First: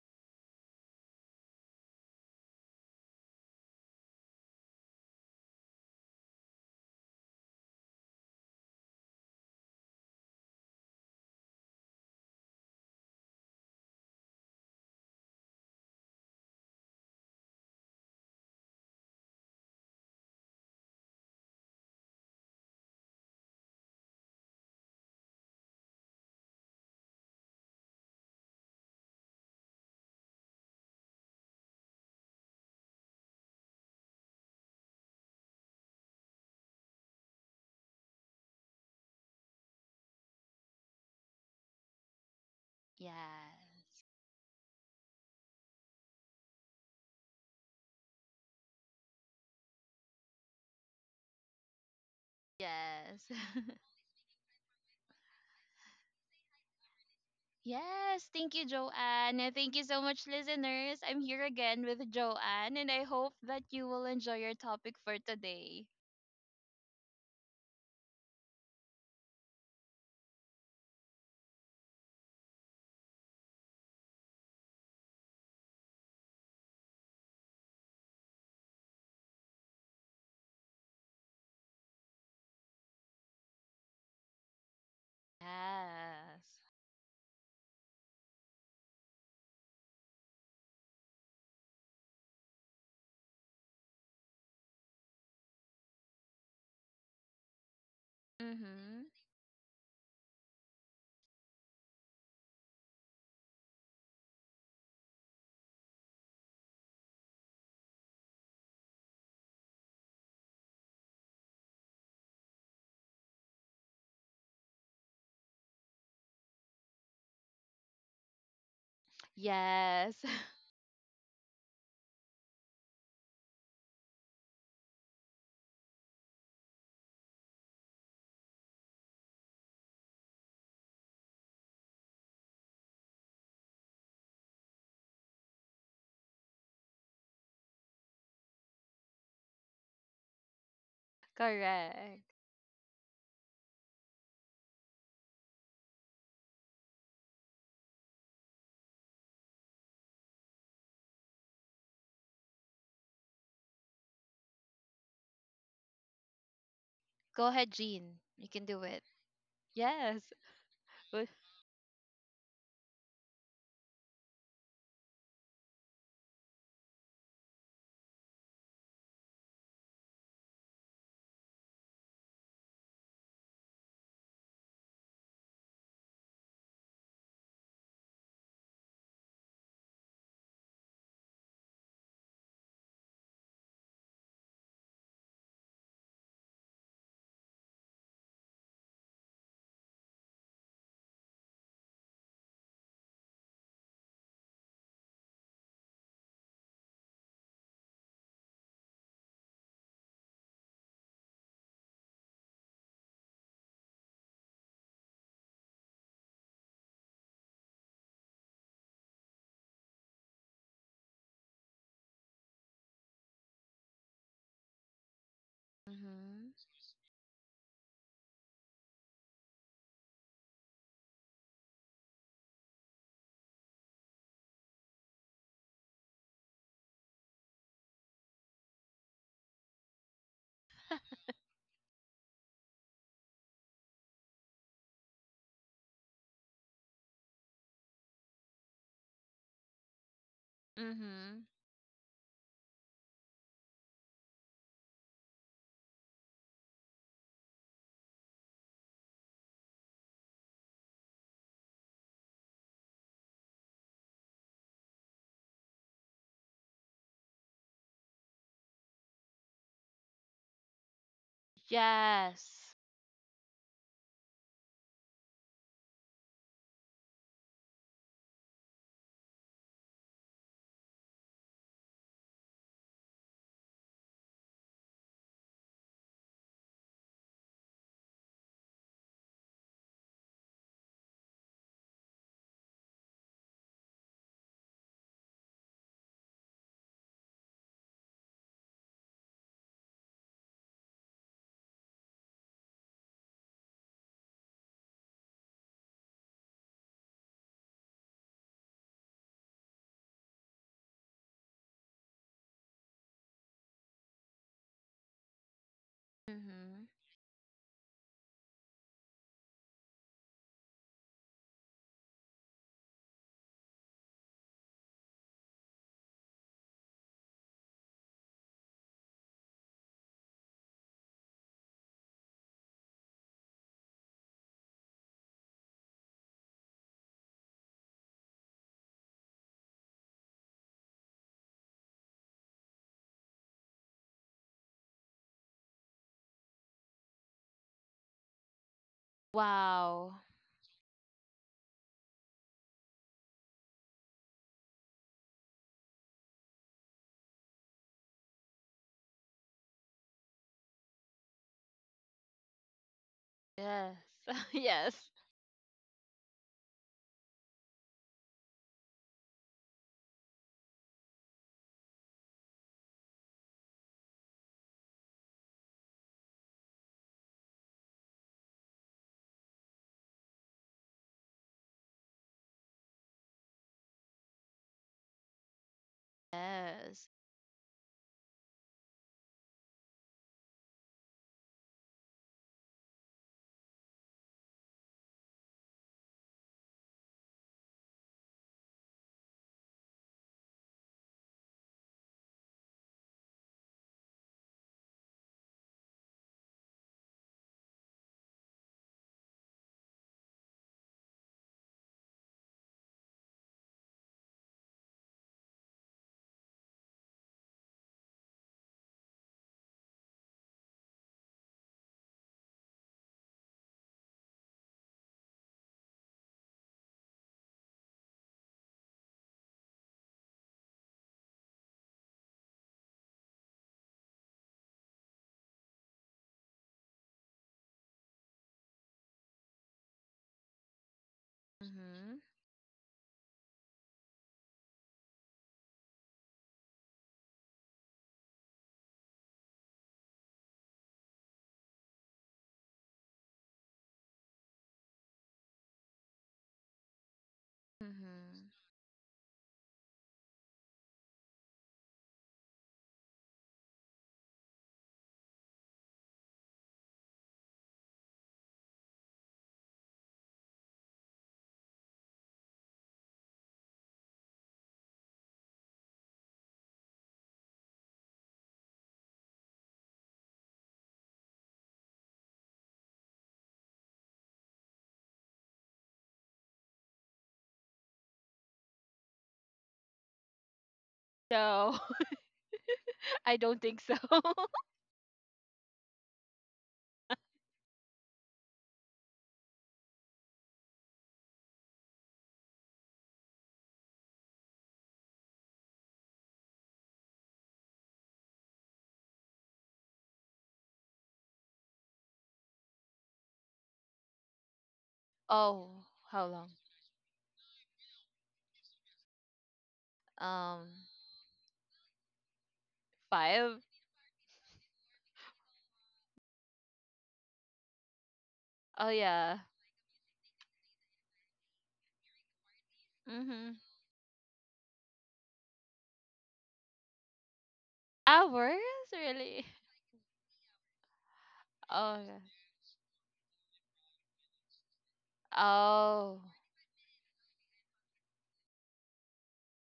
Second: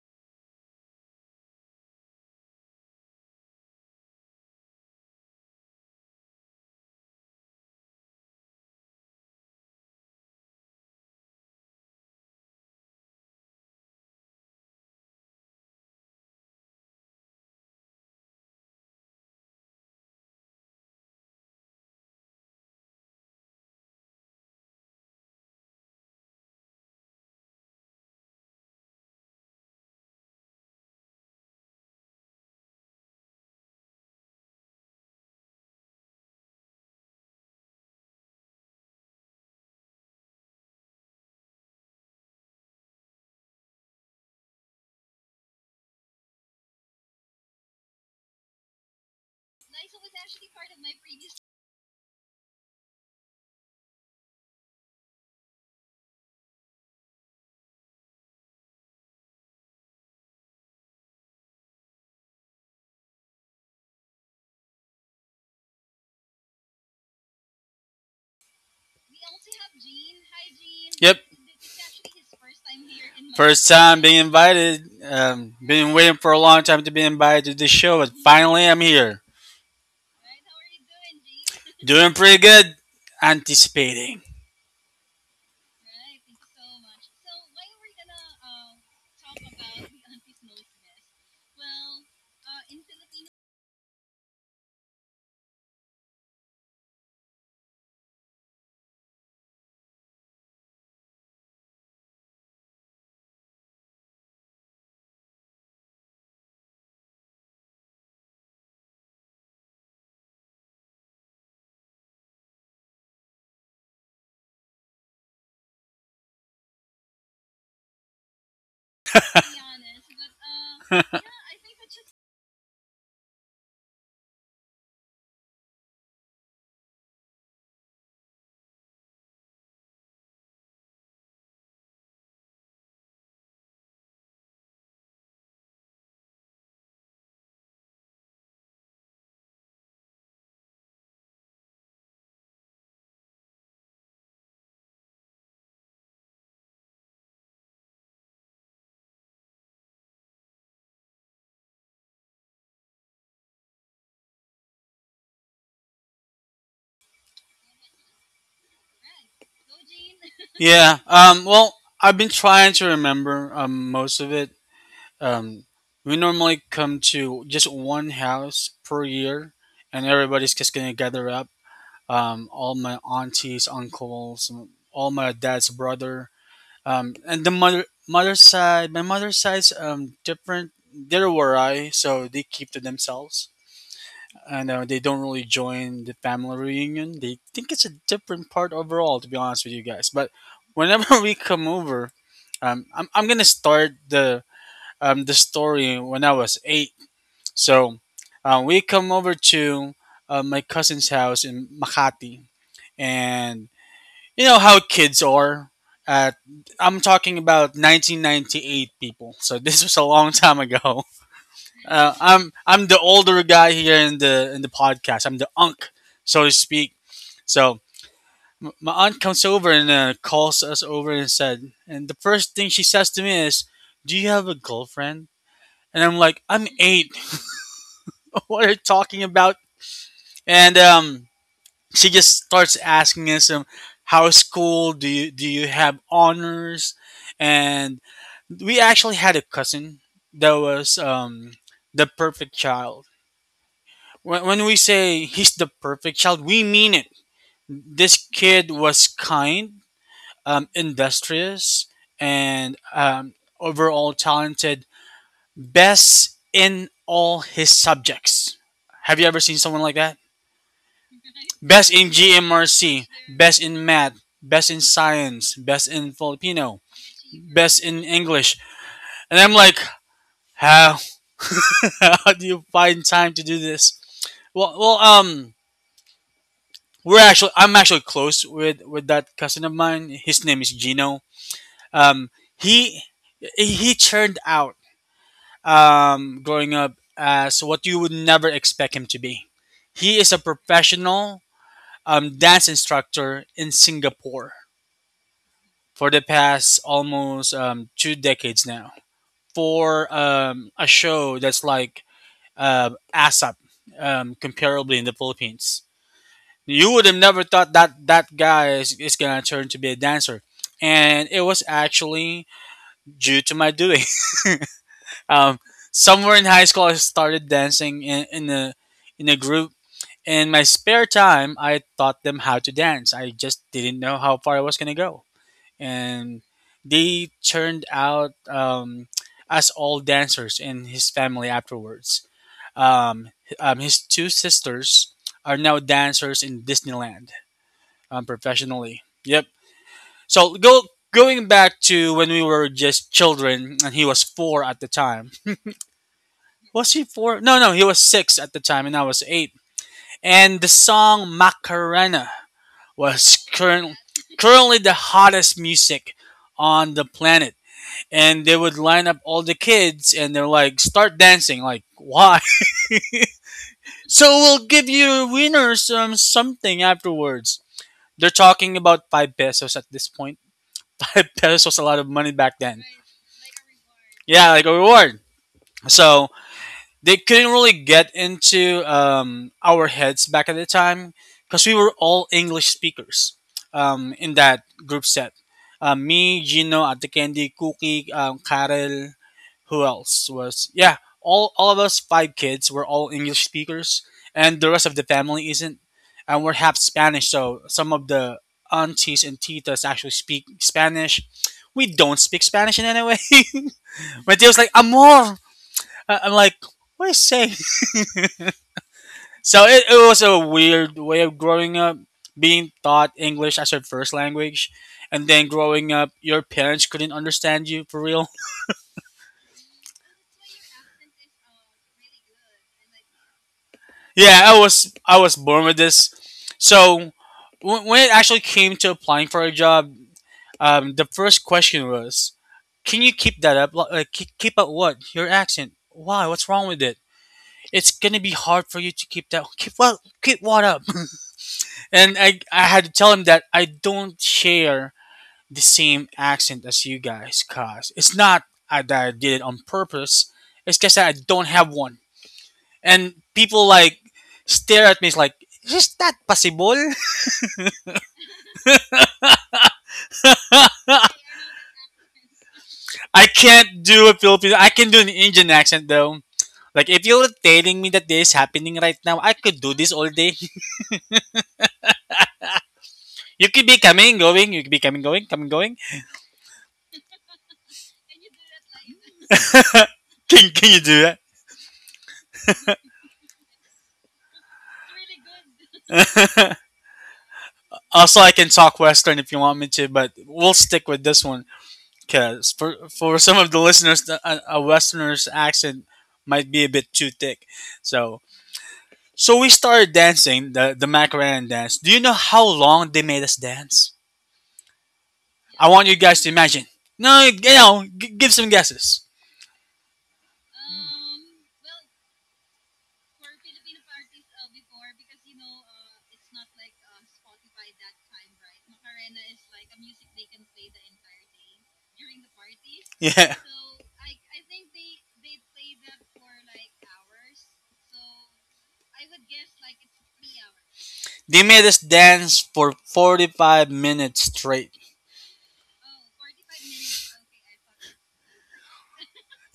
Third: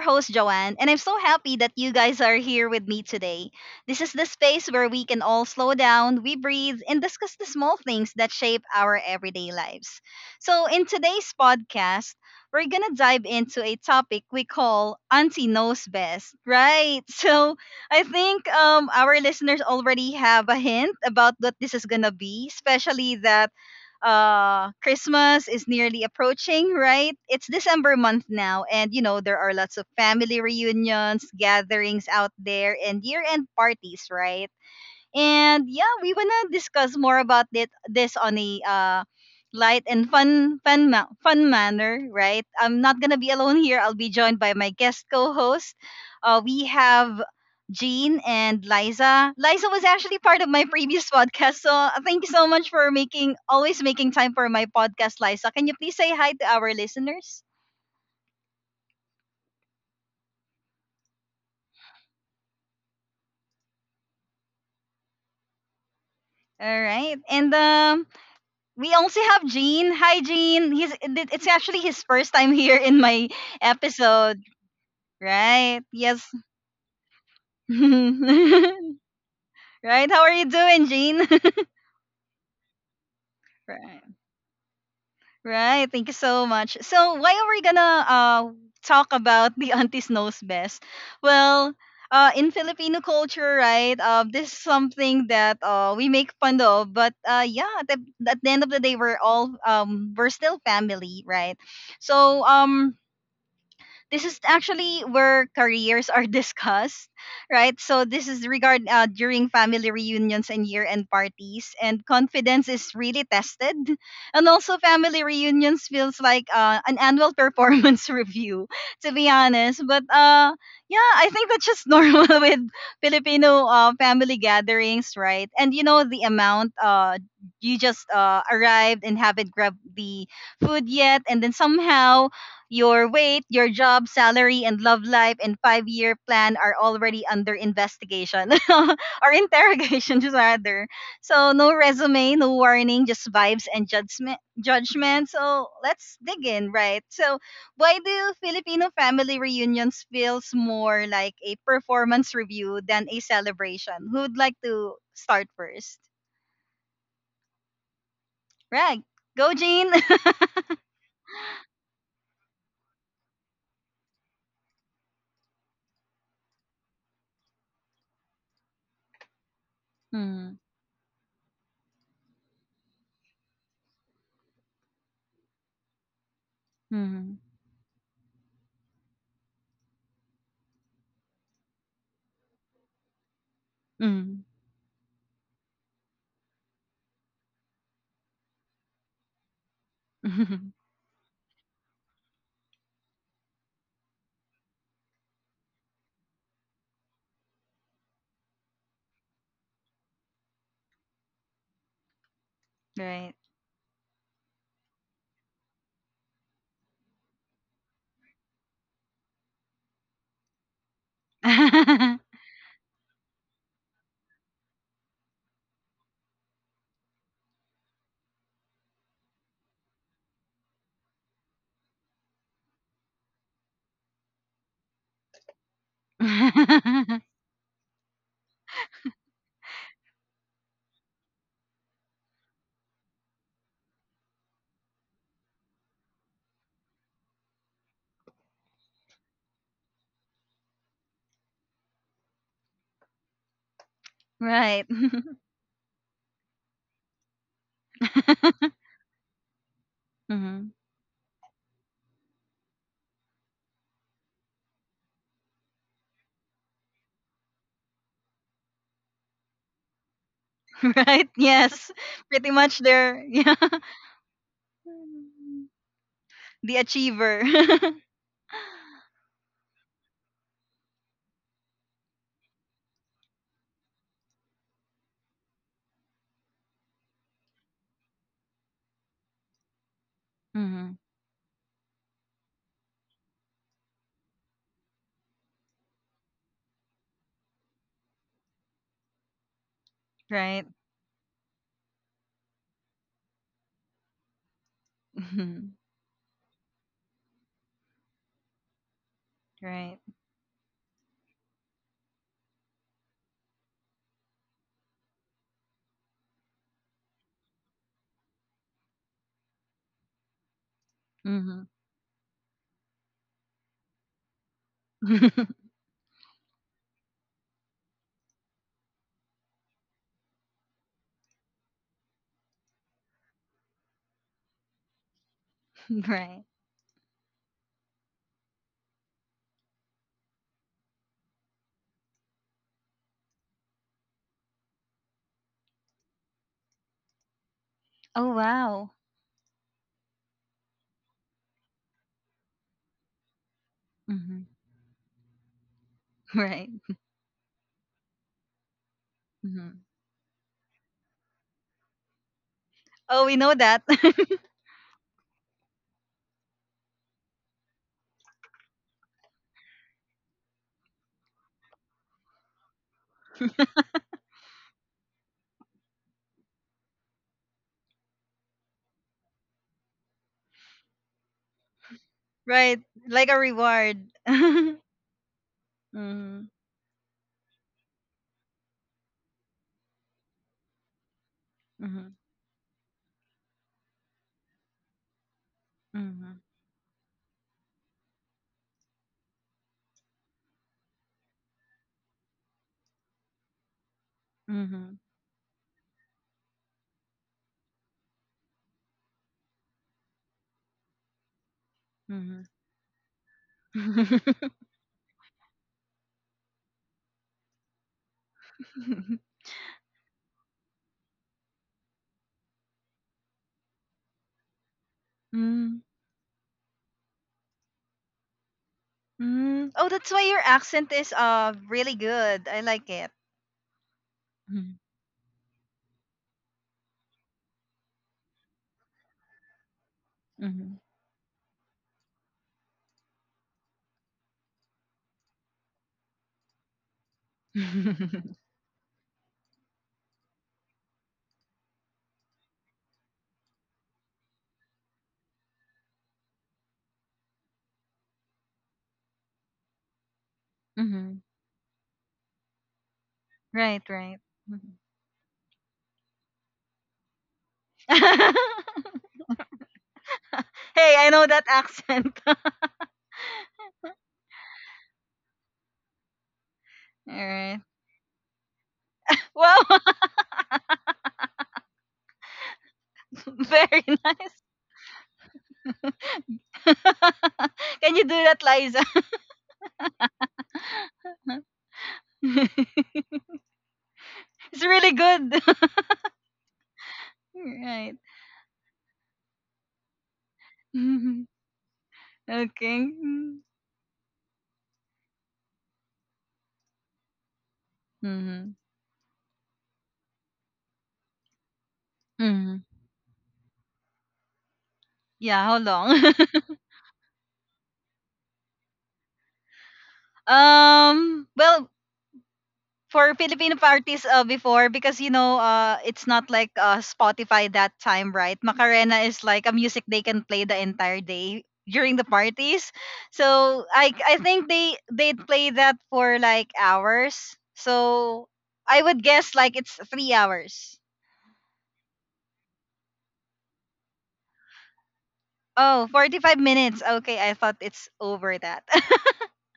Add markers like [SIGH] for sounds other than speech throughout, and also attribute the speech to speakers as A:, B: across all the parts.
A: host, Joanne, and I'm so happy that you guys are here with me today. This is the space where we can all slow down, we breathe, and discuss the small things that shape our everyday lives. So, in today's podcast, we're going to dive into a topic we call Auntie Knows Best, right? [LAUGHS] So, I think our listeners already have a hint about what this is going to be, especially that Christmas is nearly approaching, right? It's December month now and you know there are lots of family reunions, gatherings out there and year-end parties, right? And yeah, we wanna discuss more about it this on a light and fun manner, right? I'm not
B: Yeah.
A: gonna be alone here. I'll be joined by my guest co-host. We have Jean and Liza. Liza was actually part of my previous [LAUGHS] podcast, so thank you so much for
B: Yes.
A: making always
B: [LAUGHS]
A: making time for my podcast, Liza. Can you please say hi to our listeners?
B: yes. Thank you, Joanne. And thank you so much, listeners. I'm here again with Joanne, and I hope that you will enjoy your topic for today.
A: All right, and we also have Gene. Hi, Gene.
C: Yep.
A: It's actually his first time here in my
C: First time being
A: episode.
C: invited.
A: Right.
C: Been waiting for
A: Yes.
C: a long time to be invited to the
A: [LAUGHS]
C: show, but finally I'm
A: Right.
C: here.
A: How are you doing, Jean? [LAUGHS]
C: Doing pretty good.
A: Right.
C: Anticipating.
A: Right. Thank you so
B: Yes.
A: much. So, why are we gonna talk about the [LAUGHS] aunties knows best? Well, in Filipino culture, right? This is something that we make fun of, but yeah, at the end of the day,
B: Mm-hmm.
A: we're all we're still family, right? So this is actually where careers are [LAUGHS] discussed, right? So this is regard during family reunions and year-end parties, and confidence is really tested. And also, family reunions feels like an annual [LAUGHS] performance review, to be honest. But
B: Yes. [LAUGHS]
A: yeah, I think that's just normal [LAUGHS] with Filipino family gatherings, right? And you know the amount you just arrived and haven't grabbed the food yet, and then somehow your weight, your job, salary, and love life and 5-year plan are already under investigation [LAUGHS] or interrogation, just rather. So, no
B: Correct.
A: resume, no warning, just vibes and judgment. Judgment. So, let's dig in, right? So, why do Filipino family reunions feels more like a performance review than a celebration? Who would like to start first?
B: Go ahead, Jean. You can do it.
A: Right. Go, Jean.
B: Yes.
A: [LAUGHS]
C: Yeah. Well, I've been trying to remember most of it. Um, we normally come to just one house per year, and everybody's
A: Hmm.
C: just gonna gather up. All my aunties, uncles, all my dad's brother.
A: Hmm.
C: And the mother side, my mother's side's different. They're Warai, so they keep to themselves, and they don't really join the family reunion. They think it's a different part overall, to be honest with you guys. But
A: Hmm.
C: whenever [LAUGHS] we come over, I'm gonna start the the story when I was eight. So, we come over to my cousin's house in Makati,
A: [LAUGHS] Right.
C: and you know how kids are. Uh, I'm talking about 1998 people, so [LAUGHS] this was a long time ago. Uh,
A: [LAUGHS]
C: I'm I'm the older guy here in the podcast. I'm the unk, so
B: Mm-hmm.
C: to speak. So my aunt comes over and calls us over and said, and the first thing she says to me is, "Do you have a girlfriend?" And I'm like, "I'm eight.
A: [LAUGHS]
C: [LAUGHS] What are you talking about?" And she just starts asking us, "How's school? Do you have honors?" And we actually had a cousin that was
B: Mm-hmm.
C: the perfect child. When we
A: Right.
C: say he's the perfect child, we mean it. This kid
A: [LAUGHS]
C: was kind,
A: Hmm.
C: industrious, and overall talented, best in all his subjects. Have you ever seen someone like that?
A: [LAUGHS] Right. Yes.
C: Best in
A: Pretty
B: Yes.
A: much
C: GMRC,
A: there. [LAUGHS] Yeah.
C: best in math, best in science, best in
A: The
C: Filipino,
A: achiever.
C: best
A: [LAUGHS]
C: in English. And I'm like, how... [LAUGHS] How do you find time to do this? Well, well, we're actually I'm actually close with that cousin of mine. His name is
A: Hmm.
C: Gino. Um, he he turned out growing up as what you would never expect him to be. He is a
A: Right.
C: professional dance instructor in Singapore
A: Mhm.
C: for the past almost 2 decades now,
A: Right.
C: for a show that's like ASAP, comparably, in the Philippines.
B: Mm-hmm.
C: You would have never thought that that guy is gonna turn to be a dancer, and it was
A: Hmm.
C: actually due to my doing. [LAUGHS] um,
A: [LAUGHS]
C: Somewhere in high school, I started dancing in a group. In my spare time, I taught them how to dance. I just didn't know how far I was gonna go, and
A: Right.
C: they turned out, as all dancers in his family afterwards. Um, his two sisters are now dancers in Disneyland,
A: Oh, wow.
C: professionally. Yep.
B: Wow.
C: So go going back to when we were just children, and he was
A: Hmm.
C: four at the time.
A: [LAUGHS] Right.
C: Was he four? No, no, he was six at the time, and I was eight.
A: Hmm.
C: And the song Macarena
A: Oh, we
C: was
A: know that.
B: Yes.
A: [LAUGHS]
B: [LAUGHS]
C: currently
B: yes.
C: the hottest music on the planet. And they would line up all the kids, and they're like, "Start dancing!" Like, why? [LAUGHS] So we'll give you winners something afterwards. They're talking about 5 pesos at this point. [LAUGHS] Five pesos was a lot of money back
A: Right.
C: then.
A: Like a reward. [LAUGHS]
C: Yeah, like
A: Hmm.
C: a reward. So
B: Yes.
C: they couldn't really get into, our heads back at the time, because we were
A: Hmm.
C: all English speakers, in that group set.
A: Hmm.
C: Me, Gino, Ate Candy, Cookie, Karel, who else was? Yeah, all of us five kids were all English speakers, and the rest of
A: Hmm.
C: the family isn't. And we're half Spanish, so some of the aunties and titas actually speak Spanish. We don't speak
A: Hmm.
C: Spanish in any way. [LAUGHS] My dear was like, amor. I'm like, what are you saying? So it was a weird way of growing up, being taught English as your first language, and then
A: Hmm. [LAUGHS]
C: growing up, your parents couldn't understand you for real. [LAUGHS]
A: Mm. Oh, that's why your accent is really good. I like it.
C: Yeah, I was born with this. So when it actually came to applying for a job,
A: Mm-hmm.
C: the first question
B: Mm-hmm.
C: was, "Can you keep that up? Like, keep up what? Your accent? Why? What's wrong with it? It's gonna be
A: [LAUGHS]
C: hard for you to keep that. Keep what? Keep what up?" [LAUGHS] And I had to tell him that I don't share the same accent as you guys, cause it's
B: Mm-hmm.
C: not, that I did it on purpose. It's just that I
A: Hmm.
C: don't have one. And people
A: Right,
C: like
A: right. Mhm.
C: stare at me, it's like, is that possible?
A: [LAUGHS] Hey, I know that accent. [LAUGHS] All
C: [LAUGHS] I can't do a Filipino. I can do an Indian accent though. Like, if you're
A: right.
C: telling me that this is happening right now, I
A: Wow,
C: could do this all day. [LAUGHS]
A: [LAUGHS]
C: You could be
A: very
C: coming,
A: nice.
C: going. You could be coming, going, coming, going.
A: [LAUGHS] Can you do that, Liza?
C: [LAUGHS] Can you do
B: So [LAUGHS]
A: [LAUGHS]
B: I don't think so.
A: It's really good.
C: that?
A: [LAUGHS] Right.
C: [LAUGHS] Also, I can talk Western if you want me to, but we'll stick with
A: Mhm.
C: this one, because for
A: Okay.
C: some of the listeners, a Westerner's accent might be a bit too thick. So
A: Mm-hmm.
C: we started dancing the Macarena dance. Do you know how
A: Hmm.
C: long they made us dance?
B: [LAUGHS]
A: Yeah, how
B: oh,
C: I want you
A: long?
B: how
C: guys to
B: long?
C: imagine. No, you know, give some guesses. [LAUGHS]
A: [LAUGHS]
B: Um,
A: Well, for
B: five.
A: Filipino parties before because you know it's not like Spotify that time right
B: Oh
A: Macarena is
B: yeah.
A: like a music they can play the entire day during the parties
C: Yeah,
B: Mhm.
A: so I think they'd play that for like hours so
B: Hours
A: I would guess
B: really? [LAUGHS]
A: like it's 3 hours.
C: they made us
B: Oh yeah.
C: dance for 45 minutes straight.
A: Oh,
B: Oh
A: 45 minutes okay I thought it's over that.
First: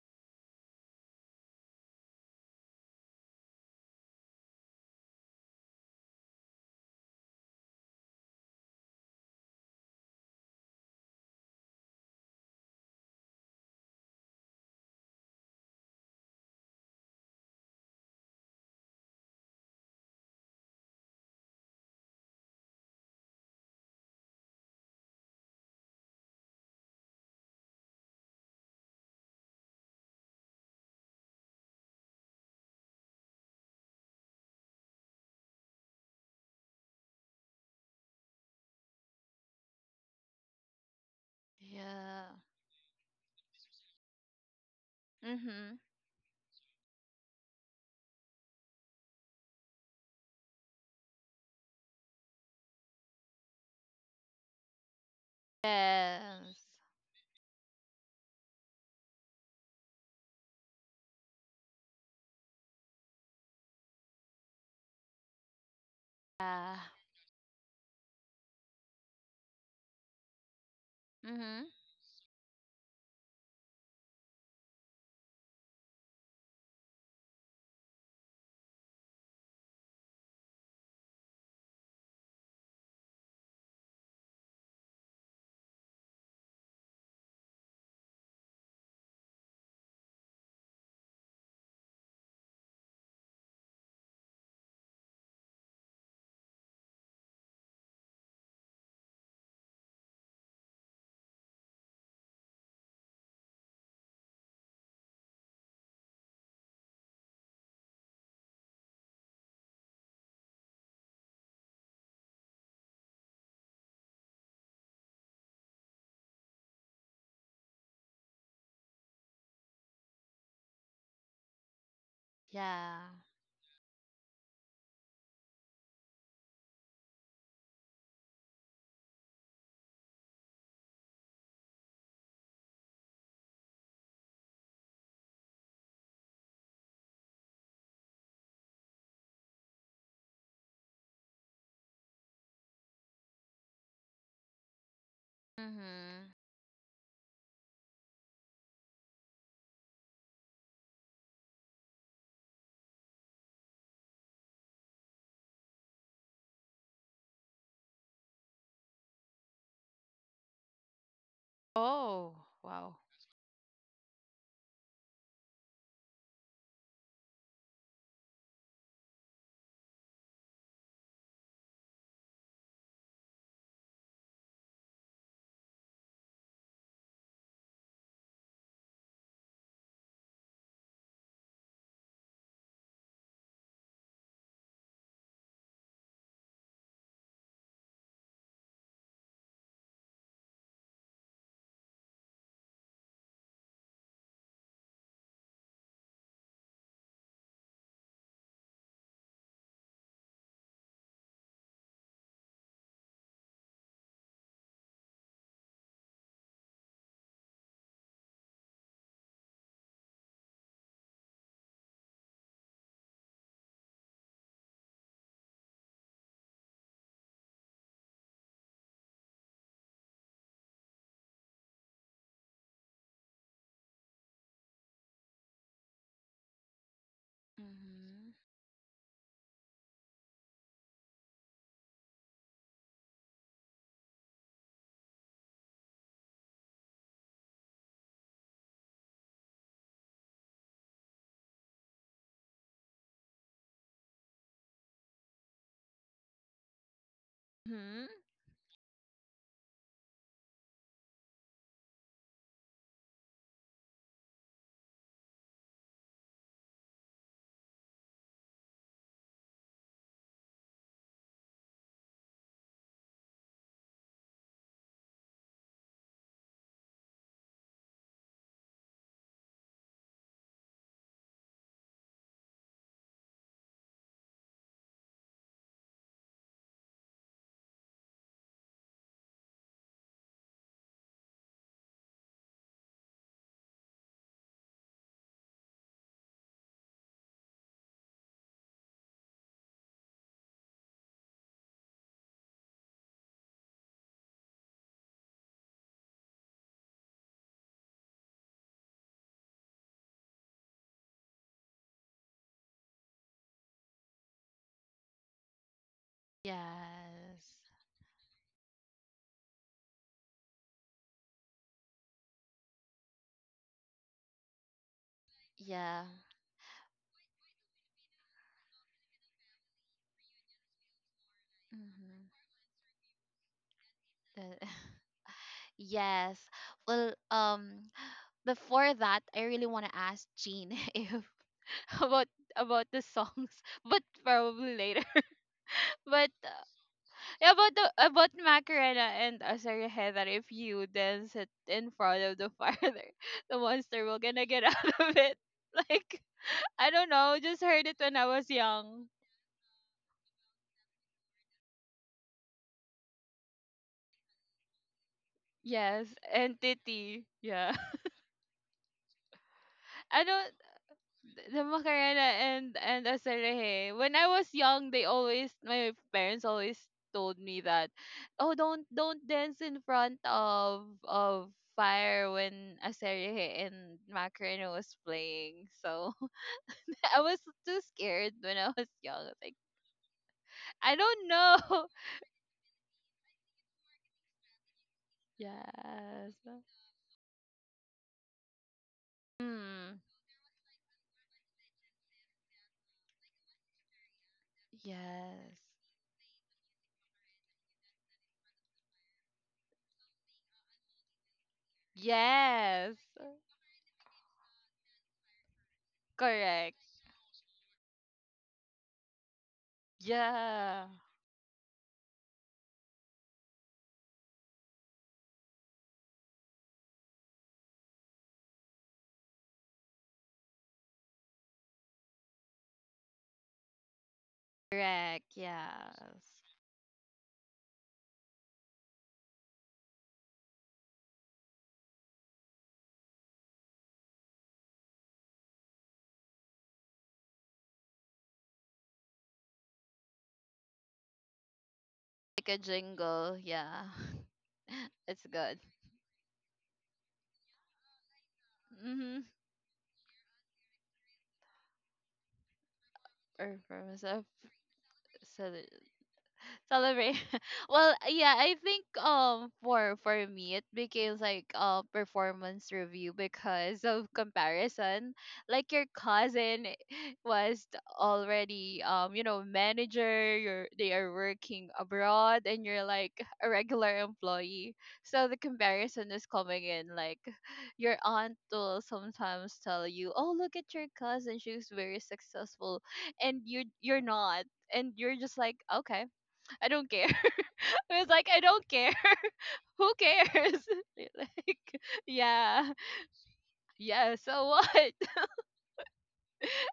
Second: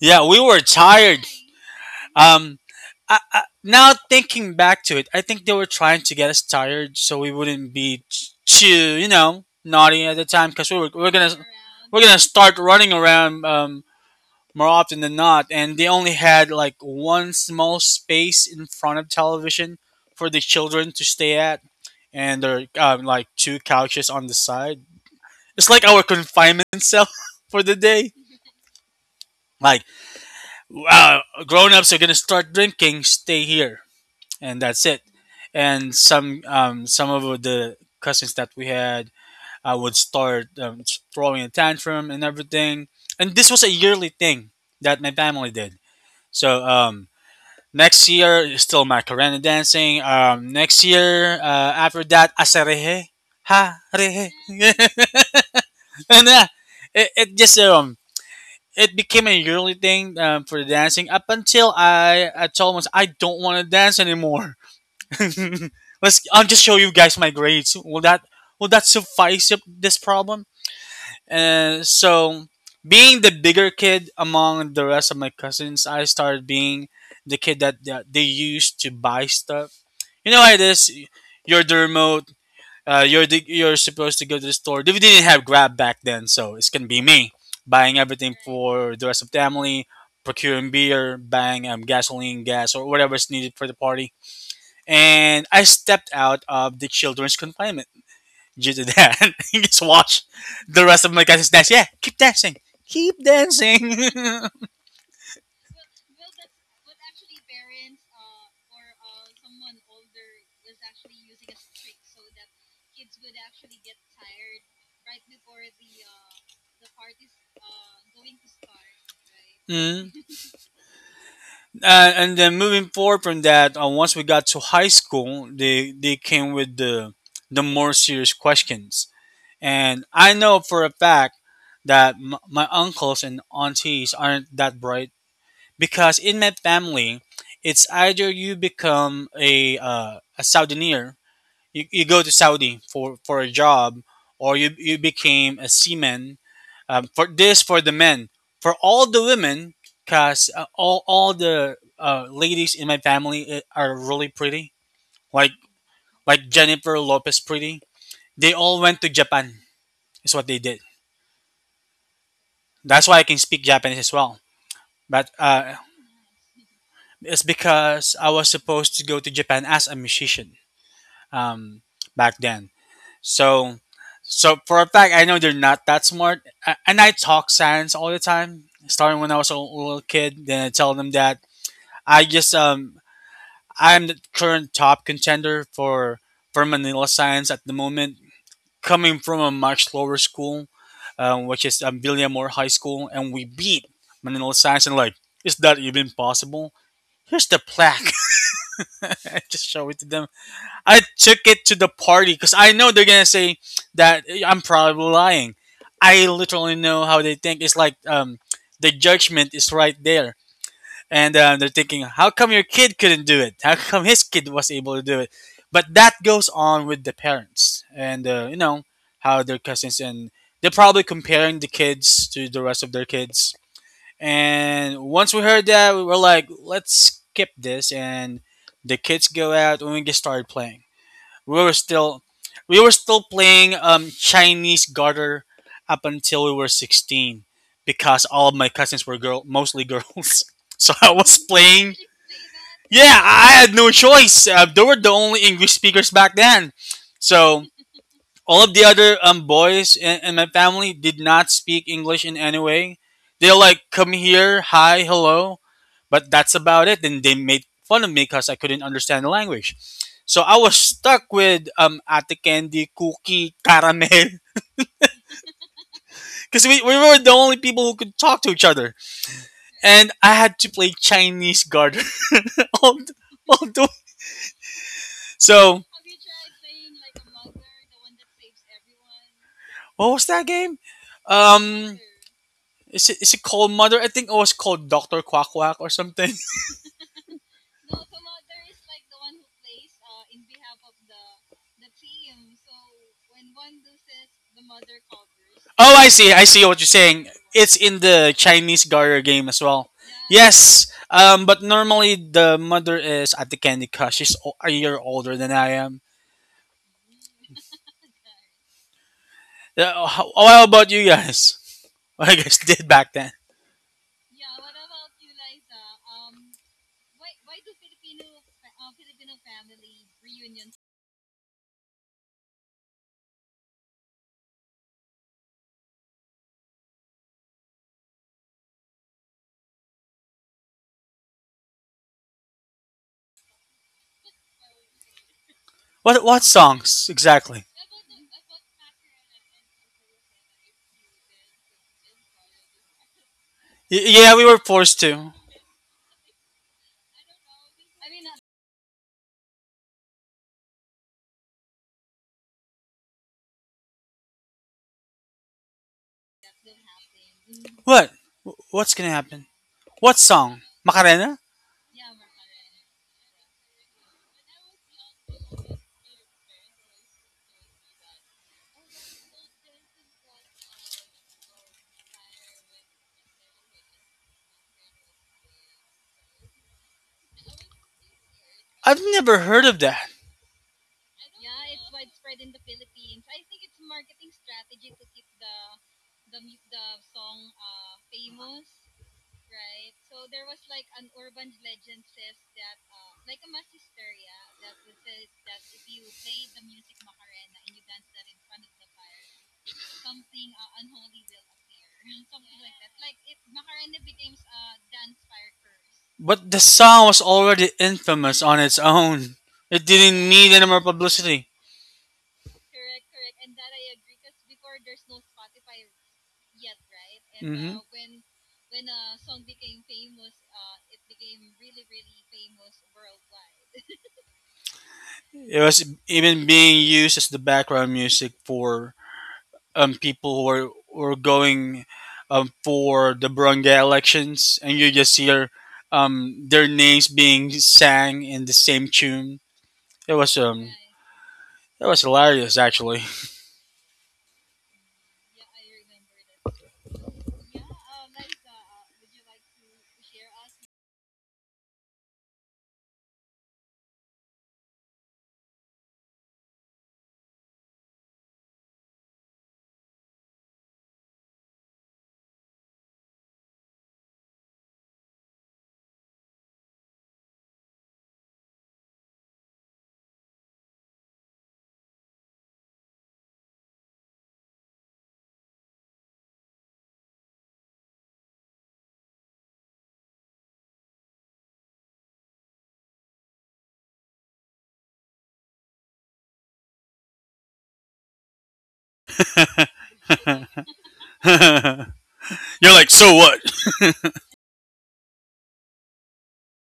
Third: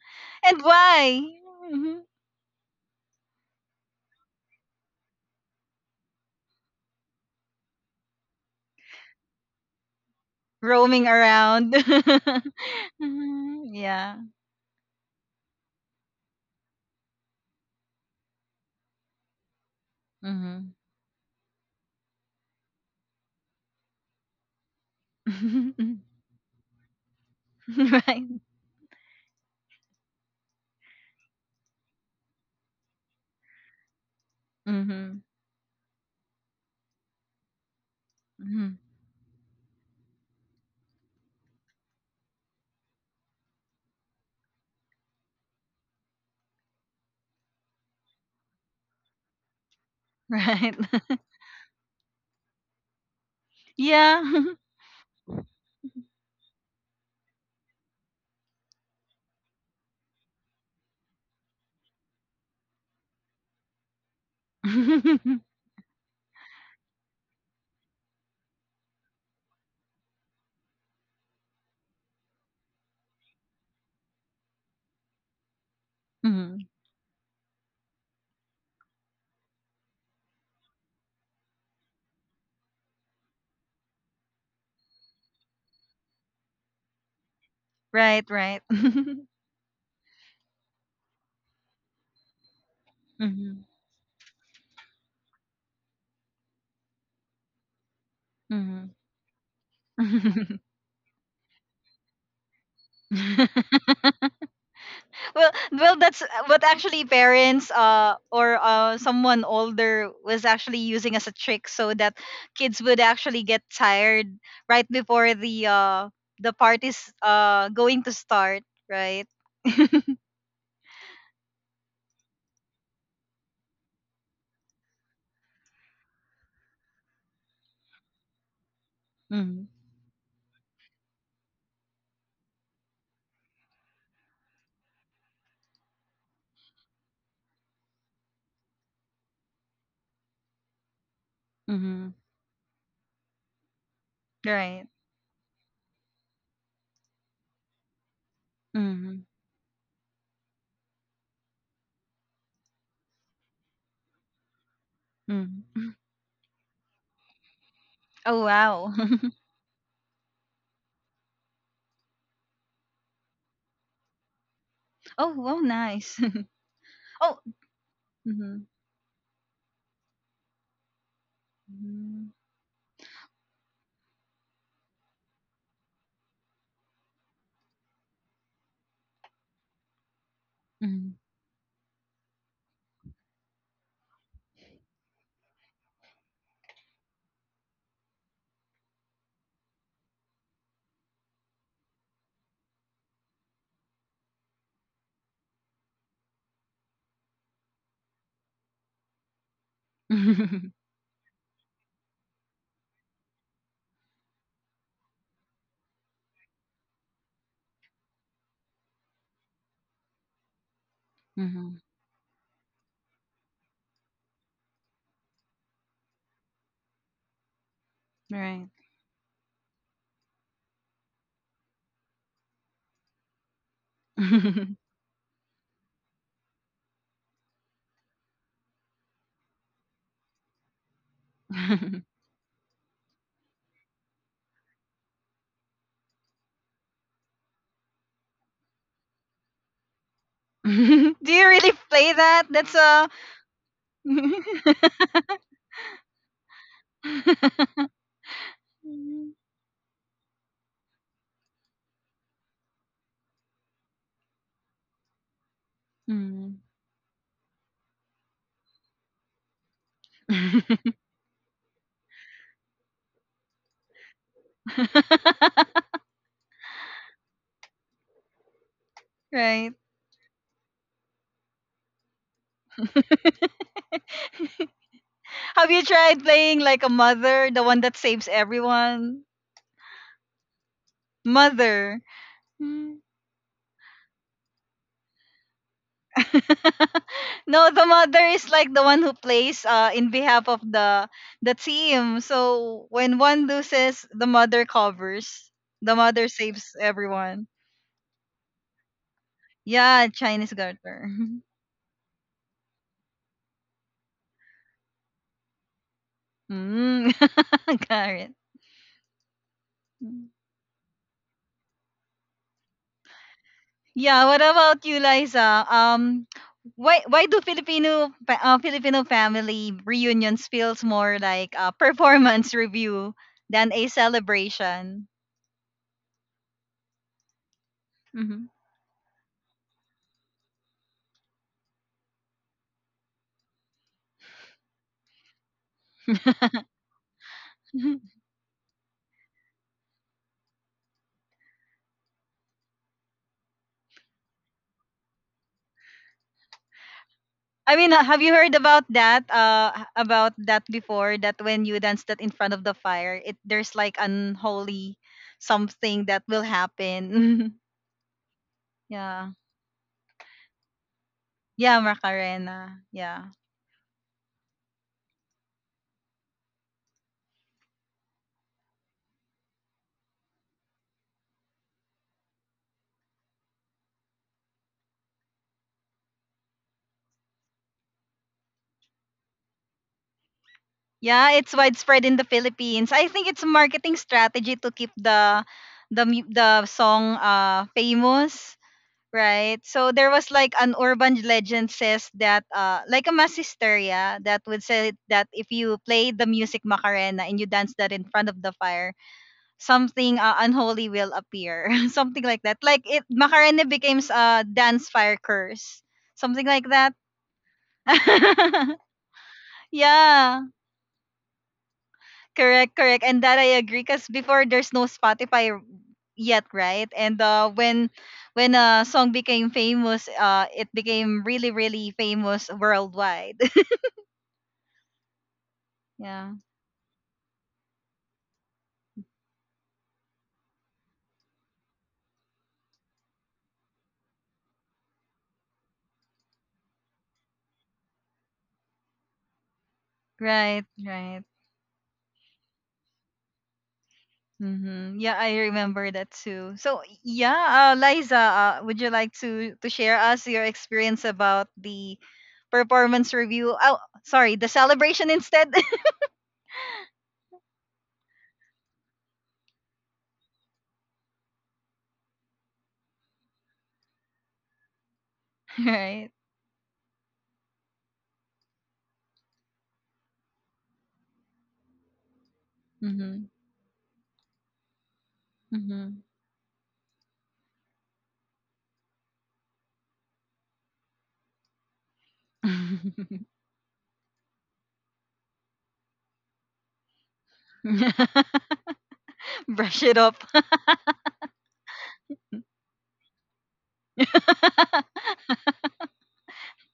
C: Yeah, we were
A: And why?
C: tired.
A: Mhm.
C: Um, now thinking back to it, I think they were trying to get us tired so we wouldn't be too, you know, naughty at the time, because we were, we
A: Roaming around.
C: we're gonna
A: [LAUGHS]
C: start running around,
A: Mhm, yeah.
C: more often than not, and they only had like one small space in front of television for the
A: Mm-hmm.
C: children to stay at, and there are, like two couches on the side. It's like our confinement cell [LAUGHS] for the day.
A: [LAUGHS]
C: Like, wow, grown ups are gonna start drinking. Stay here. And that's it.
A: Mhm.
C: And some of the cousins that we
A: Mhm. [LAUGHS]
C: had would start throwing a tantrum and
B: yeah.
C: everything. And this was a yearly thing that my family did.
B: Mhm.
C: So, next year is still Macarena dancing.
A: Right.
C: Next
A: [LAUGHS]
C: year, after that asarehe ha rehe.
A: Yeah.
C: [LAUGHS] And
B: Yes.
C: it, it just um it became a yearly thing, for the dancing, up until I told myself I don't want to dance anymore. [LAUGHS]
A: [LAUGHS]
C: Let's. I'll just show
B: Yeah.
C: you guys my grades. Will that suffice up this problem?
B: Mhm.
C: And so, being the bigger kid among the rest of my cousins, I started
A: Mhm.
C: being the kid that they used to buy stuff. You know how it is. You're the remote. You're supposed to go to the store. We didn't have Grab back then, so it's gonna be me buying everything
A: Right, right.
C: for the rest of
A: [LAUGHS]
C: the family, procuring beer, buying gasoline, gas, or whatever is needed for
A: Mhm.
C: the party, and I stepped out of the children's confinement due to
A: Mhm.
C: that. [LAUGHS] You just watch the rest of my guys dance. Yeah, keep dancing. Keep
A: [LAUGHS]
C: dancing. [LAUGHS]
A: Well, well, that's what actually parents or someone older was actually using as a trick so that kids would actually get tired right before the party's going to start, right?
C: Mm. And then moving
B: Yeah.
C: forward from that, once we got to high school, they came with the more serious questions.
A: Mhm.
C: And I know for a fact that my uncles and aunties aren't that bright, because in my family, it's either you become a Southernir, you go
A: Mhm.
C: to Saudi for a job, or you,
A: Right.
C: you became a seaman.
B: Mhm.
C: For this, for the men, for all the
A: Mhm.
C: women, cause all the ladies in my family are really pretty, like
A: Mhm.
C: Jennifer Lopez pretty. They
A: Oh,
C: all went
A: wow.
C: to
A: [LAUGHS]
C: Japan. Is what they did.
B: Oh wow.
C: That's why I can speak Japanese as well. But
A: Oh, wow, nice. [LAUGHS]
C: it's
A: Oh.
C: because I was
A: Mm-hmm.
C: supposed to go to Japan as a musician, um, back
A: Mhm.
C: then. So, for a fact, I know they're not that smart. And I talk science all the time, starting when I was a little kid. Then I tell them
A: Mhm.
C: that I just I'm the current top contender for Manila science at the moment, coming from a much lower school, which is, William High School, and we beat Manila science. And like, is that even possible? Here's the plaque. [LAUGHS] I just show it to them. I took it to the party because I know they're gonna say that, "Yeah, I'm probably lying." I literally know how they think. It's like, the judgment is right there, and they're
A: Mhm.
C: thinking, "How come your kid couldn't do it? How come his kid was able to do it?" But that goes on with the parents, and
A: [LAUGHS]
C: you
A: Right.
C: know how their cousins and they're probably comparing the kids to the rest of their kids. And once we heard that, we were like, "Let's skip this," and
B: Mhm.
C: the kids go out and we get started playing. we were still
A: [LAUGHS]
C: we were still playing Chinese garter up until we were 16, because all of my cousins were girl mostly girls. [LAUGHS]
A: Do
C: So I was
A: you really
C: playing.
A: play that? That's a.
C: Yeah, I had no choice.
A: [LAUGHS]
C: They were the only English speakers back then. So
B: Mhm.
C: all of the other
A: Mhm.
C: boys in my family did not speak English in any way. They're like, "Come here, hi, hello," but that's
A: Mhm.
C: about it. And they made fun of me because I couldn't understand the language. So I was stuck with Ate Candy, Cookie, Caramel,
A: [LAUGHS]
C: [LAUGHS] because we were the only people who could talk to each other.
A: Right.
C: And I had to play Chinese garter [LAUGHS] all, the- all the.
A: Have
C: So
A: you tried playing like a mother, the one that saves everyone?
C: what was that game? Um,
A: Mother. Mm.
C: is it called Mother? I think it was called Doctor Quack Quack or something.
A: [LAUGHS] No, the mother is like the one who plays in behalf of the team. So when one loses, the mother covers.
C: Oh,
A: The
C: I see.
A: mother
C: I see what
A: saves
C: you're saying.
A: everyone.
C: It's in the Chinese Gario game as well.
A: Yeah, Chinese
C: Yes,
A: garter. [LAUGHS]
C: but normally the mother is at the Candy Crush. She's a year older than I am.
A: Mm.
B: Yes.
A: [LAUGHS] Got it.
C: How about you guys? [LAUGHS] What you guys did back then?
A: Yeah, what about you, Liza?
B: Yeah.
A: Why do Filipino Filipino family reunions feels more like a
B: Mhm.
A: performance [LAUGHS] review than a
B: The-
A: celebration?
B: [LAUGHS] yes. Well,
A: Mhm.
B: before that, I really want to ask Jean [LAUGHS] if [LAUGHS] about about the songs, [LAUGHS] but probably later. [LAUGHS]
C: What
B: But
C: what
A: [LAUGHS]
C: songs
B: yeah,
C: exactly?
B: about the about Macarena and Azaria, that if you dance it in front of the fire, [LAUGHS] there, the
C: Y-
B: monster will
C: yeah, we
B: gonna
C: were
B: get out
C: forced
B: [LAUGHS] of
C: to.
B: it. Like I don't know, just
A: I
B: heard
A: mean,
B: it when
A: have
B: I
A: you
B: was
A: heard about
B: young.
A: that? About that before? That when you dance that in front of the fire, it there's like unholy something
B: Yes,
A: that will
B: entity.
A: happen.
B: Yeah. [LAUGHS]
C: What? What's
A: [LAUGHS]
C: gonna
A: Yeah.
C: happen? What
B: I don't.
C: song? Macarena?
B: The
A: Yeah,
B: Macarena
A: Macarena.
B: and
A: Yeah.
B: Asareje. When I was young, they always my parents always told me that, oh, don't dance in front of fire when Asareje and Macarena was playing. So [LAUGHS] I was too scared when I was
C: I've
B: young.
C: never
B: Like
C: heard of that.
B: I don't
A: Yeah, it's
B: know. [LAUGHS]
A: widespread in the Philippines. I think it's a marketing strategy to keep the
B: Yes.
A: song famous, right? So
B: Hmm.
A: there was like an urban legend says that like a mass hysteria that would say that if
B: Yes.
A: you play the music Macarena and you dance that in front of the fire, something unholy will appear. [LAUGHS] Something like that. Like
B: Yes.
A: it Macarena becomes a dance fire curse.
C: But
A: Something
C: the
A: like
B: Correct.
A: that.
C: song was already infamous on its
A: [LAUGHS]
C: own. It didn't need
A: Yeah.
C: any more
B: Yeah.
C: publicity.
A: Correct, correct. And that I agree because before there's no Spotify yet, right? And
C: Mm
A: uh,
C: hmm.
A: when when a song became famous, it became really, really famous worldwide.
B: Correct.
C: It was
A: [LAUGHS]
B: Yes.
A: Yeah,
C: even being used as the background music for people who are were going for the barangay elections, and you just hear their names being sang in the same tune. It was
A: right,
C: um
A: right.
C: it was hilarious
B: Like a
C: actually.
B: jingle. Yeah,
A: Mm-hmm.
B: [LAUGHS]
A: Yeah,
B: it's
A: I
B: good.
A: remember that too. So yeah, Liza, would you like
B: Mm-hmm.
A: to share us your experience about the performance review?
B: Or
A: Oh,
B: for myself,
A: sorry, the celebration instead.
B: cele- celebrate. [LAUGHS] Well, yeah, I think for me it became like a performance review because of comparison.
A: [LAUGHS]
B: Like your
A: Right.
B: cousin [LAUGHS] was already you know manager. You're they are working abroad and you're like
A: Mm-hmm.
B: a regular employee. So the
A: Mm-hmm.
B: comparison is coming in like your aunt will sometimes tell you, "Oh, look at your cousin; she's very successful," and you you're not, and you're just like, "Okay, I don't care." [LAUGHS] It's like I
A: [LAUGHS]
B: don't care.
A: [LAUGHS]
B: [LAUGHS]
A: Brush
B: Who
A: it off.
B: cares? [LAUGHS]
C: [LAUGHS]
B: Like,
C: You're
B: yeah,
C: like, so what?
B: yeah. So
A: [LAUGHS]
B: what? [LAUGHS]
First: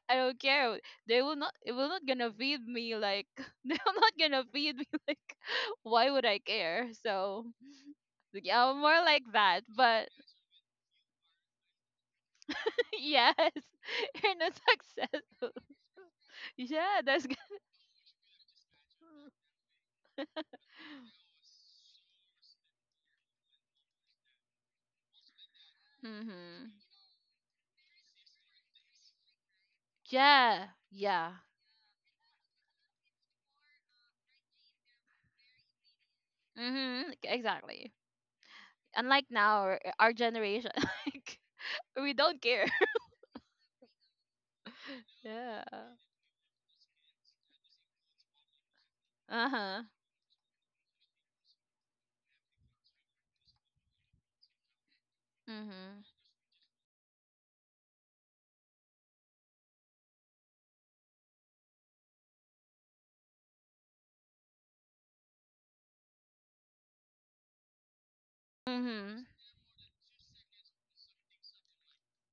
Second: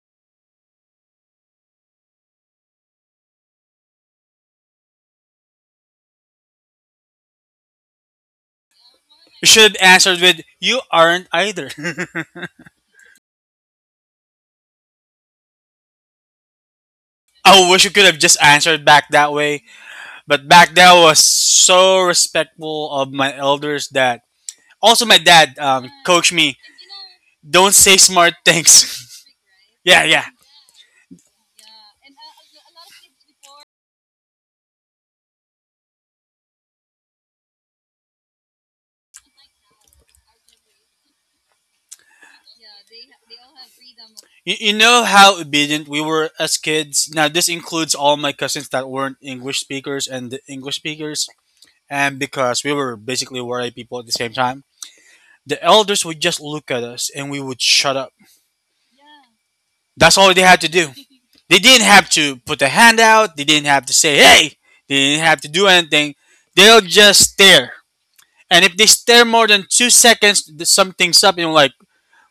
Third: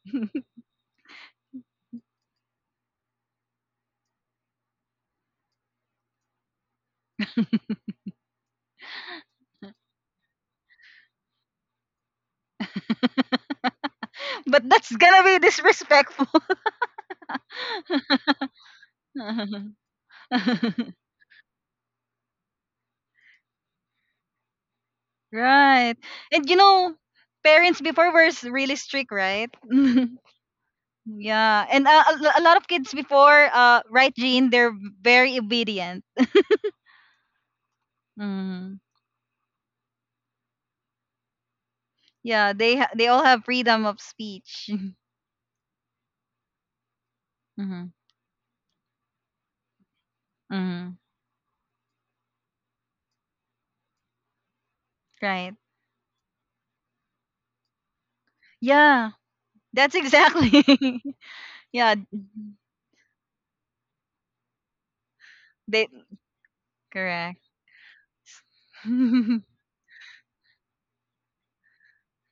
B: I don't care. They will not. It will not gonna feed me. Like [LAUGHS] they will not gonna feed me. [LAUGHS] Like why would I care? So like, yeah, more like
C: You
B: that.
C: should have
B: But
C: answered with, you aren't either. [LAUGHS]
B: [LAUGHS] yes, [LAUGHS] you're not
A: But that's
B: success.
A: gonna be disrespectful.
B: Yeah, that's.
C: I wish you could have just answered back that way.
A: [LAUGHS]
C: But back then I was so respectful of my elders that also my dad
A: Right.
C: coached
A: And
C: me,
A: you
B: Mm-hmm.
A: know,
C: "Don't
A: parents
C: say
A: before were
C: smart
A: really
C: things."
A: strict, right?
C: [LAUGHS] Yeah, yeah.
B: Yeah,
A: [LAUGHS]
B: yeah.
A: Yeah. And a lot of kids before, right, Jean, they're very obedient.
B: Mm-hmm. Like, exactly.
A: Mm.
B: Unlike now, our our generation, [LAUGHS] like we don't
A: Yeah,
B: care.
A: they
B: [LAUGHS]
A: they all have freedom of
C: You,
A: speech.
C: you
A: [LAUGHS]
C: know how
B: Yeah.
C: obedient we were as kids. Now, this includes
A: Hmm.
C: all my cousins that weren't
B: Uh
C: English
B: huh.
C: speakers and the English
A: Hmm.
C: speakers. And because we were basically worried people at the same time,
A: Right.
C: the
B: Mhm.
C: elders would just look at us and we would shut up.
A: Yeah, that's
C: That's all they had to do.
A: exactly. [LAUGHS]
C: They didn't
A: Yeah,
C: have to put a hand out, they didn't have to say, hey, they didn't have to do
A: they
C: anything. They'll just
A: correct.
C: stare. And if they
B: Mhm.
C: stare more than 2 seconds, something's up and you're like,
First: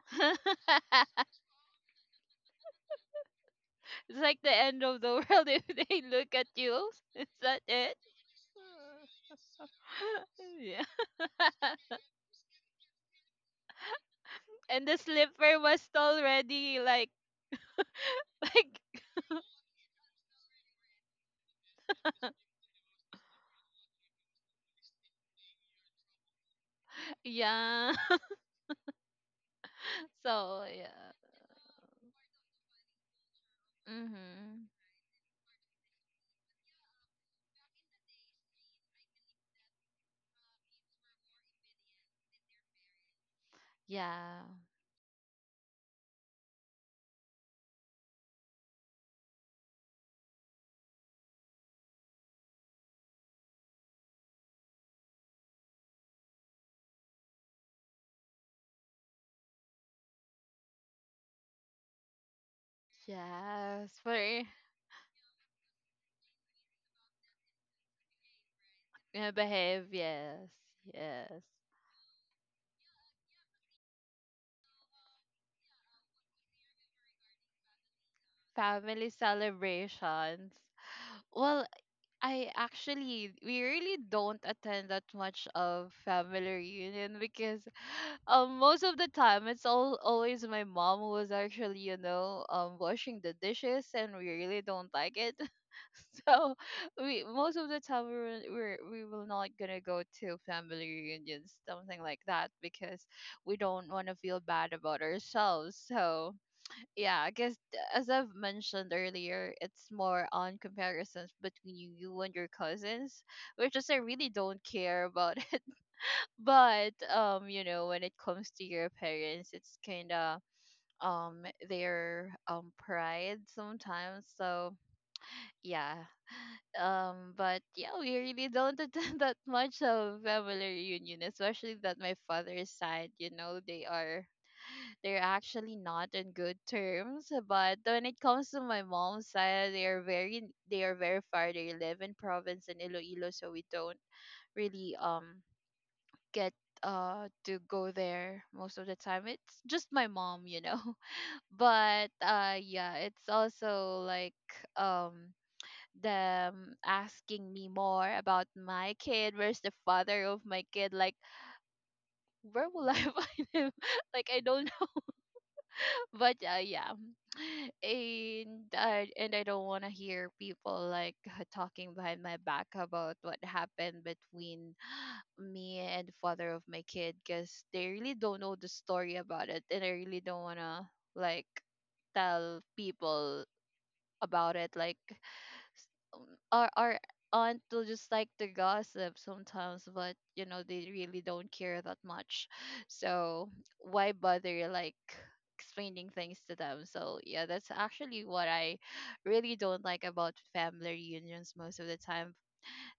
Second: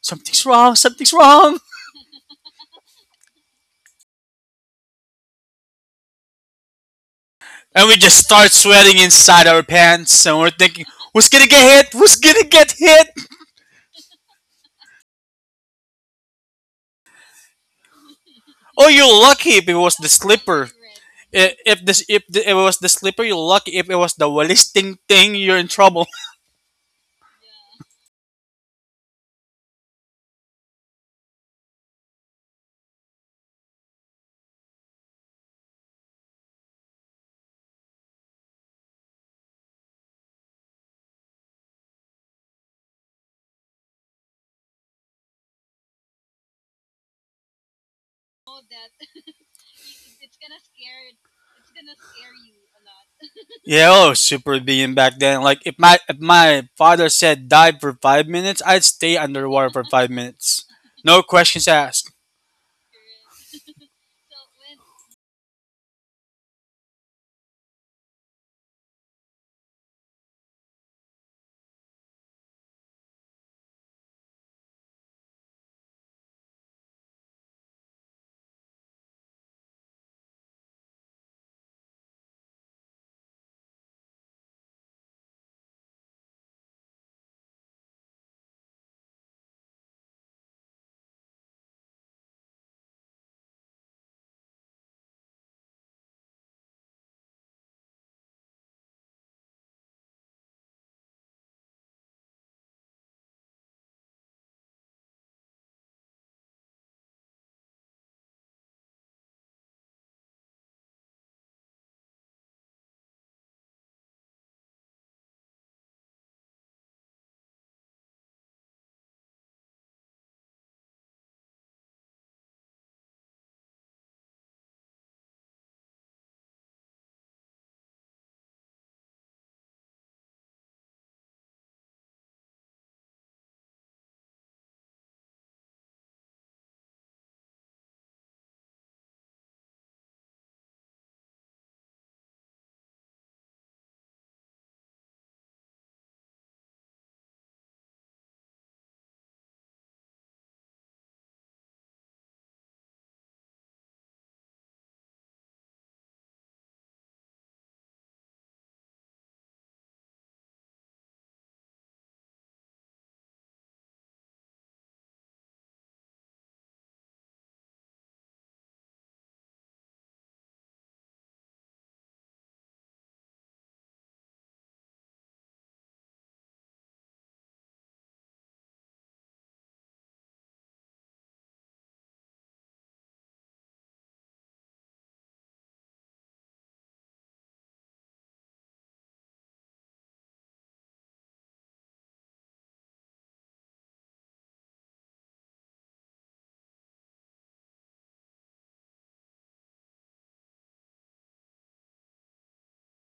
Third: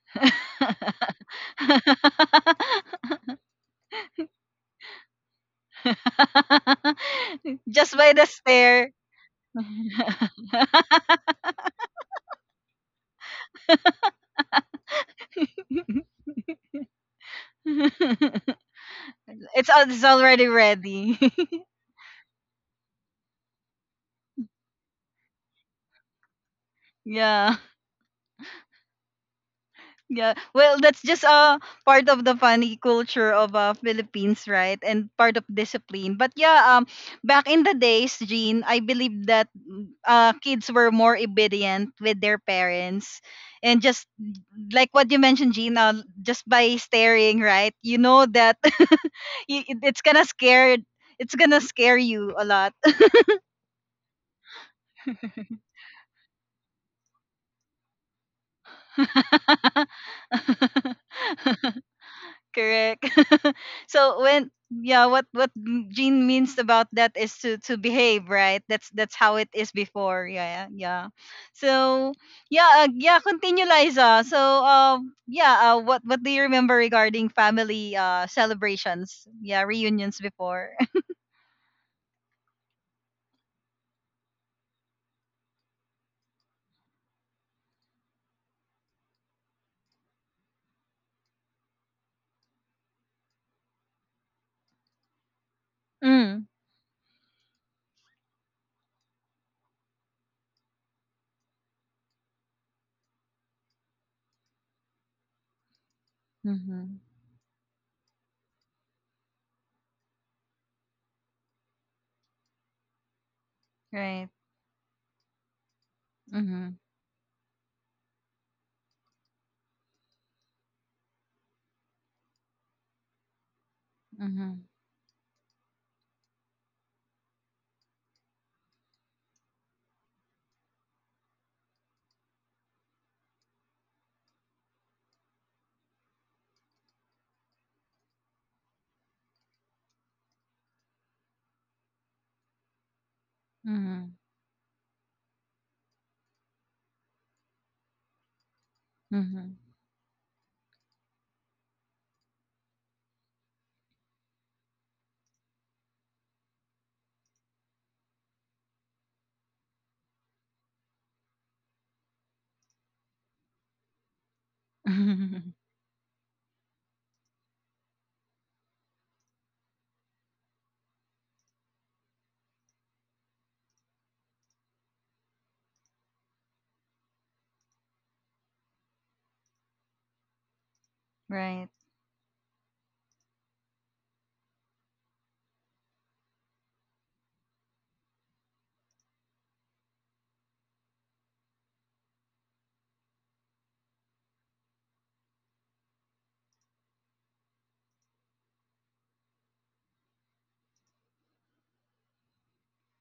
C: something's
B: [LAUGHS]
C: wrong, something's
A: [LAUGHS]
C: wrong.
B: It's like the end of the [LAUGHS] world if they look at you. [LAUGHS] Is that
A: [LAUGHS]
C: And
A: Just
C: we
B: it?
A: by
C: just
A: the
C: start
A: stare.
C: sweating inside our
A: [LAUGHS]
C: pants, and we're
B: [LAUGHS] Yeah.
C: thinking, who's gonna get hit? Who's gonna get hit?
B: And the slipper was already like [LAUGHS]
A: it's,
B: like
C: Oh, you're lucky if it was
A: it's
C: the
A: already
C: slipper.
A: ready.
C: If it was the slipper, you're lucky. If it was the wallisting thing, you're in trouble.
A: [LAUGHS] Yeah.
B: yeah. [LAUGHS]
A: Yeah,
B: So
A: well, that's just
B: yeah.
A: part of the funny culture of Philippines,
B: Mhm.
A: right? And part of discipline. But yeah, back in the days, Jean, I believe that kids were more obedient with their parents, and just
B: Yeah.
A: like what you mentioned, Jean, just by staring, right? You know that [LAUGHS] y- it- it's gonna scare, it's gonna scare you a lot.
C: [LAUGHS] Yeah, oh, super being back then. Like if my father said dive for 5 minutes, I'd stay underwater for 5 minutes.
A: [LAUGHS]
C: No questions asked.
A: Correct. [LAUGHS]
B: Yes.
A: So
B: For
A: when yeah what Jean means about that is to behave, right? That's
B: yeah,
A: how it is
B: behave.
A: before,
B: Yes.
A: yeah, yeah.
B: Yes.
A: So yeah yeah, continue, Liza. So what do you remember regarding family
B: Family
A: celebrations, yeah, reunions
B: celebrations.
A: before?
B: Well, I actually we really don't attend that much of family reunion because most of the time it's all always my mom who was actually you know washing the dishes and we really don't like it
A: [LAUGHS]
B: [LAUGHS]
A: Mm.
B: so we most of the time we were, we're we will not gonna go to family reunions something like that because we don't want to feel bad about ourselves, so
A: Mm-hmm.
B: yeah, I guess th- as I've mentioned earlier, it's more on comparisons between you, you and your cousins, which is I
A: Right.
B: really don't care about it. [LAUGHS]
A: Mm-hmm.
B: But you know, when it comes to your parents, it's kind of um their pride sometimes.
A: Mm-hmm.
B: So yeah. But yeah, we really don't attend [LAUGHS] that much of family reunion, especially that my father's side, you know, they are they're actually not in good terms. But when it comes to my mom's side, they are very far. They live in province in Iloilo, so we don't
A: Mm-hmm.
B: really get to go there most of the time. It's just my mom, you know. [LAUGHS] But yeah, it's also like um them asking me more about my kid, where's the father of my kid, like where will I [LAUGHS] find him, like I don't.
A: Mm-hmm.
B: But yeah, [LAUGHS] and I don't want to hear people like [LAUGHS] talking behind my back about what happened between me and the father of my kid, because they really don't know the story about it, and I really don't want to
A: [LAUGHS]
B: like
A: Right.
B: tell people about it, like um, our aunt will just like to gossip sometimes, but you know they really don't care that much. [LAUGHS] So why bother like explaining things to them? So yeah, that's actually what I really don't like about family reunions most of the time.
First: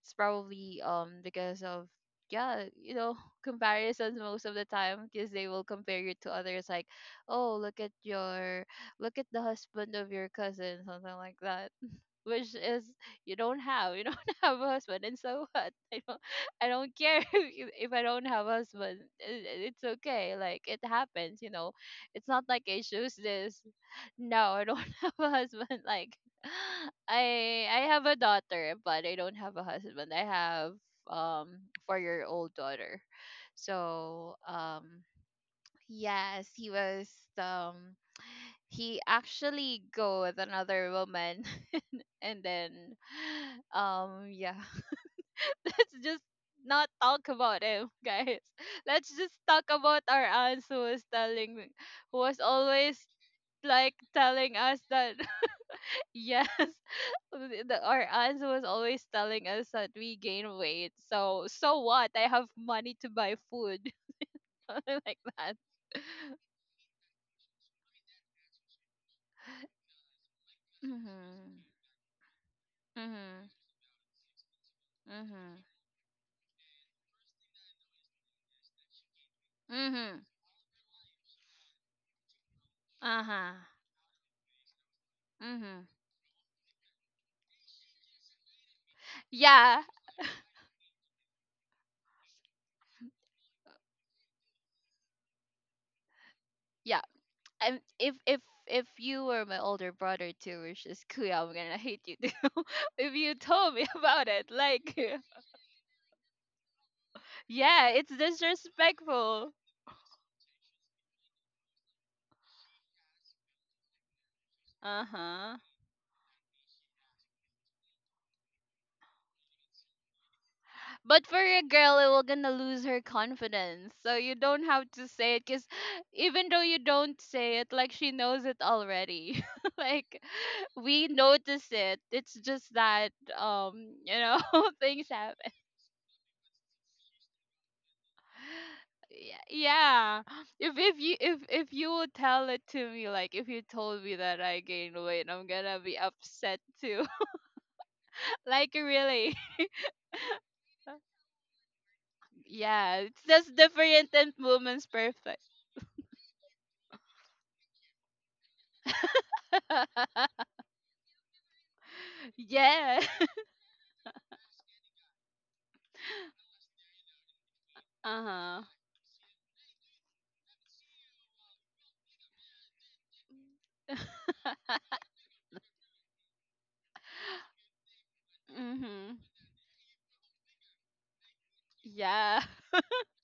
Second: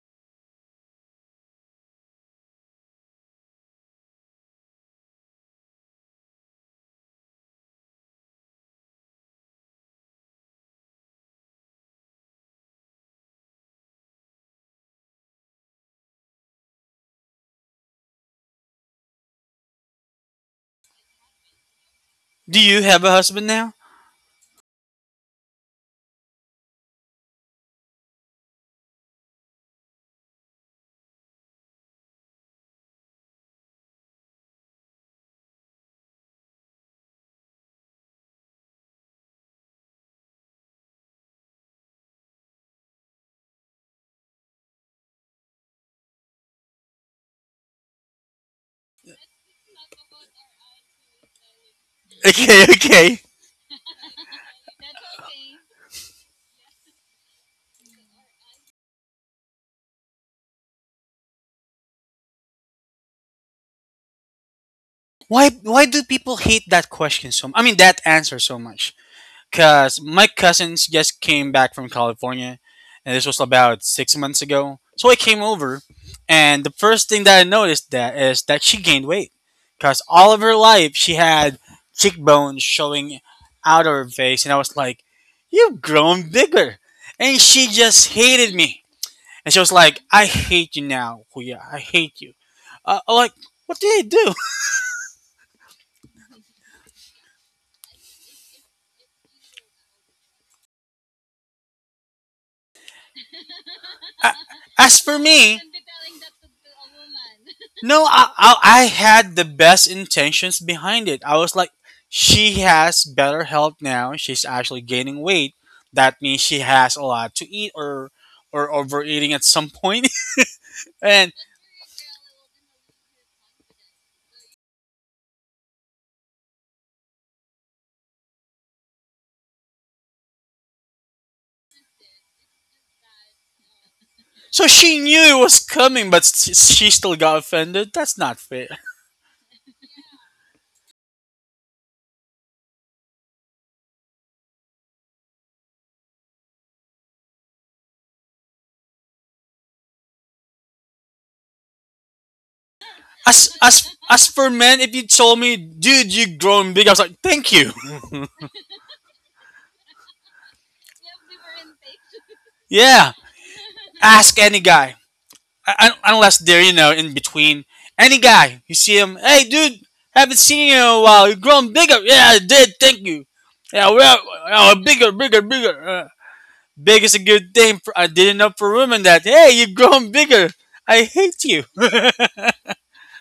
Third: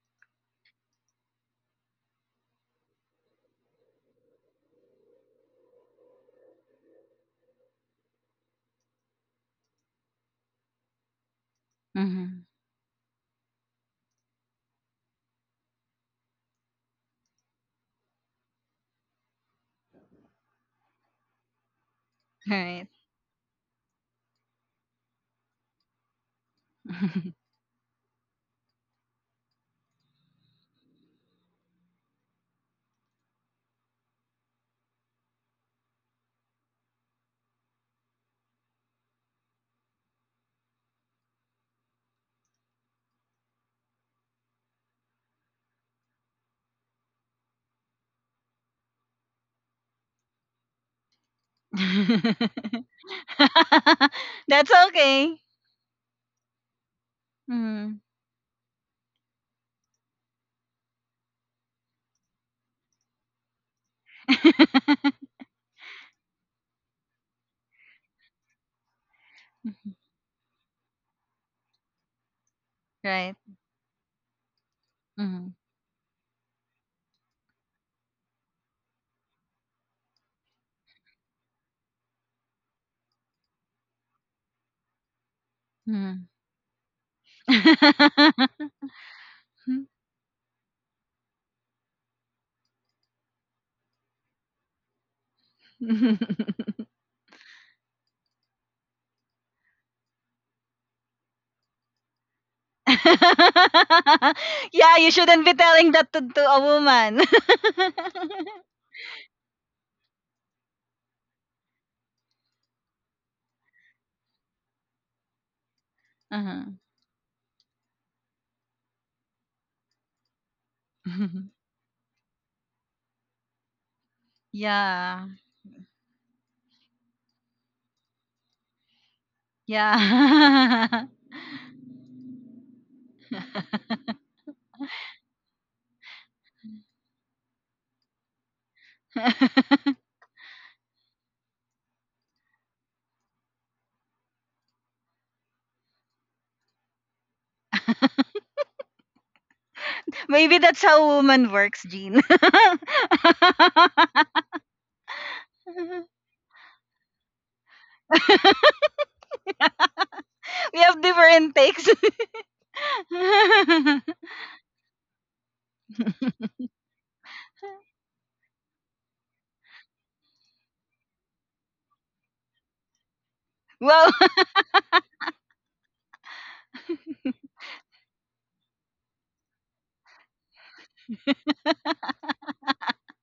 B: It's probably because of yeah you know [LAUGHS] comparisons most of the time, because they will compare you to others, like oh look at your look at the husband of your cousin something like that,
A: Mm-hmm.
B: which is you don't have you don't [LAUGHS] have a husband, and so what? I don't, I don't care. [LAUGHS] If, you- if I don't have a husband, it, it's okay, like it happens you know. It's not
C: Do
B: like I
C: you
A: Right.
C: have a
B: choose
C: husband
B: this.
C: now?
B: No, I don't [LAUGHS] have a husband, like [GASPS] [LAUGHS] I have a daughter but I don't have a husband. I have um 4 year old daughter. So yes, he was um he actually go with another woman, and then [GASPS] [SIGHS] yeah. [LAUGHS] Let's just not talk about him, guys. [LAUGHS] Let's just talk about our aunts who was telling me- who was
C: Okay, [LAUGHS]
B: always
C: okay.
B: like
A: [LAUGHS] [LAUGHS]
B: telling
A: That's
B: us that.
A: okay.
B: [LAUGHS] Yes, the-
A: Mm.
B: our aunts was always telling us that we gain weight. So so what, I have money to buy food. [LAUGHS] Something
A: [LAUGHS]
B: like
C: Why
B: that.
C: why do people hate that question so? I mean that answer so much? Cause my cousins just came
B: Mhm.
C: back from California, and this
A: Right.
C: was
B: Mhm.
C: about 6 months ago. So I came
A: Mm.
B: Mhm.
C: over, and the first thing that I noticed that is that she gained weight, cause
B: Mhm.
C: all of her life she had cheekbones showing
B: Uh-huh.
C: out of her face, and I was like, "You've
B: Mhm.
A: Mm.
C: grown bigger," and she just
A: [LAUGHS]
C: hated me, and she was
B: Yeah.
C: like, "I hate you now, Kuya. I hate you." I'm like, what did I do?
B: Yeah. I'm if you were my older brother too, which is Kuya, I'm gonna hate you too. [LAUGHS] If you told me [LAUGHS]
C: [LAUGHS]
B: about
C: A-
B: it,
A: [LAUGHS]
B: like,
A: Yeah,
C: As
A: you
C: for
A: shouldn't
B: [LAUGHS]
A: be
C: me.
A: telling that to a woman.
C: [LAUGHS]
B: yeah,
A: [LAUGHS]
C: No,
B: it's
C: I had the
B: disrespectful.
C: best intentions behind it. I was like, she has better health now. She's actually
B: Uh
C: gaining weight.
B: huh.
C: That means she
A: Uh-huh.
C: has a lot to eat, or overeating at some point. [LAUGHS]
B: But
C: And
B: for
A: [LAUGHS]
B: a girl, it will gonna lose her confidence. So you don't have to
A: Yeah.
B: say it, cause even though you don't say it, like she knows it already. [LAUGHS] Like
A: Yeah.
B: we notice it. It's just that you know,
C: so
B: [LAUGHS]
C: she
B: things
C: knew it
B: happen.
C: was coming, but she still got offended. That's not fair.
B: Y-
A: [LAUGHS]
B: yeah, if you would tell it to me, like if you told me that I gained weight I'm gonna be upset too. [LAUGHS] Like really.
A: Maybe that's how
B: [LAUGHS]
A: woman works, Jean.
B: Yeah,
A: [LAUGHS]
B: it's
C: As
B: just
C: as
B: different
C: as
B: and
C: for men,
B: movements
C: if you told
B: perfect.
C: me, dude, you grown big, I was like, thank you. [LAUGHS]
A: We have different takes.
B: Yeah.
C: Yeah,
B: [LAUGHS]
A: [LAUGHS]
C: ask any guy. Unless they're in between. Any
B: Uh-huh.
C: guy you see him, hey dude, haven't seen you in a while. You're growing bigger. Yeah, I did. Thank you. Yeah,
A: Wow.
C: well, oh, bigger, bigger, bigger. Big is a good thing. For, I didn't know for women
B: Hmm.
C: that. Hey, you're growing bigger. I hate you. [LAUGHS]
B: Yeah.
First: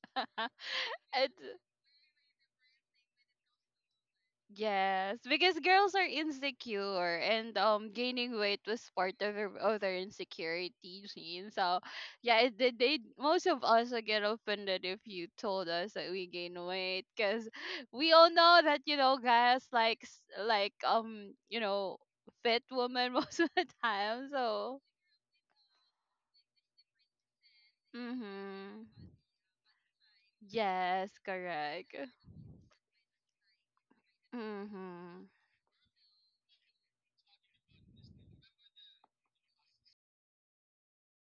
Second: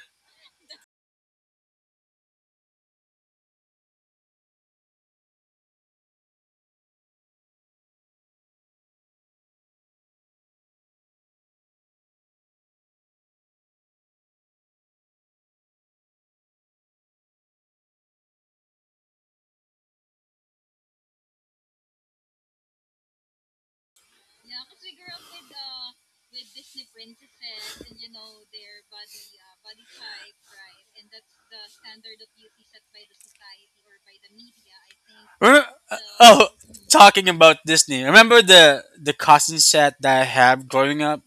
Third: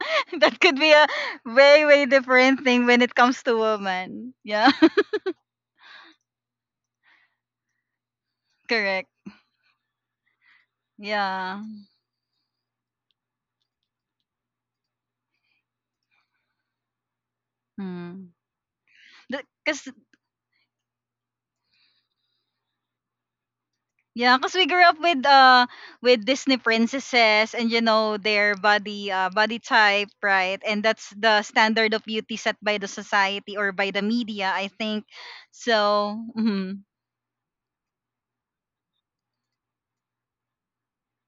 A: [LAUGHS] That could be a
B: [LAUGHS] It's
A: way, way different thing when it comes to women. Yeah,
B: Yes,
A: [LAUGHS]
B: because girls are insecure and gaining weight was
A: correct.
B: part of their other insecurity, Gene.
A: Yeah.
B: So yeah, it, they most of us would get offended if you told us that we gain weight, because we all
A: Hmm.
B: know that you know guys
A: Cause
B: like s- like you know fit women [LAUGHS] most of the time.
A: yeah, cause we
B: So
A: grew up with with Disney princesses and you know their
B: mm-hmm.
A: body type, right? And that's
B: Yes,
A: the standard
B: correct.
A: of beauty set by the society or by the media, I think.
B: Mm-hmm.
C: Remem-
A: So,
C: oh,
A: mm-hmm,
C: talking about Disney. Remember the costume set that I had growing up?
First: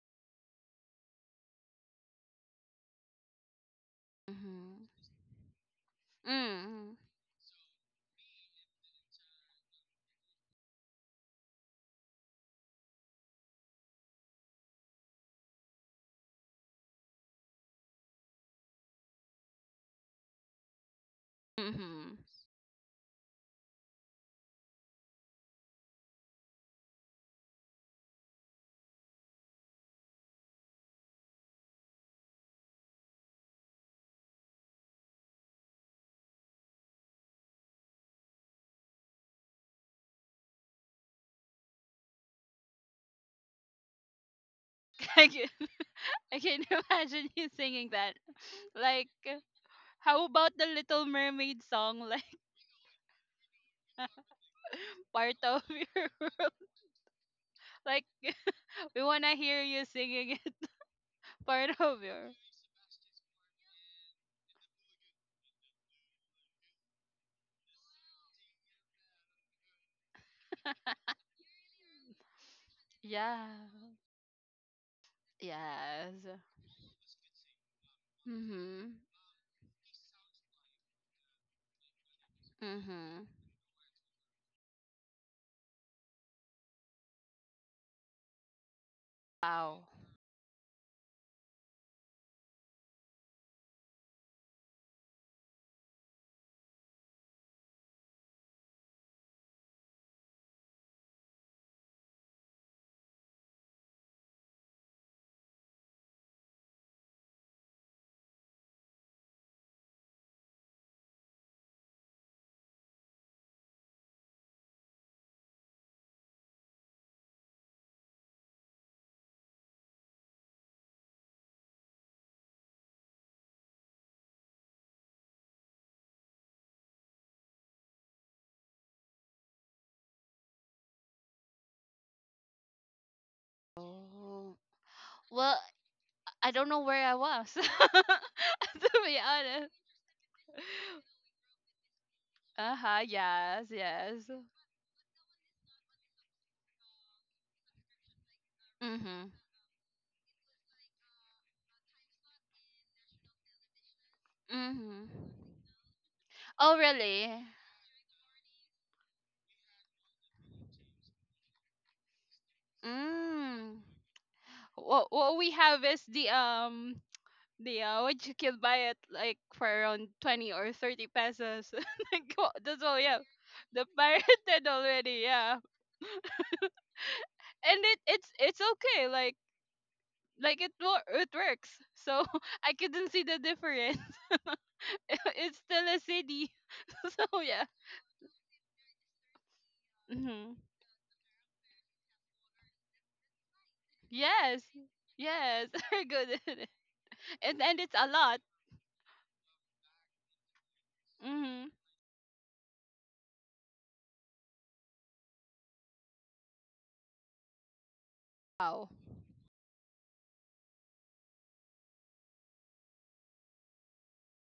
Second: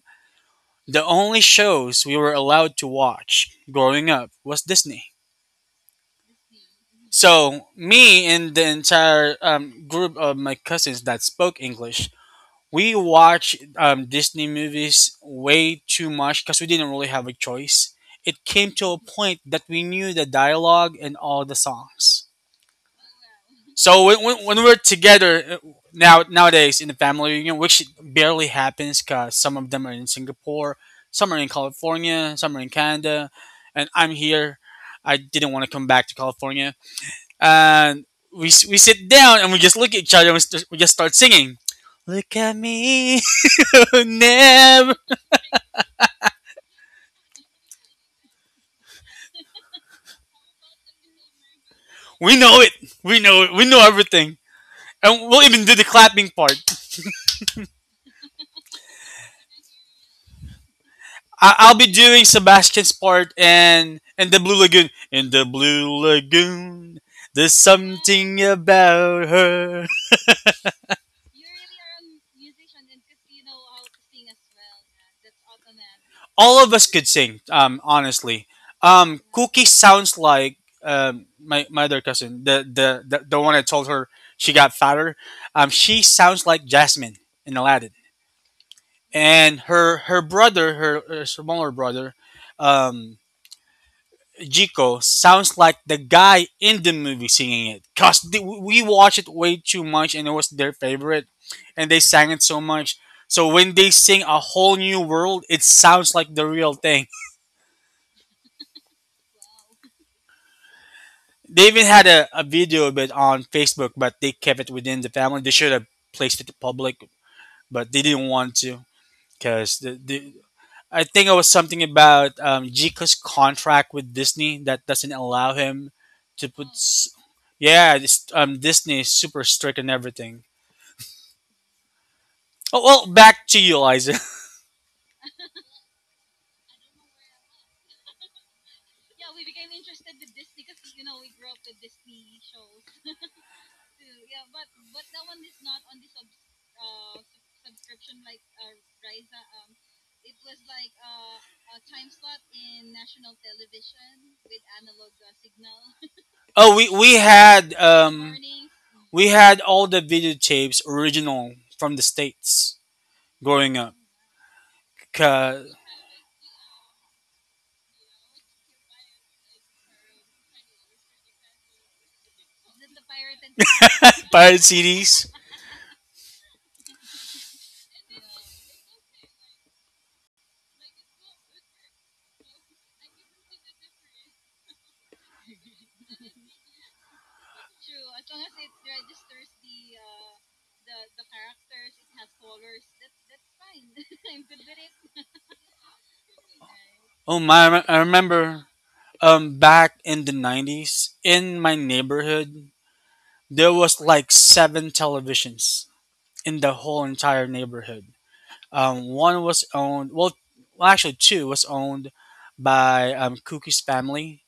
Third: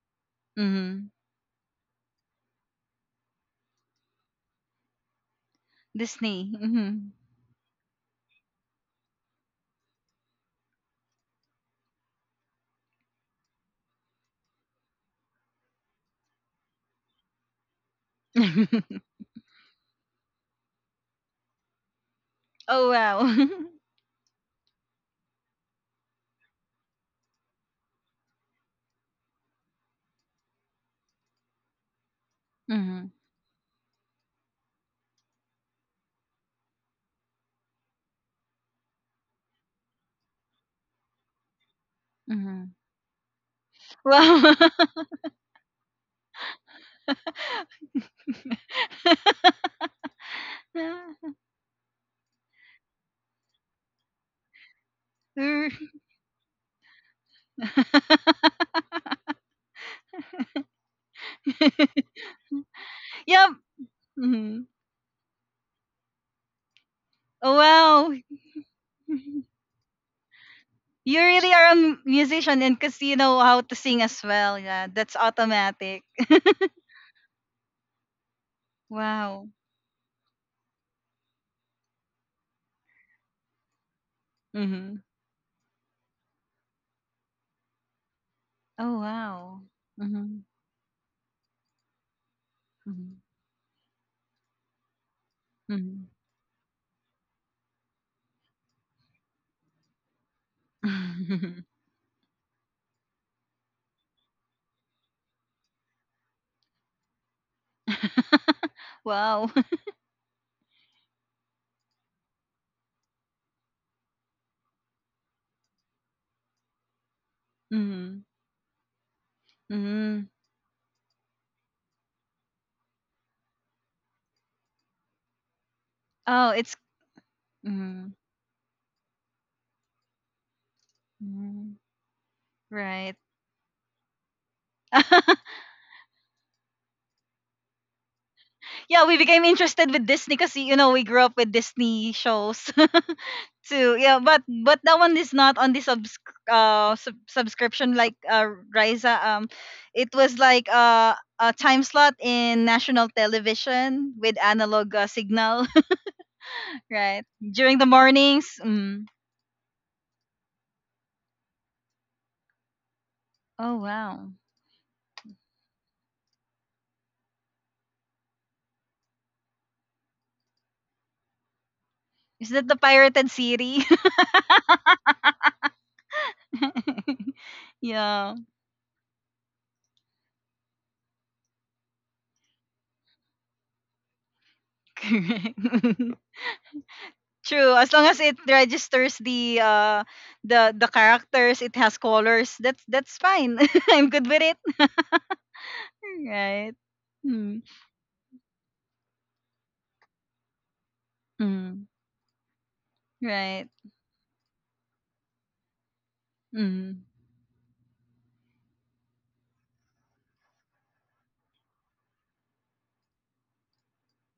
C: The
A: mm-hmm.
C: only shows we were allowed to watch growing up was
B: Mm-hmm.
C: Disney.
A: Disney.
B: Mm-hmm.
A: Mm-hmm.
C: So me and the entire group of my cousins that spoke English, we watch Disney movies way too much because we didn't really have a choice. It came to a point that we knew the dialogue and all the songs.
B: Mm-hmm.
A: [LAUGHS] Oh, wow. [LAUGHS]
C: So when we're together now nowadays in the family reunion, which barely happens because some of them are in Singapore, some are in California, some are in
A: Mm-hmm,
C: Canada, and I'm here. I didn't want to come back to California, and we sit down and we, just look at each other and we just start singing. Look at
A: mm-hmm.
C: me, [LAUGHS]
A: Wow.
C: never.
B: [LAUGHS] I can [LAUGHS] imagine you singing that. Like, how about the Little
A: [LAUGHS] [LAUGHS]
B: Mermaid song?
C: We
B: Like,
C: know it. We know it. We know everything,
B: [LAUGHS]
C: and
B: part
C: we'll
B: of
C: even
A: Er.
C: do the
B: your.
C: clapping
B: [LAUGHS]
C: part.
B: Like,
A: [LAUGHS]
B: [LAUGHS] we want to hear you singing it. [LAUGHS]
C: I-
B: Part
C: I'll be
B: of
C: doing
B: your.
C: Sebastian's part
A: Yep.
C: and the Blue
A: Mhm.
C: Lagoon. In the Blue Lagoon,
A: Oh,
C: there's
A: wow.
C: something about
A: [LAUGHS]
C: her.
A: You really are a musician and because you know
B: Yeah.
A: how to sing as well. Yeah, that's automatic.
B: Yes.
A: [LAUGHS]
C: All of us could sing. Um, honestly,
B: Mm-hmm.
C: um,
A: Wow.
C: Cookie sounds like my other cousin, the the
B: Mm-hmm.
C: the, the one I told her she got
A: Mm-hmm.
C: fatter. She sounds like Jasmine in Aladdin,
A: Oh,
C: and
A: wow.
B: Wow.
C: her
A: Mm-hmm.
C: brother, her smaller brother,
A: Mm-hmm.
C: um, Jiko sounds like the guy in the movie singing it. Cause we watched it way too much, and it was their favorite,
A: Mm-hmm.
C: and they sang it so much. So when they sing A Whole New World, it sounds like the real thing.
A: [LAUGHS] Wow. [LAUGHS]
C: They even had a video of it on Facebook, but they kept it within the family. They should have placed it to public, but they
A: Mm-hmm.
C: didn't want to, because
A: Mm-hmm.
C: the I think it was something about Jika's contract with Disney that doesn't allow him to
A: Oh,
C: put.
A: it's.
C: s- Yeah,
A: Mm-hmm.
C: this, Disney is super strict and everything.
A: Mm-hmm.
C: Oh well,
A: Right.
C: back to you, Eliza.
B: Oh.
A: [LAUGHS]
B: Well, I don't know where I was. [LAUGHS] To
A: Yeah, we
B: be
A: became
B: honest.
A: interested with Disney because, you know, we grew up with Disney shows
B: Uh-huh. Yes.
A: too. Yeah,
B: Yes.
A: but that one is not on the subscription like Riza.
B: Mm-hmm.
A: It was like a time slot in national television with analog
B: Mm-hmm.
A: signal,
C: [LAUGHS]
B: Oh,
C: oh,
A: [LAUGHS]
C: we we
A: right?
B: really?
C: had
A: During the
C: um,
A: mornings. Mm.
C: we had all the videotapes original from the states
A: Oh
C: growing
B: Mm.
C: up.
A: wow,
B: What we
C: Ca-
B: have is the what you can buy it like for around 20 or 30 pesos. [LAUGHS] Like what,
A: is that the
B: that's all yeah.
A: pirated
B: The
A: series?
C: Pirate
B: pirated already,
C: CDs.
B: yeah.
A: [LAUGHS]
B: And it
A: Yeah,
B: it's okay, like it wo- it works. So [LAUGHS] I couldn't see the difference. [LAUGHS]
A: correct.
B: It's still a
A: [LAUGHS]
B: city. [LAUGHS] So yeah.
A: True. As long as it registers
B: Hmm.
A: the characters, it has colors. That's fine. [LAUGHS] I'm good with it.
B: Yes.
A: [LAUGHS]
B: Yes. [LAUGHS] Very good. At it.
A: Right.
C: Oh
A: Mm.
C: my!
B: And
C: I
B: it's a lot.
C: remember back in the 90s in my
B: Hmm.
A: Mm.
C: neighborhood there
A: Right.
C: was like seven televisions in the whole
A: Mhm.
C: entire neighborhood.
B: Wow.
C: One was owned well, actually two was owned by Cookie's family,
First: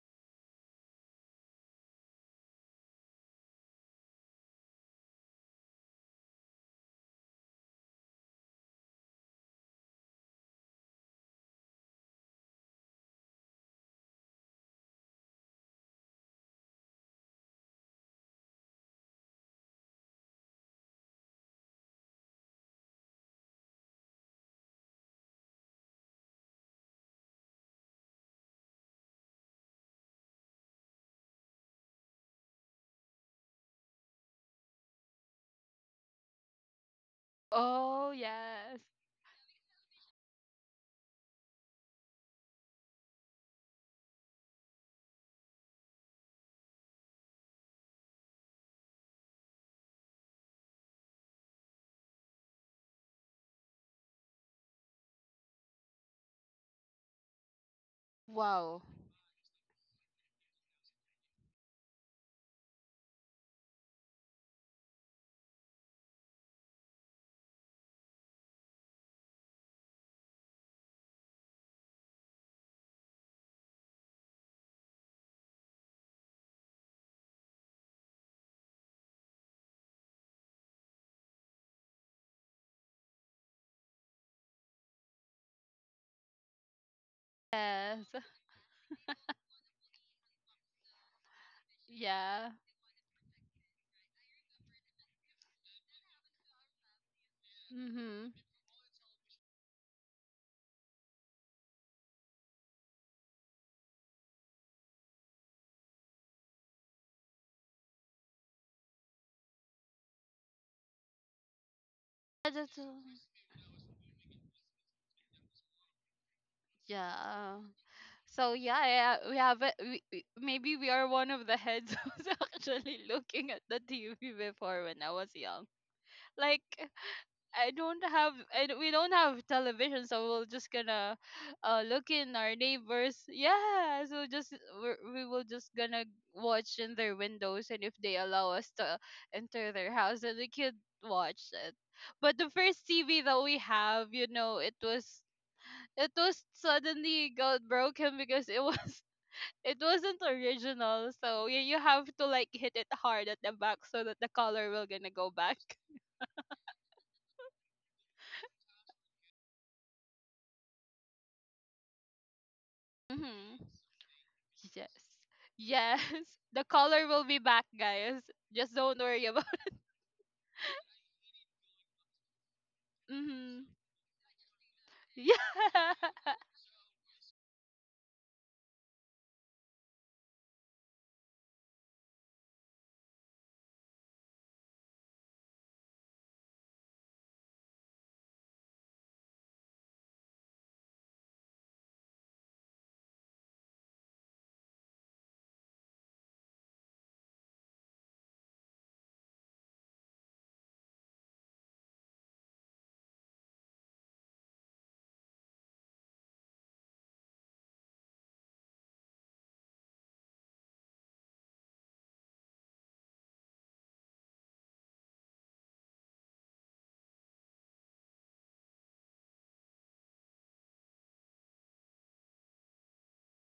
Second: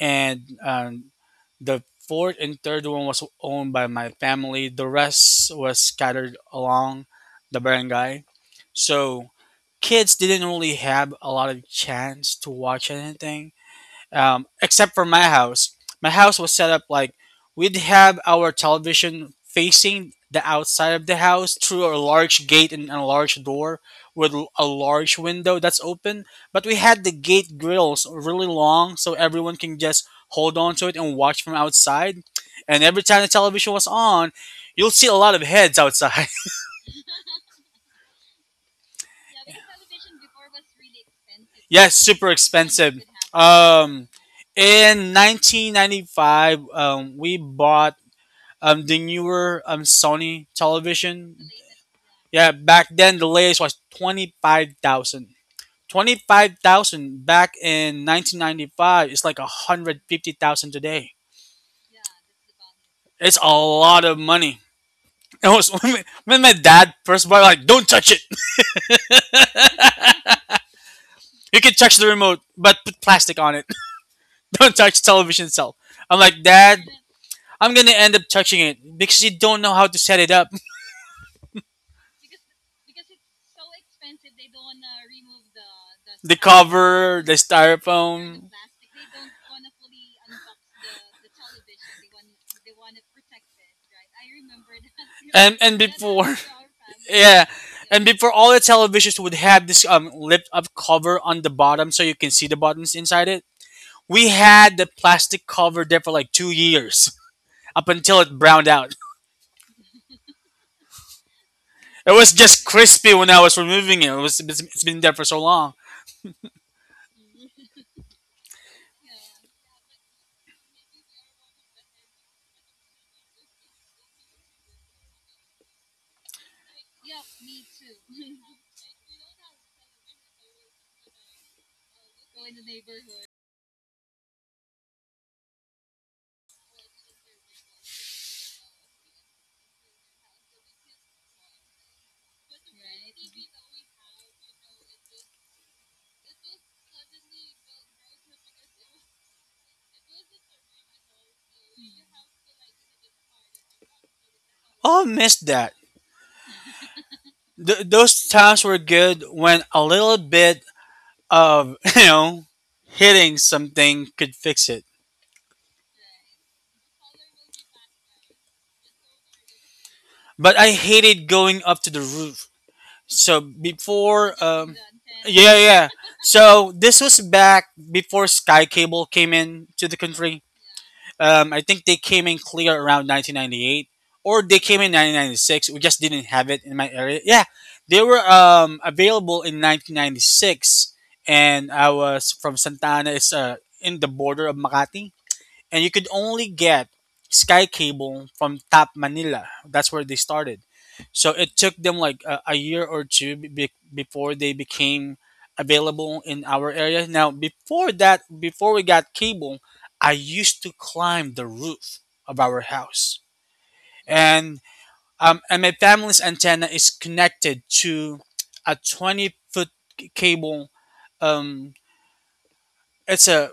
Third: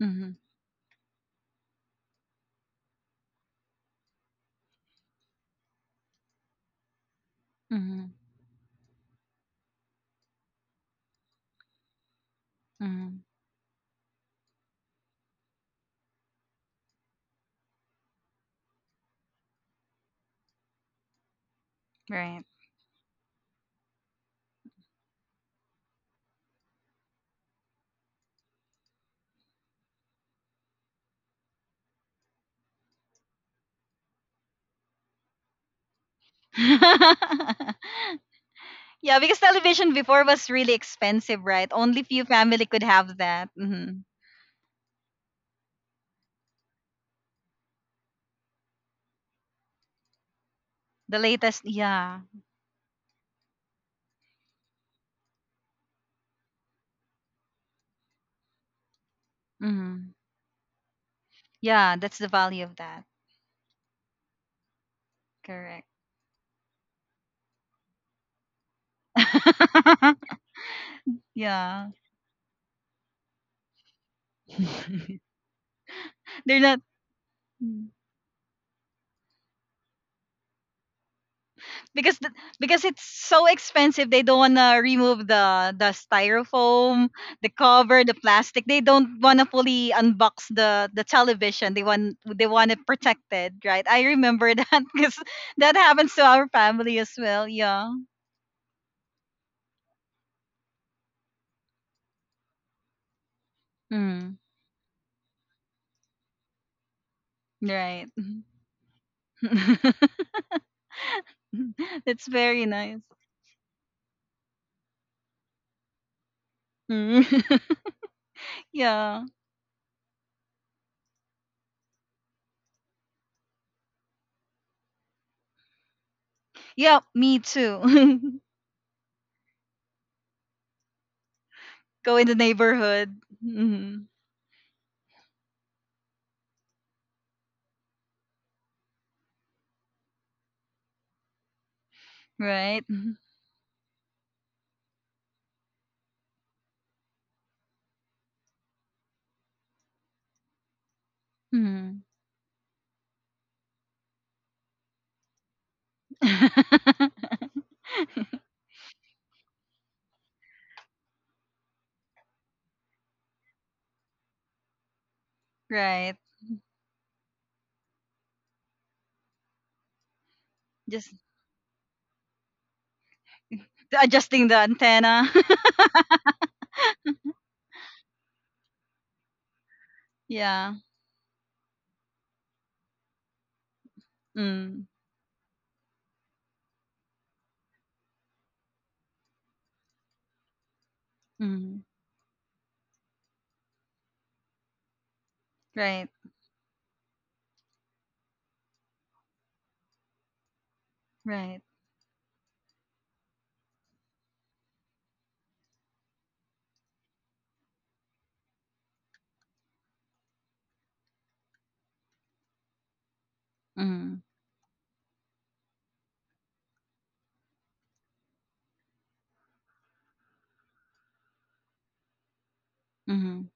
A: Mhm.
C: the fourth and third one was owned by my family. The rest was scattered along the
A: Mhm.
C: barangay. So kids didn't really have a lot of chance to watch
A: Mhm.
C: anything, except for my house. My house was set up like we'd have our television facing the outside of the house through a
A: Right.
C: large gate and a large door with a large window that's open. But we had the gate grills really long so everyone can just hold on to it and watch from outside. And every time the television was on, you'll see a lot of heads outside.
A: [LAUGHS]
B: Oh yes.
A: Yeah, because television before was really expensive, right?
C: [LAUGHS] Yes,
A: Only few
C: super
A: family could
C: expensive.
A: have that. Mhm.
C: Um, in 1995, we bought the newer Sony
A: The
C: television.
A: latest, yeah.
C: Yeah, back then the latest was 25,000. 25,000 back in
B: Wow.
C: 1995 is like
A: Mhm.
C: 150,000 today.
A: Yeah, that's the value of that.
C: It's a lot of money. It was,
A: Correct.
C: [LAUGHS] when my dad first bought it, like, don't touch it. [LAUGHS]
A: [LAUGHS]
C: You can
A: Yeah.
C: touch the remote, but put plastic on it. [LAUGHS] Don't touch the
A: [LAUGHS]
C: television itself. I'm like,
A: They're not.
C: "Dad, I'm going to end up touching it because you don't know how to set it up."
A: Because because it's so expensive they don't want to remove the
C: The
A: styrofoam,
C: cover, the
A: the cover,
B: Yes.
A: the
C: styrofoam. [LAUGHS]
A: plastic, they don't want to fully unbox the television, they
B: Yeah.
A: want it protected, right? I remember [LAUGHS] that, because
C: And
A: that
C: and
A: happens to
C: before.
A: our family
C: [LAUGHS]
A: as
C: Yeah.
A: well, yeah.
C: And
B: Mm-hmm.
C: before, all the televisions would have this lift up cover on the bottom so you can see the buttons inside it. We
A: Mm,
C: had the plastic cover there for like 2 years [LAUGHS] up
A: right.
C: until it browned out.
A: [LAUGHS]
C: It
A: That's
C: was
B: Yeah,
A: very
C: just
B: that's,
A: nice.
C: crispy when I was removing it. It was it's been there for so long.
A: Mm.
B: yeah.
A: [LAUGHS]
B: So yeah, yeah,
A: Yeah,
B: we have a, we- maybe we are one of the heads [LAUGHS] who's actually looking at the TV before when I was young. Like
A: yeah, me
B: I don't have
A: too.
B: I, don't- we don't have television, so we're just gonna
A: [LAUGHS]
B: look
A: Go in
B: in
A: the
B: our neighbors.
A: neighborhood.
B: Yeah,
A: Mhm.
B: so just we're, we will just gonna watch in their windows, and if they allow us to enter their house, then we could watch it. But the first
A: Right.
B: TV that we have, you know, it was suddenly got broken because it was [LAUGHS] it wasn't original. So you
A: Mhm.
B: have to like hit it hard at the back so that the color will
C: Oh, I
B: gonna go
C: missed
B: back.
C: that.
A: [LAUGHS]
C: Those times were good when a little bit of [LAUGHS] hitting
B: Mm-hmm.
C: something could fix
B: Yes.
C: it.
B: Yes.
A: Right.
B: [LAUGHS] The color will be back, guys. Just don't worry about
C: But I
A: Just
C: hated going up to the roof.
B: [LAUGHS]
C: So
B: Mm-hmm.
C: before,
A: adjusting the antenna.
B: Yeah.
C: yeah,
A: [LAUGHS]
C: yeah.
B: [LAUGHS]
C: So this was back before Sky Cable came in to the country.
A: Yeah.
C: I think they came in clear around 1998, or they came
A: Mm.
C: in 1996. We just didn't have it in my area. Yeah, they were available in 1996, and
A: Mm.
C: I was from Santana. It's in the border of Makati. And you
A: Right.
C: could only get Sky Cable from Tap Manila. That's where they started. So
A: Right.
C: it took them like a year or two before they became available in our area. Now, before that, before we got cable, I used to climb the roof of our house,
A: Mm.
C: and my family's antenna is connected to a 20 foot cable. Um, it's
A: Mm.
C: a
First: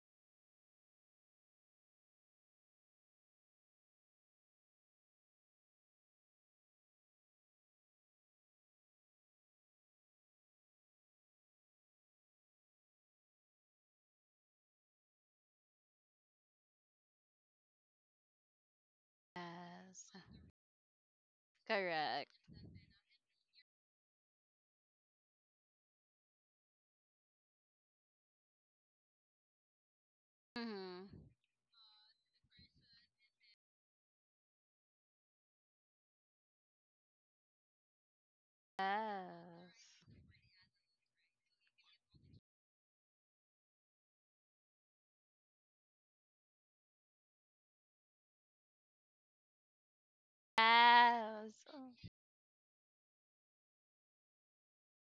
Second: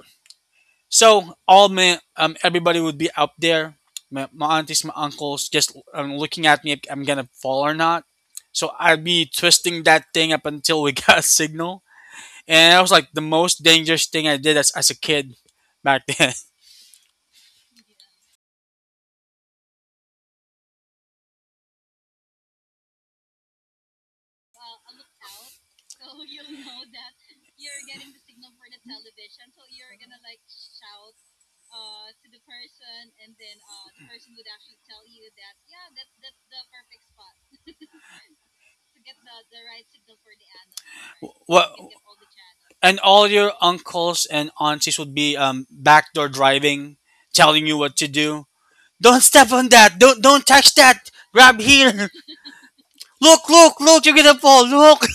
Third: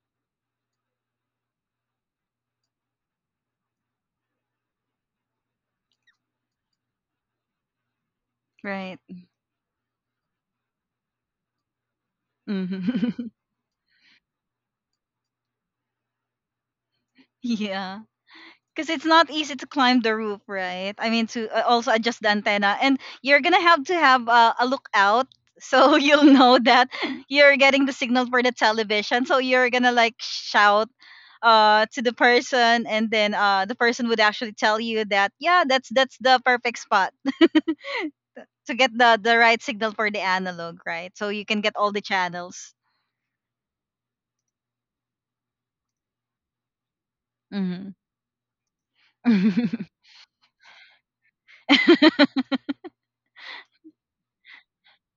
C: So all my everybody would be up there, my aunties, my uncles, just looking at me if I'm gonna fall or not. So
A: Right.
C: I'd be twisting that thing up until we [LAUGHS] got a signal, and that was like the
A: Mm.
C: most dangerous thing I did as a kid back then.
A: [LAUGHS] Yeah. Because it's not easy to climb
B: Yes.
A: the roof, right? I mean, to also adjust the
B: Correct.
A: antenna, and you're gonna have to have a lookout, so [LAUGHS] you'll know that you're getting the signal for the television. So you're gonna like shout
B: Mm-hmm.
A: to the person, and then the person would actually tell you that yeah, that's the perfect spot to get the right
B: Yes.
A: signal for the analog, right? So you
C: [LAUGHS]
A: can
C: What?
A: get all the channels.
C: And all your uncles and aunties would be backdoor driving, telling you
A: Mm-hmm.
C: what to do. Don't step on
A: [LAUGHS]
C: that. Don't touch that. Grab here.
B: Yes.
C: [LAUGHS] Look, look, look. You're gonna fall. Look.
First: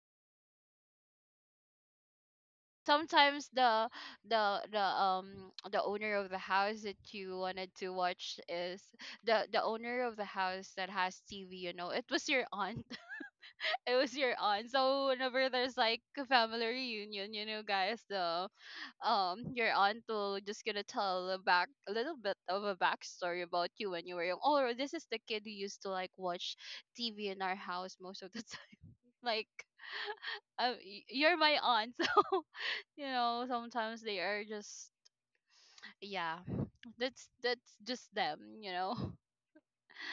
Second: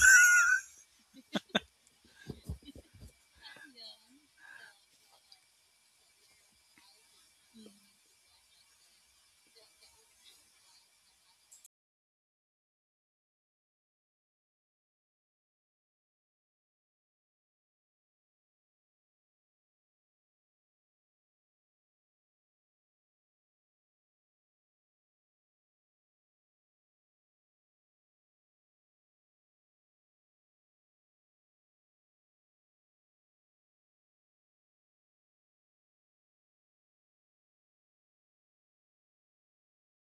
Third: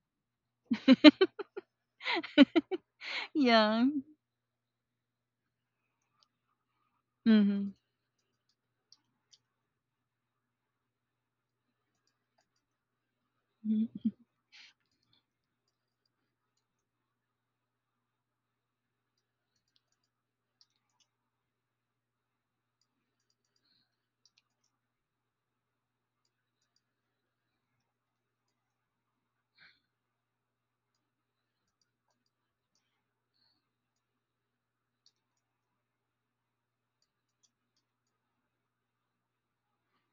B: Sometimes
A: Yeah.
B: the [TSK] the owner of the house that you
A: Mm-hmm.
B: wanted to watch is the owner of the house that has TV, it was your aunt. [LAUGHS] It
A: Mm-hmm.
B: was your aunt. So whenever there's like a family reunion, you know guys the your aunt will just gonna tell a back a little bit of a backstory about you when you were young. Oh, this is the kid who used to like watch TV in our house most of the [LAUGHS] time. Like y- you're my aunt. [LAUGHS] So sometimes they are just yeah, that's just them,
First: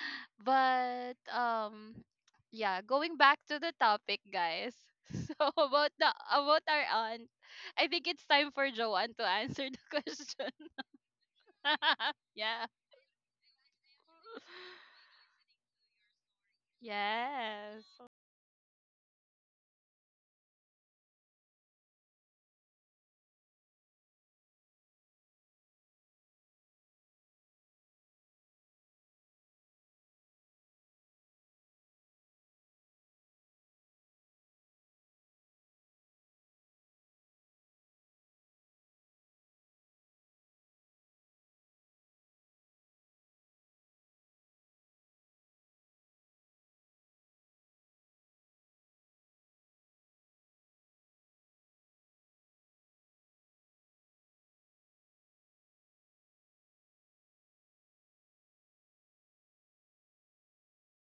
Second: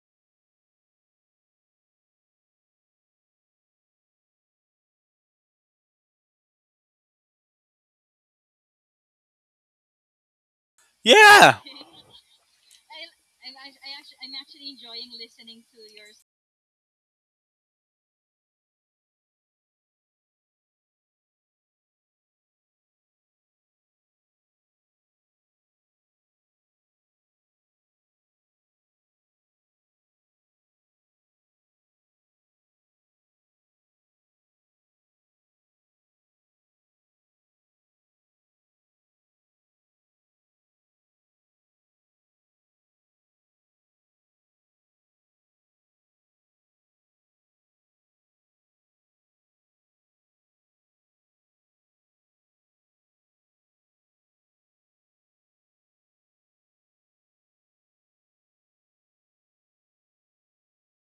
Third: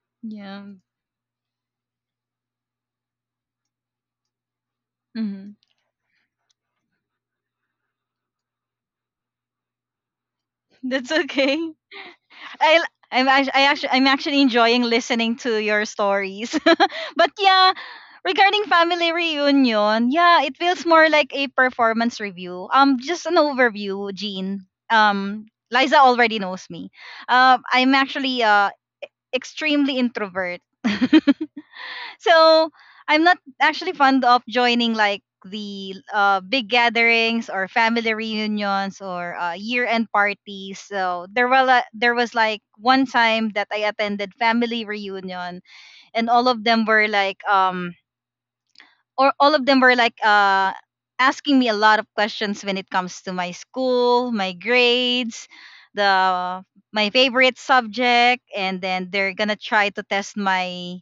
B: [LAUGHS]
A: Yeah.
B: But yeah, going back to the topic guys. [LAUGHS] So
A: Mm-hmm.
B: about the about our aunt, I think it's time for Joanne to answer the [LAUGHS] question.
A: That's
C: [LAUGHS] Yeah.
A: okay.
B: [LAUGHS] Yeah.
A: I I actually I'm actually enjoying listening to your stories. [LAUGHS] But yeah,
B: Yes.
A: regarding family reunion, yeah, it feels more like a performance review. Just an overview, Jean. Liza already knows me. I'm actually extremely introvert. [LAUGHS] So I'm not actually fond of joining like the big gatherings or family reunions or year-end parties. So there was like one time that I attended family reunion, and all of them were like or all of them were like asking me a lot of questions when it comes to my school, my grades, the my favorite subject, and then they're gonna try to test my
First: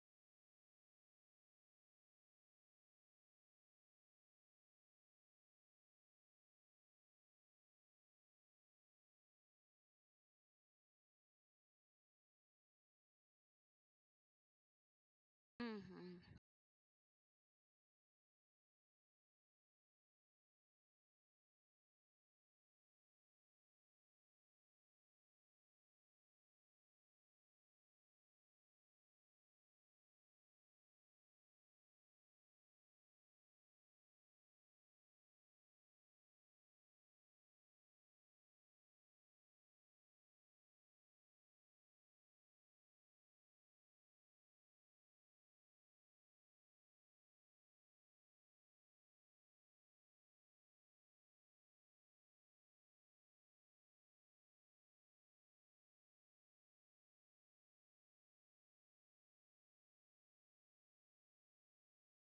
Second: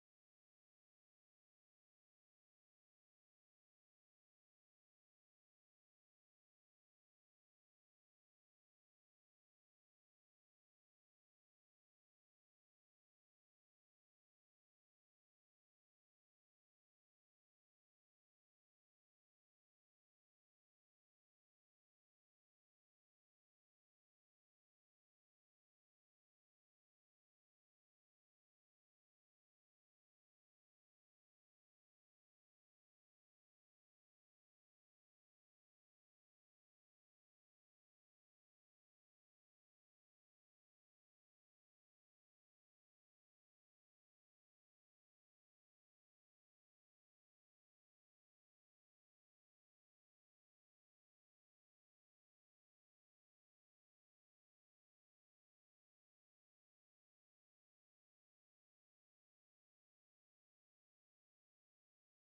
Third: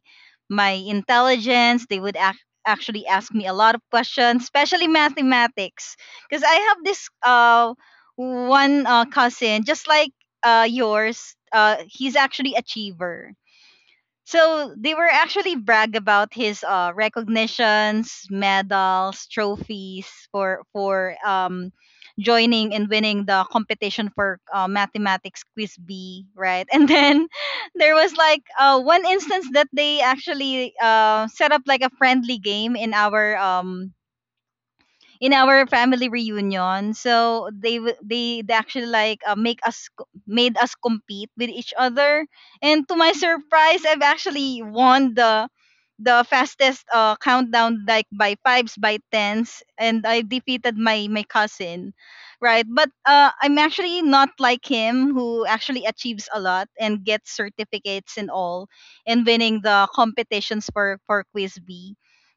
A: intelligence. Actually ask me a lot of questions, especially mathematics, because I have this one cousin just like yours. He's actually achiever, so they were actually brag about
B: Mm-hmm.
A: his recognitions, medals, trophies for joining and winning the competition for mathematics quiz B, right? And then [LAUGHS] there was like one instance that they actually set up like a friendly game in our family reunion. So they w- they actually like made us compete with each other. And to my [LAUGHS] surprise, I've actually won the fastest countdown, like by fives, by tens, and I defeated my cousin, right? But I'm actually not like him, who actually achieves a lot and gets certificates and all and winning the competitions for quiz B.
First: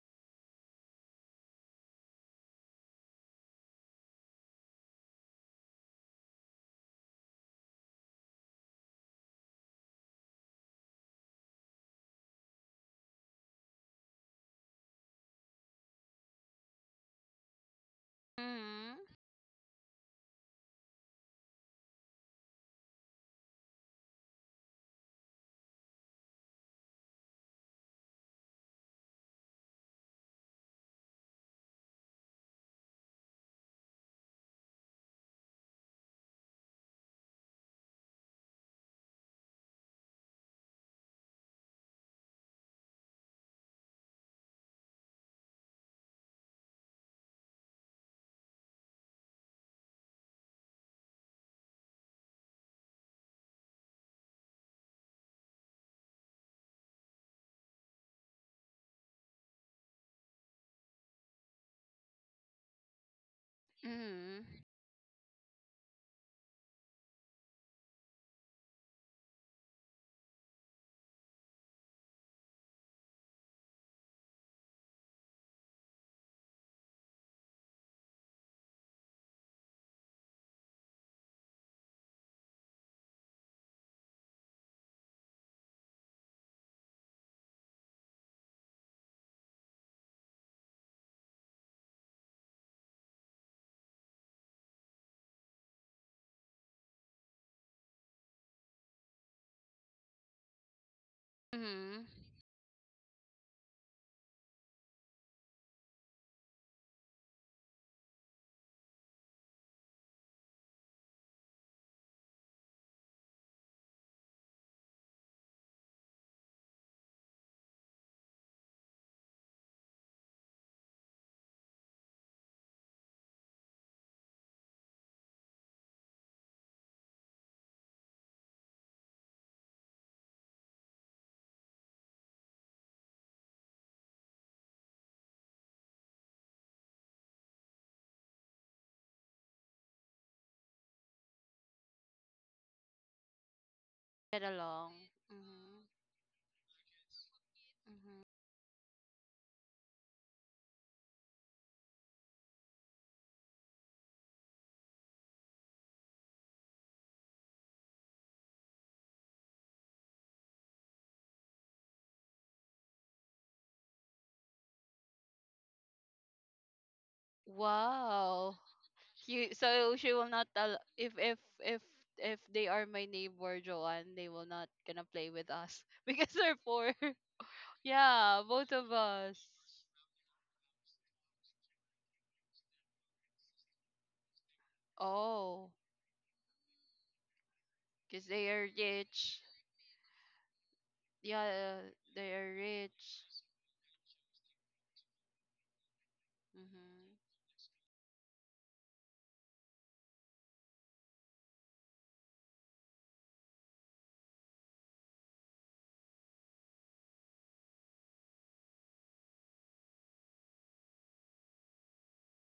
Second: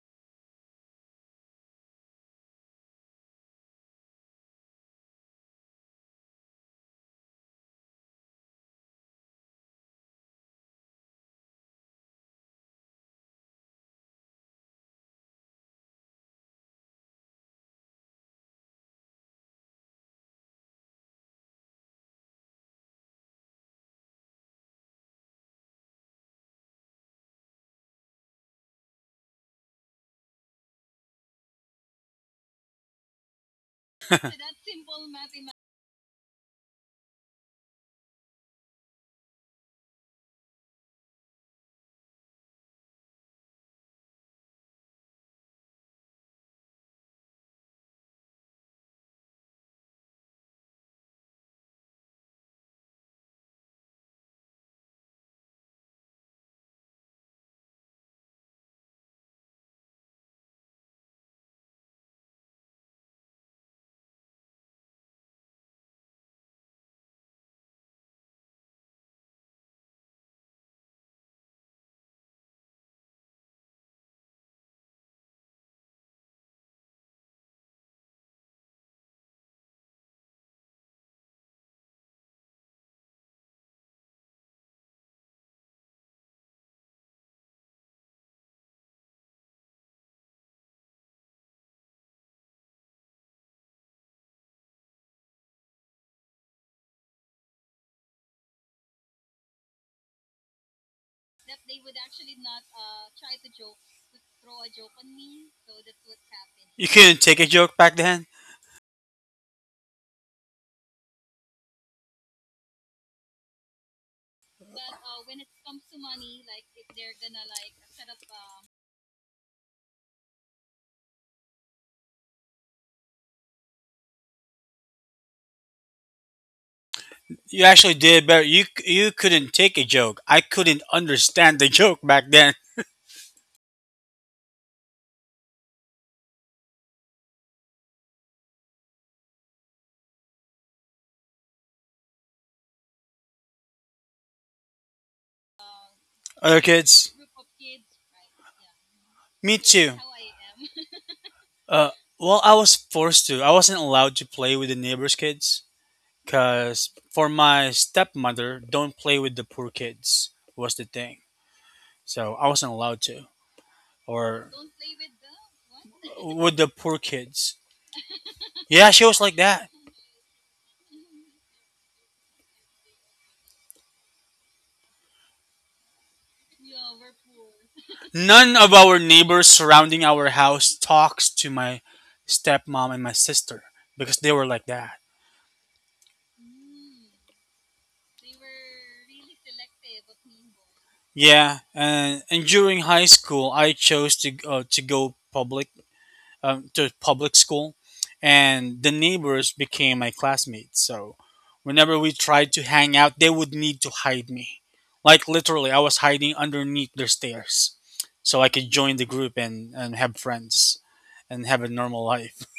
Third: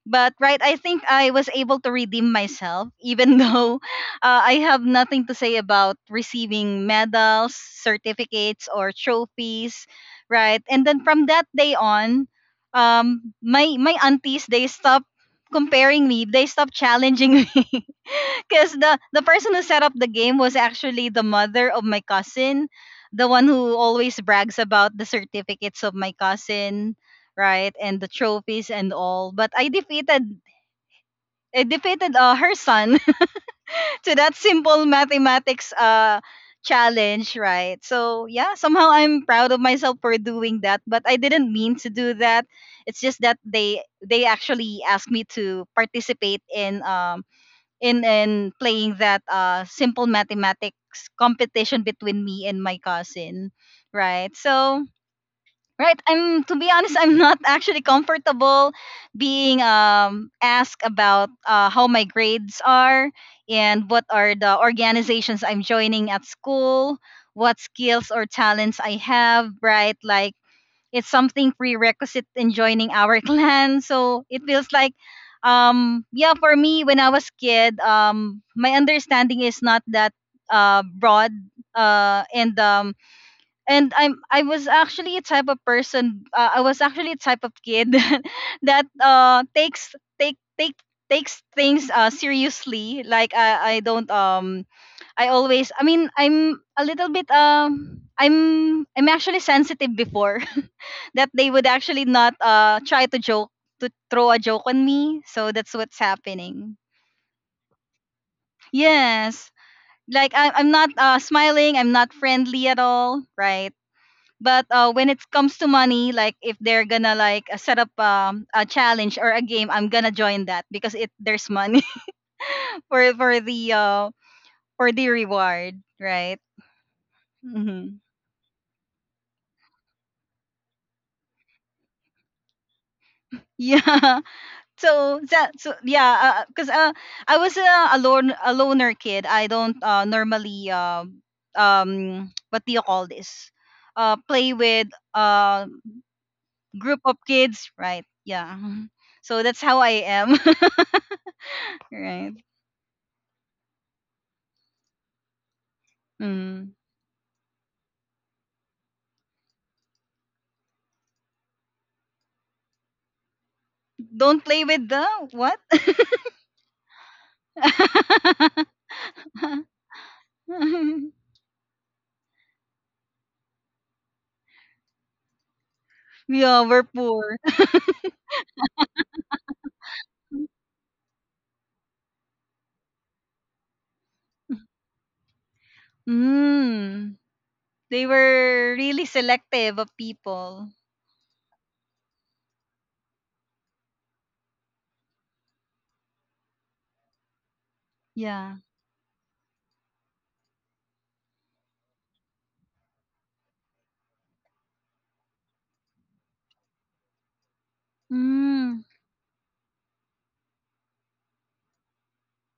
A: But right, I think I was able to redeem myself, even [LAUGHS] though I have nothing to say about receiving medals, certificates, or trophies, right? And then from that day on, my aunties, they stopped comparing me. They stopped challenging [LAUGHS] me, because
B: Mm-hmm.
A: the person who set up the game was actually the mother of my cousin, the one who always brags about the certificates of my cousin, right? And the trophies and all. But I defeated her son [LAUGHS] to that
C: [LAUGHS]
A: simple mathematics challenge, right? So yeah, somehow I'm proud of myself for doing that, but I didn't mean to do that. It's just that they actually asked me to participate in in playing that simple mathematics competition between me and my cousin, right? So right. I'm To be honest, I'm not [LAUGHS] actually comfortable being asked about how my grades are and what are
B: Mm-hmm.
A: the organizations I'm joining at school, what skills or talents I have, right? Like, it's something prerequisite in joining our [LAUGHS] clan. So it feels like yeah, for me when I was kid, my understanding is not that broad uh and um and I was actually a type of person, I was actually a type of kid [LAUGHS] that takes take take takes things seriously. Like, I don't I always, I mean, I'm a little bit I'm actually sensitive before [LAUGHS] that they would actually
B: Hmm.
A: not try to joke to throw a joke on me. So that's what's happening.
C: You couldn't take a joke back then.
A: Yes. Like, I'm not smiling, I'm not friendly at all, right? But when it comes to money, like if they're gonna like set up a challenge or a game, I'm gonna join that, because it there's money [LAUGHS] for the for the reward, right?
C: You actually
A: Hmm.
C: did better. You couldn't take a joke. I couldn't understand the joke back then.
A: Yeah. [LAUGHS] So that, so yeah, because 'cause I was a loner kid. I don't normally um [TSK] what do you call this,
B: Get
A: play with
B: along.
A: uh
B: Mm-hmm.
C: Other
A: group
C: kids,
A: of kids, right?
B: Mm-hmm.
A: Yeah. [LAUGHS] So
C: me
A: that's how I
C: too.
A: am.
C: Uh,
A: [LAUGHS] Right.
C: well, I was forced to. I wasn't allowed to play with the neighbors' kids
A: Mhm.
C: because for my stepmother, don't play with the poor kids was the thing. So I wasn't allowed to,
A: Don't
C: or
A: play with the what?
C: with the poor kids.
B: Wow.
C: Yeah,
A: [LAUGHS]
C: she was like
B: She,
C: that.
B: so she will not al- if if they are my neighbor Joanne, they will not gonna play with us [LAUGHS] because they're
A: Yeah, we're
B: poor.
A: poor.
B: [LAUGHS] Yeah,
C: None of
B: both of
C: our
B: us.
C: neighbors surrounding our house talks to my stepmom and my sister because they were like that.
B: Oh,
A: Mm. They
B: because they are
A: were really
B: rich.
A: selective of people.
C: Yeah,
B: Yeah,
C: and,
B: they
C: and
B: are
C: during high
B: rich.
C: school, I chose to go public to
B: Mhm.
C: public school,
A: Yeah.
C: and the neighbors became my classmates. So whenever we tried to hang out, they would need to hide me. Like literally, I was hiding underneath their stairs, so I could
A: Mm.
C: join the group and have friends, and have a normal life. [LAUGHS]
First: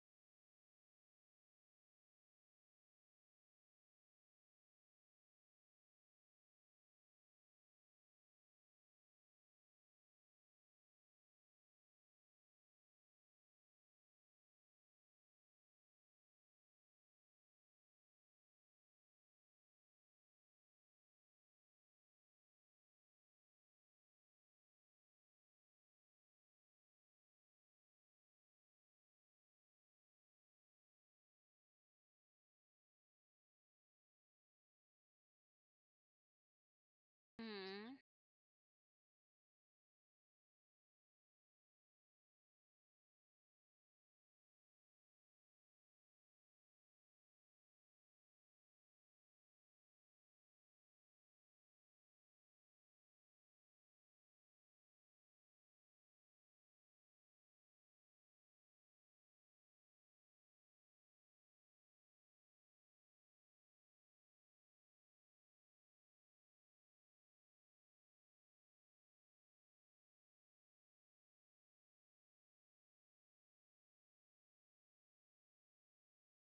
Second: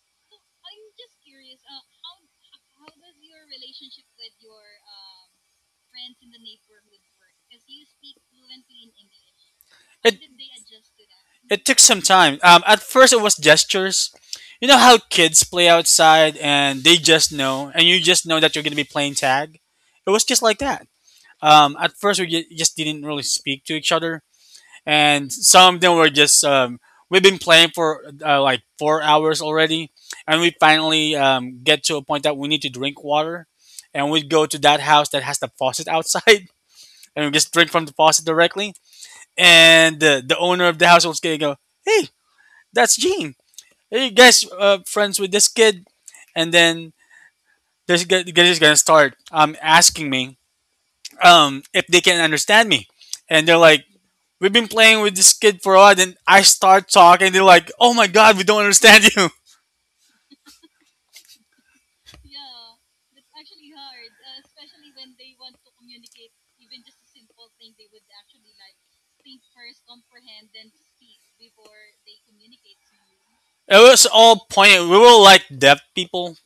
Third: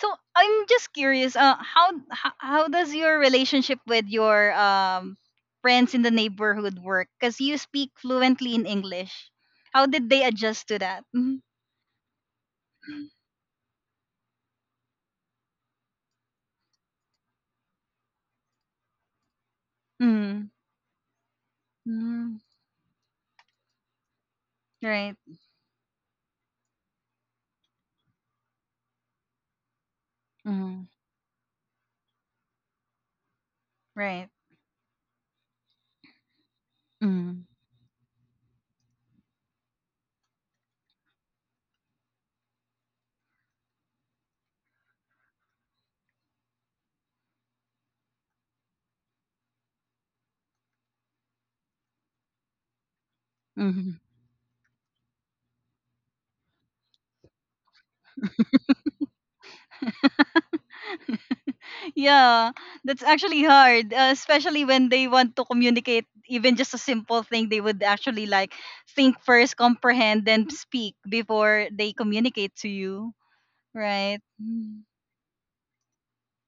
A: So I'm just curious. How does your relationship with your friends in the neighborhood work? Because you speak fluently in English. How did
C: It,
A: they adjust to that? Mm.
C: It took some time. At first, it was gestures. You know how kids play outside and they just know, and you just know that you're going to be playing tag? It was just
A: Mm.
C: like that. At first, we
A: Mm.
C: ju- just didn't really speak to each other.
A: Right.
C: And some of them were just, we've been playing for like 4 hours already. And we
A: Mm.
C: finally get to a point that we need to drink water. And we
A: Right.
C: go to that house that has the faucet outside [LAUGHS] and we
A: Mm.
C: just drink from the
B: Mhm.
C: faucet directly. And the owner of the house was going to go, hey, that's Gene. Are you guys friends with this kid? And then this guy is gonna start asking me if they can understand me, and they're like,
A: Mm.
C: "We've been playing with this kid for a while." Then I start talking. They're like, "Oh my god, we don't understand you." [LAUGHS]
A: [LAUGHS] Yeah, that's actually hard, especially when they want to communicate even just a simple thing. They would actually like think first, comprehend, then speak before they communicate to you,
C: It was
A: right?
C: all
A: Mm.
C: pointed. We were like deaf people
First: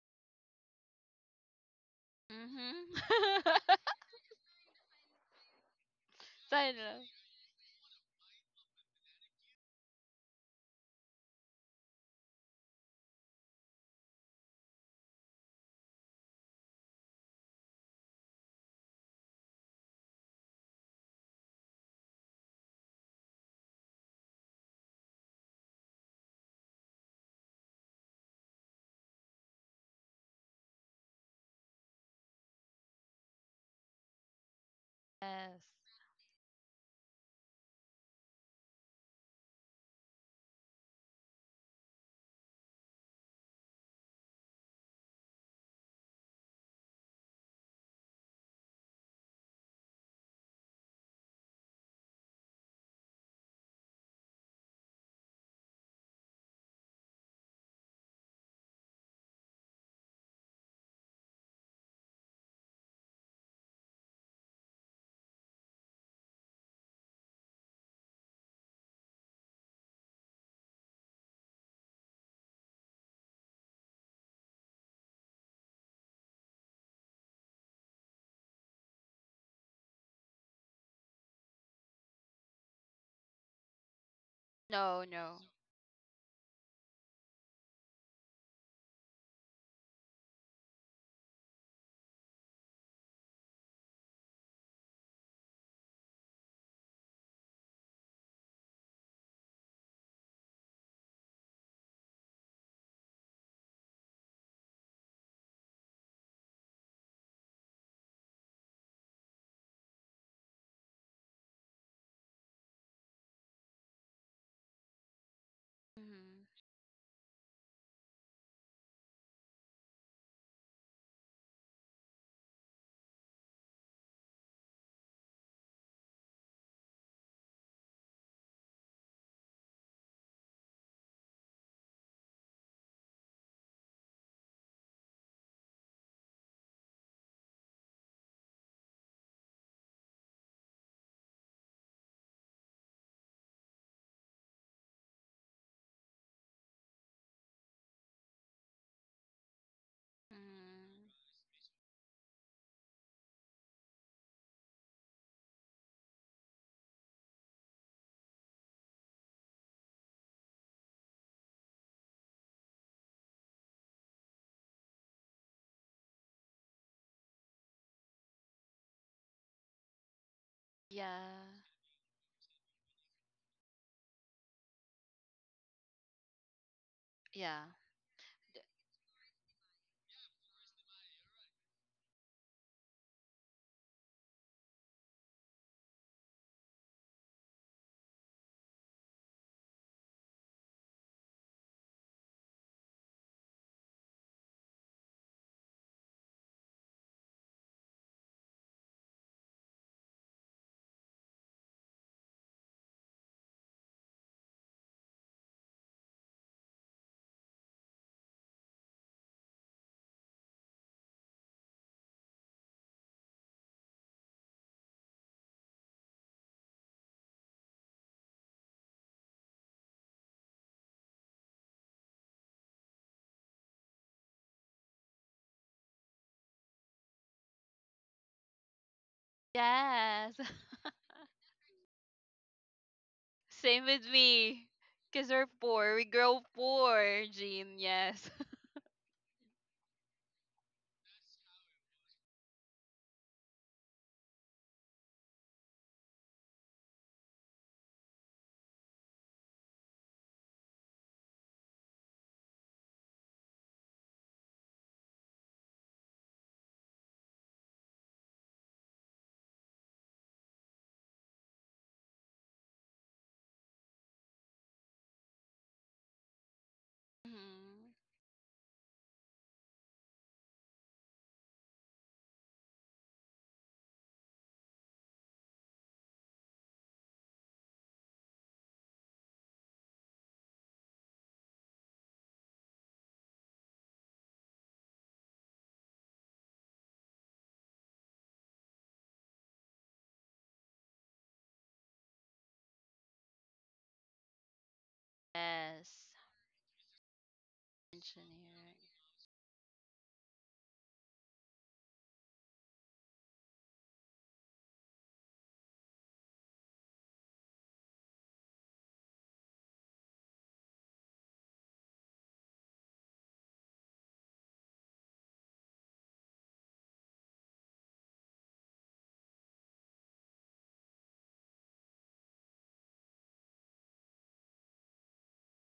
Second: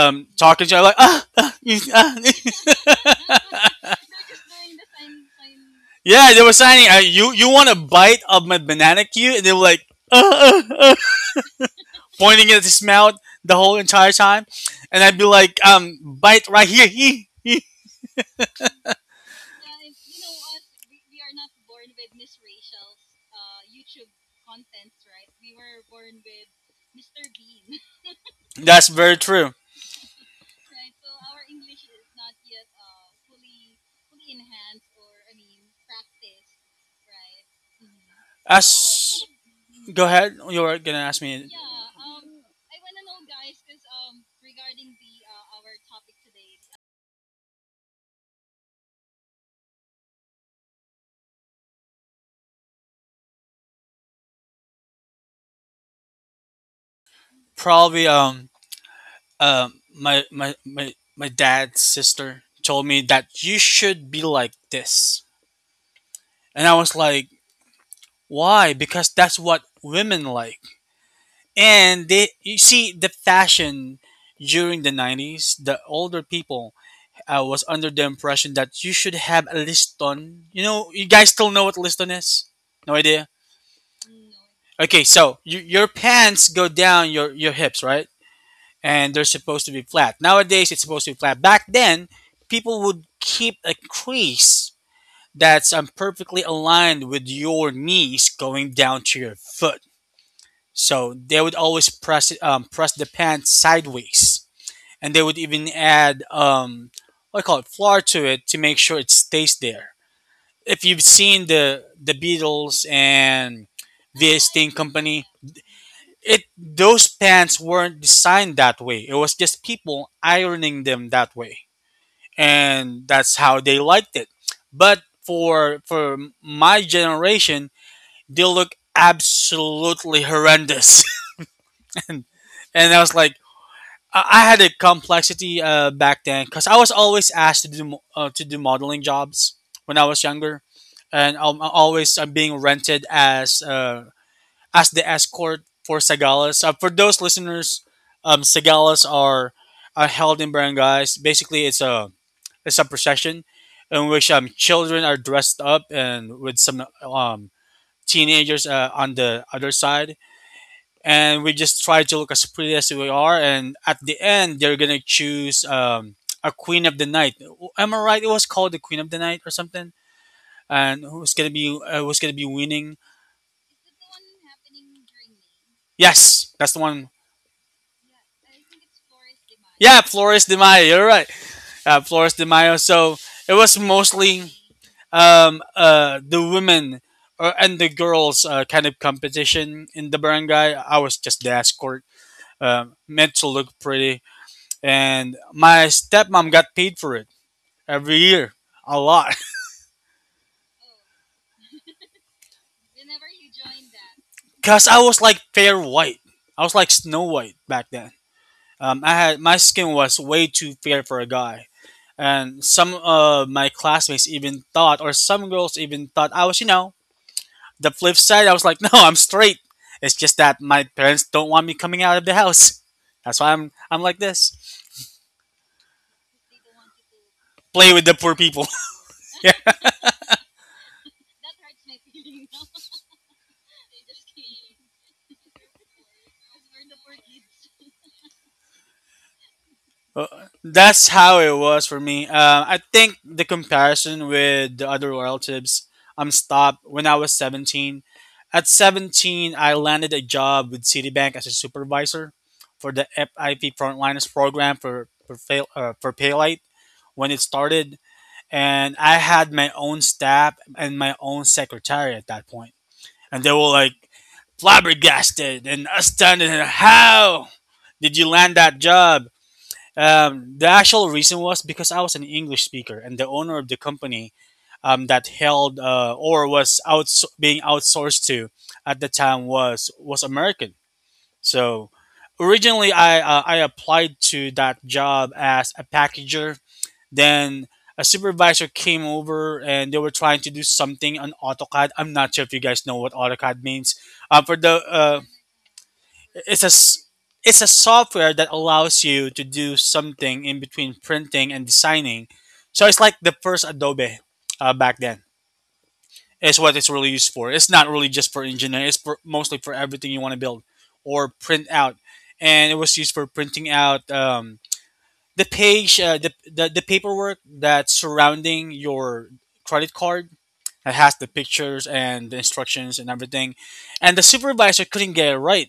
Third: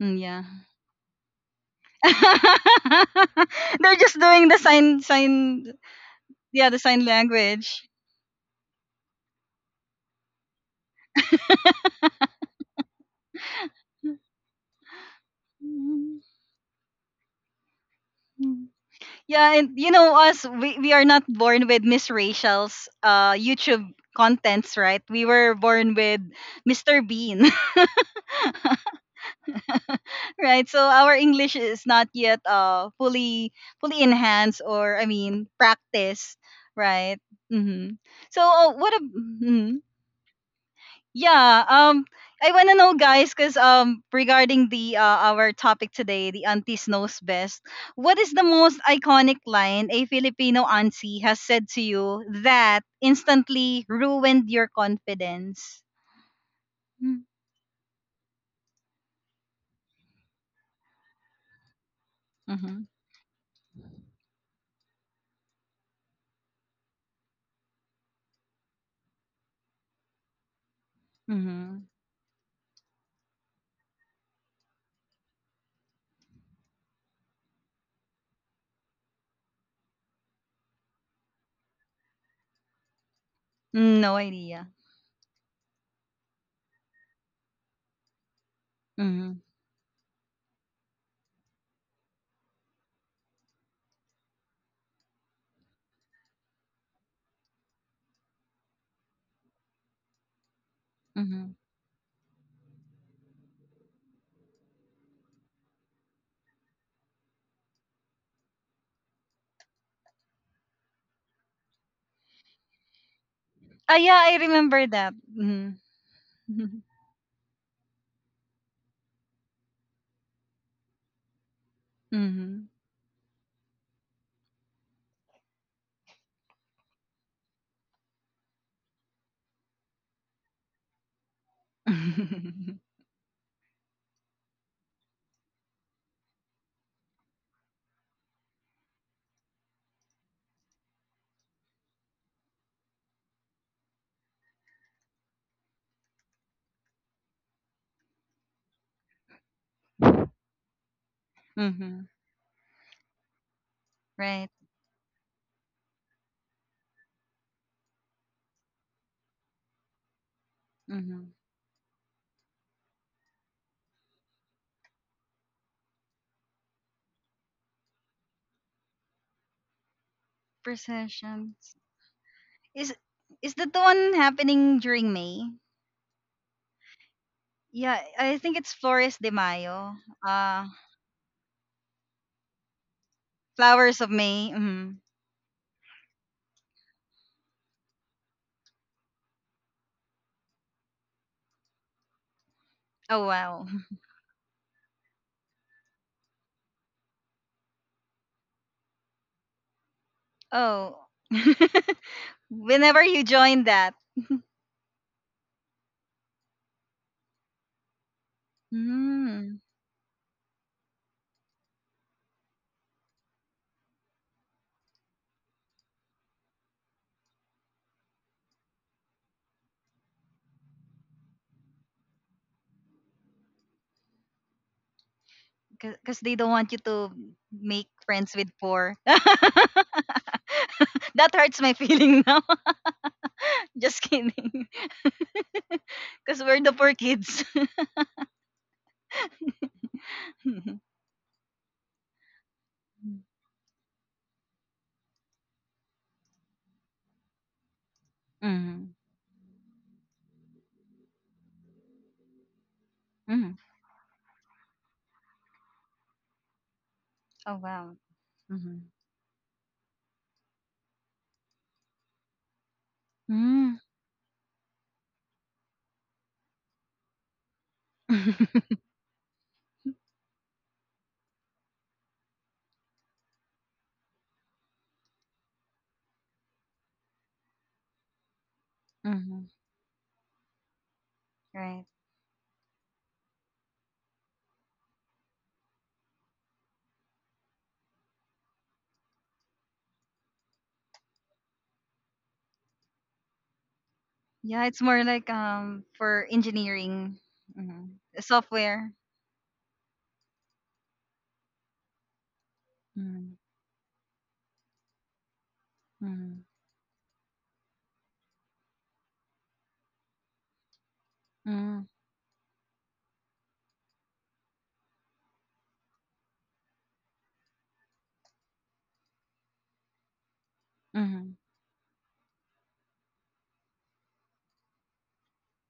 A: Mm, yeah.
C: talking to each other like ah, ah, you,
A: [LAUGHS]
C: ah.
B: Mhm. [LAUGHS]
A: They're just doing the sign, sign,
C: [LAUGHS] Yeah, they were
A: yeah,
B: Sign
A: the
C: signing,
A: sign
B: up.
C: you want a
A: language.
C: bite of my banana cue, and they were like ah, ah, ah, pointing at his mouth the whole entire time, and I'd be like, bite right here. Hee, hee.
A: Yeah, and you know us, we are not born with Miss Rachel's YouTube contents, right? We were born with Mr. Bean. [LAUGHS]
C: That's very true.
A: Right, so our English is not yet fully enhanced, or I mean,
B: Yes.
A: practiced, right? Mm-hmm. So what a
C: As
A: mm
C: go ahead, you were gonna ask me. Yeah,
A: yeah
C: um,
A: I want to know, guys, because
C: guys, because
A: regarding the
C: regarding the.
A: our topic today, the aunties knows best, what is the most iconic line a Filipino auntie has said to you that instantly ruined your confidence? Mm-hmm.
C: Probably, my my dad's sister
A: Mm-hmm.
C: told me that you should be like this, and I was like, why? Because that's what women like.
A: Mm-hmm.
C: And they, you see, the fashion during the '90s, the older people. I was under the impression that you should have a liston. You know, you guys still know what liston is? No idea.
A: No idea.
C: Okay,
B: No,
C: so
B: no.
C: you, your pants go down your hips, right? And they're
A: Mm-hmm.
C: supposed to be flat. Nowadays, it's supposed to be flat. Back then, people would keep a crease that's perfectly aligned with your knees going down to your foot. So they
A: Mm-hmm.
C: would always press it, press the pants sideways, and they would even add what do you call it, flour to it to make sure it stays there. If you've seen the Beatles and
A: Ah, yeah, I
C: the Sting
A: remember that.
C: Company,
A: Mhm.
C: it
B: Mhm.
A: Mhm.
C: those pants weren't designed that way. It was just people ironing them that way, and that's how they liked it. But for my generation, they look absolutely horrendous, [LAUGHS] and,
A: Mhm.
C: and I
A: [LAUGHS]
C: was like, I had a complexity back then because I was always asked to do to do modeling jobs when I was younger, and I'm being rented as the escort for Sagalas. For those listeners, Sagalas are held in
B: Mhm.
C: barangays. Basically, it's a procession in which
A: Right.
C: children are dressed up and with some teenagers on the other side,
A: Mhm.
C: and we just try to look as pretty as we are. And at the end, they're gonna choose a queen of the night. Am I right? It was called the queen of the night or something. And
B: Yeah.
A: Processions.
C: who's gonna be
A: Is
C: winning?
A: is that the one happening during May?
C: Yes, that's the one.
B: Yeah.
A: Yeah, I think it's Flores de Mayo.
C: Yeah, Flores de
A: Uh,
C: Mayo. You're right. Flores de Mayo. So it was
A: Flowers of May.
C: mostly
A: Mhm.
C: the women and the girls, kind of competition in the barangay. I was just the escort,
A: Oh
C: meant to
A: wow.
C: look pretty, and my stepmom got paid for it every year a lot,
A: Oh. [LAUGHS] Whenever you join that.
C: [LAUGHS] because I was like fair white. I was like Snow White back then. I had My
A: Mm.
C: skin was way too fair for a guy, and some of my classmates even thought, or some girls even thought I was, you know, the flip side. I was like, [LAUGHS] no, I'm straight. It's just that my parents don't want me coming out of the house. [LAUGHS] That's why I'm like this.
A: Cuz they don't want you to make
C: Play with the
A: friends
C: poor
A: with
C: people. [LAUGHS]
A: poor. [LAUGHS] That
C: Yeah.
B: Yes. [LAUGHS]
A: hurts my feeling now. [LAUGHS]
B: Same
A: Just
B: with
A: kidding.
B: me. Because we're poor. We
A: Because
B: grow
A: we're the poor
B: poor,
A: kids.
B: Jean. Yes. [LAUGHS]
C: Uh,
A: [LAUGHS]
C: that's how it was for me. I think the comparison with the other relatives, I'm stopped when I was 17. At
A: Mm-hmm.
C: 17, I landed a job with Citibank as a supervisor for the
A: Mm-hmm.
C: FIP Frontliners program for Paylite when it
A: Oh, wow.
C: started,
A: Mm-hmm.
C: and I had my own staff and my own secretary at that point, and they were
A: Mm.
C: like flabbergasted and astounded. How
B: Hmm.
C: did you land
A: [LAUGHS]
C: that job? The actual reason was because I was an English speaker, and the owner of the company that held or was being outsourced to at the
A: Mm-hmm.
C: time was American.
A: Right.
C: So originally, I applied to that job as a packager. Then a supervisor came over, and they were trying to do something on AutoCAD. I'm not sure if you guys know what AutoCAD means. For
A: Yeah, it's
C: the
A: more like
B: Yes.
A: for
C: it's a s-
A: engineering.
C: It's a
A: Mm-hmm.
C: software that
B: Engineering.
A: Software.
C: allows you to do something in between printing and designing. So it's like
A: Mm-hmm.
C: the first Adobe back then.
A: Mm-hmm.
C: Is what it's really used for. It's not really just for engineering. It's for, mostly for everything you want to build or print out. And it was used for printing out the page, the paperwork that's surrounding your credit card that has the
A: Mm-hmm.
C: pictures and the instructions and everything. And the supervisor couldn't get it right,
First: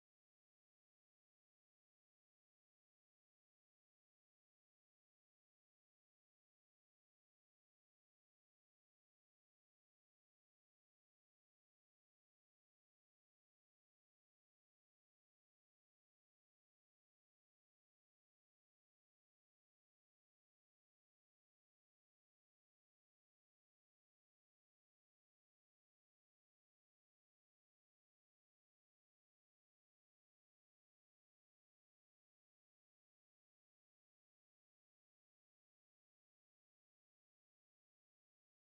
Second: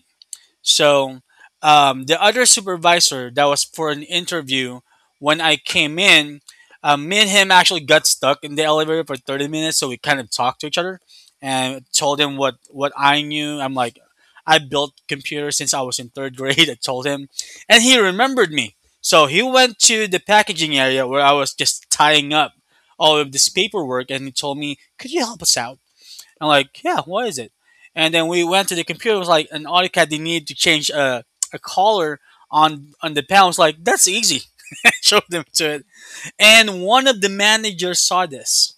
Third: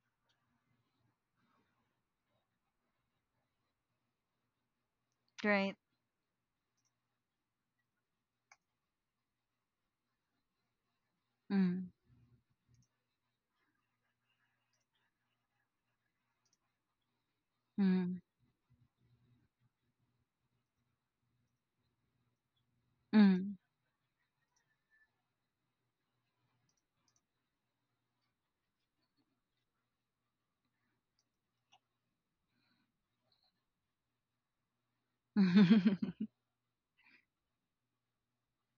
C: so the other supervisor that was for an interview when I
A: Right.
C: came in, me and him actually got stuck in the elevator for 30 minutes. So we kind of talked to each other and
A: Mm,
C: told him what I knew. I'm like, I built computers since I was in third grade. [LAUGHS] I told him, and he
A: mm,
C: remembered me. So he went to the packaging area where I was just tying up all of this
A: mm.
C: paperwork, and he told me, "Could you help us out?" I'm like, yeah, what is it? And then we went to the computer. It was like an AutoCAD. They needed to change a color on the panel. I was like, that's easy. [LAUGHS] I showed them to it,
A: Mhm,
C: and one of the managers saw this,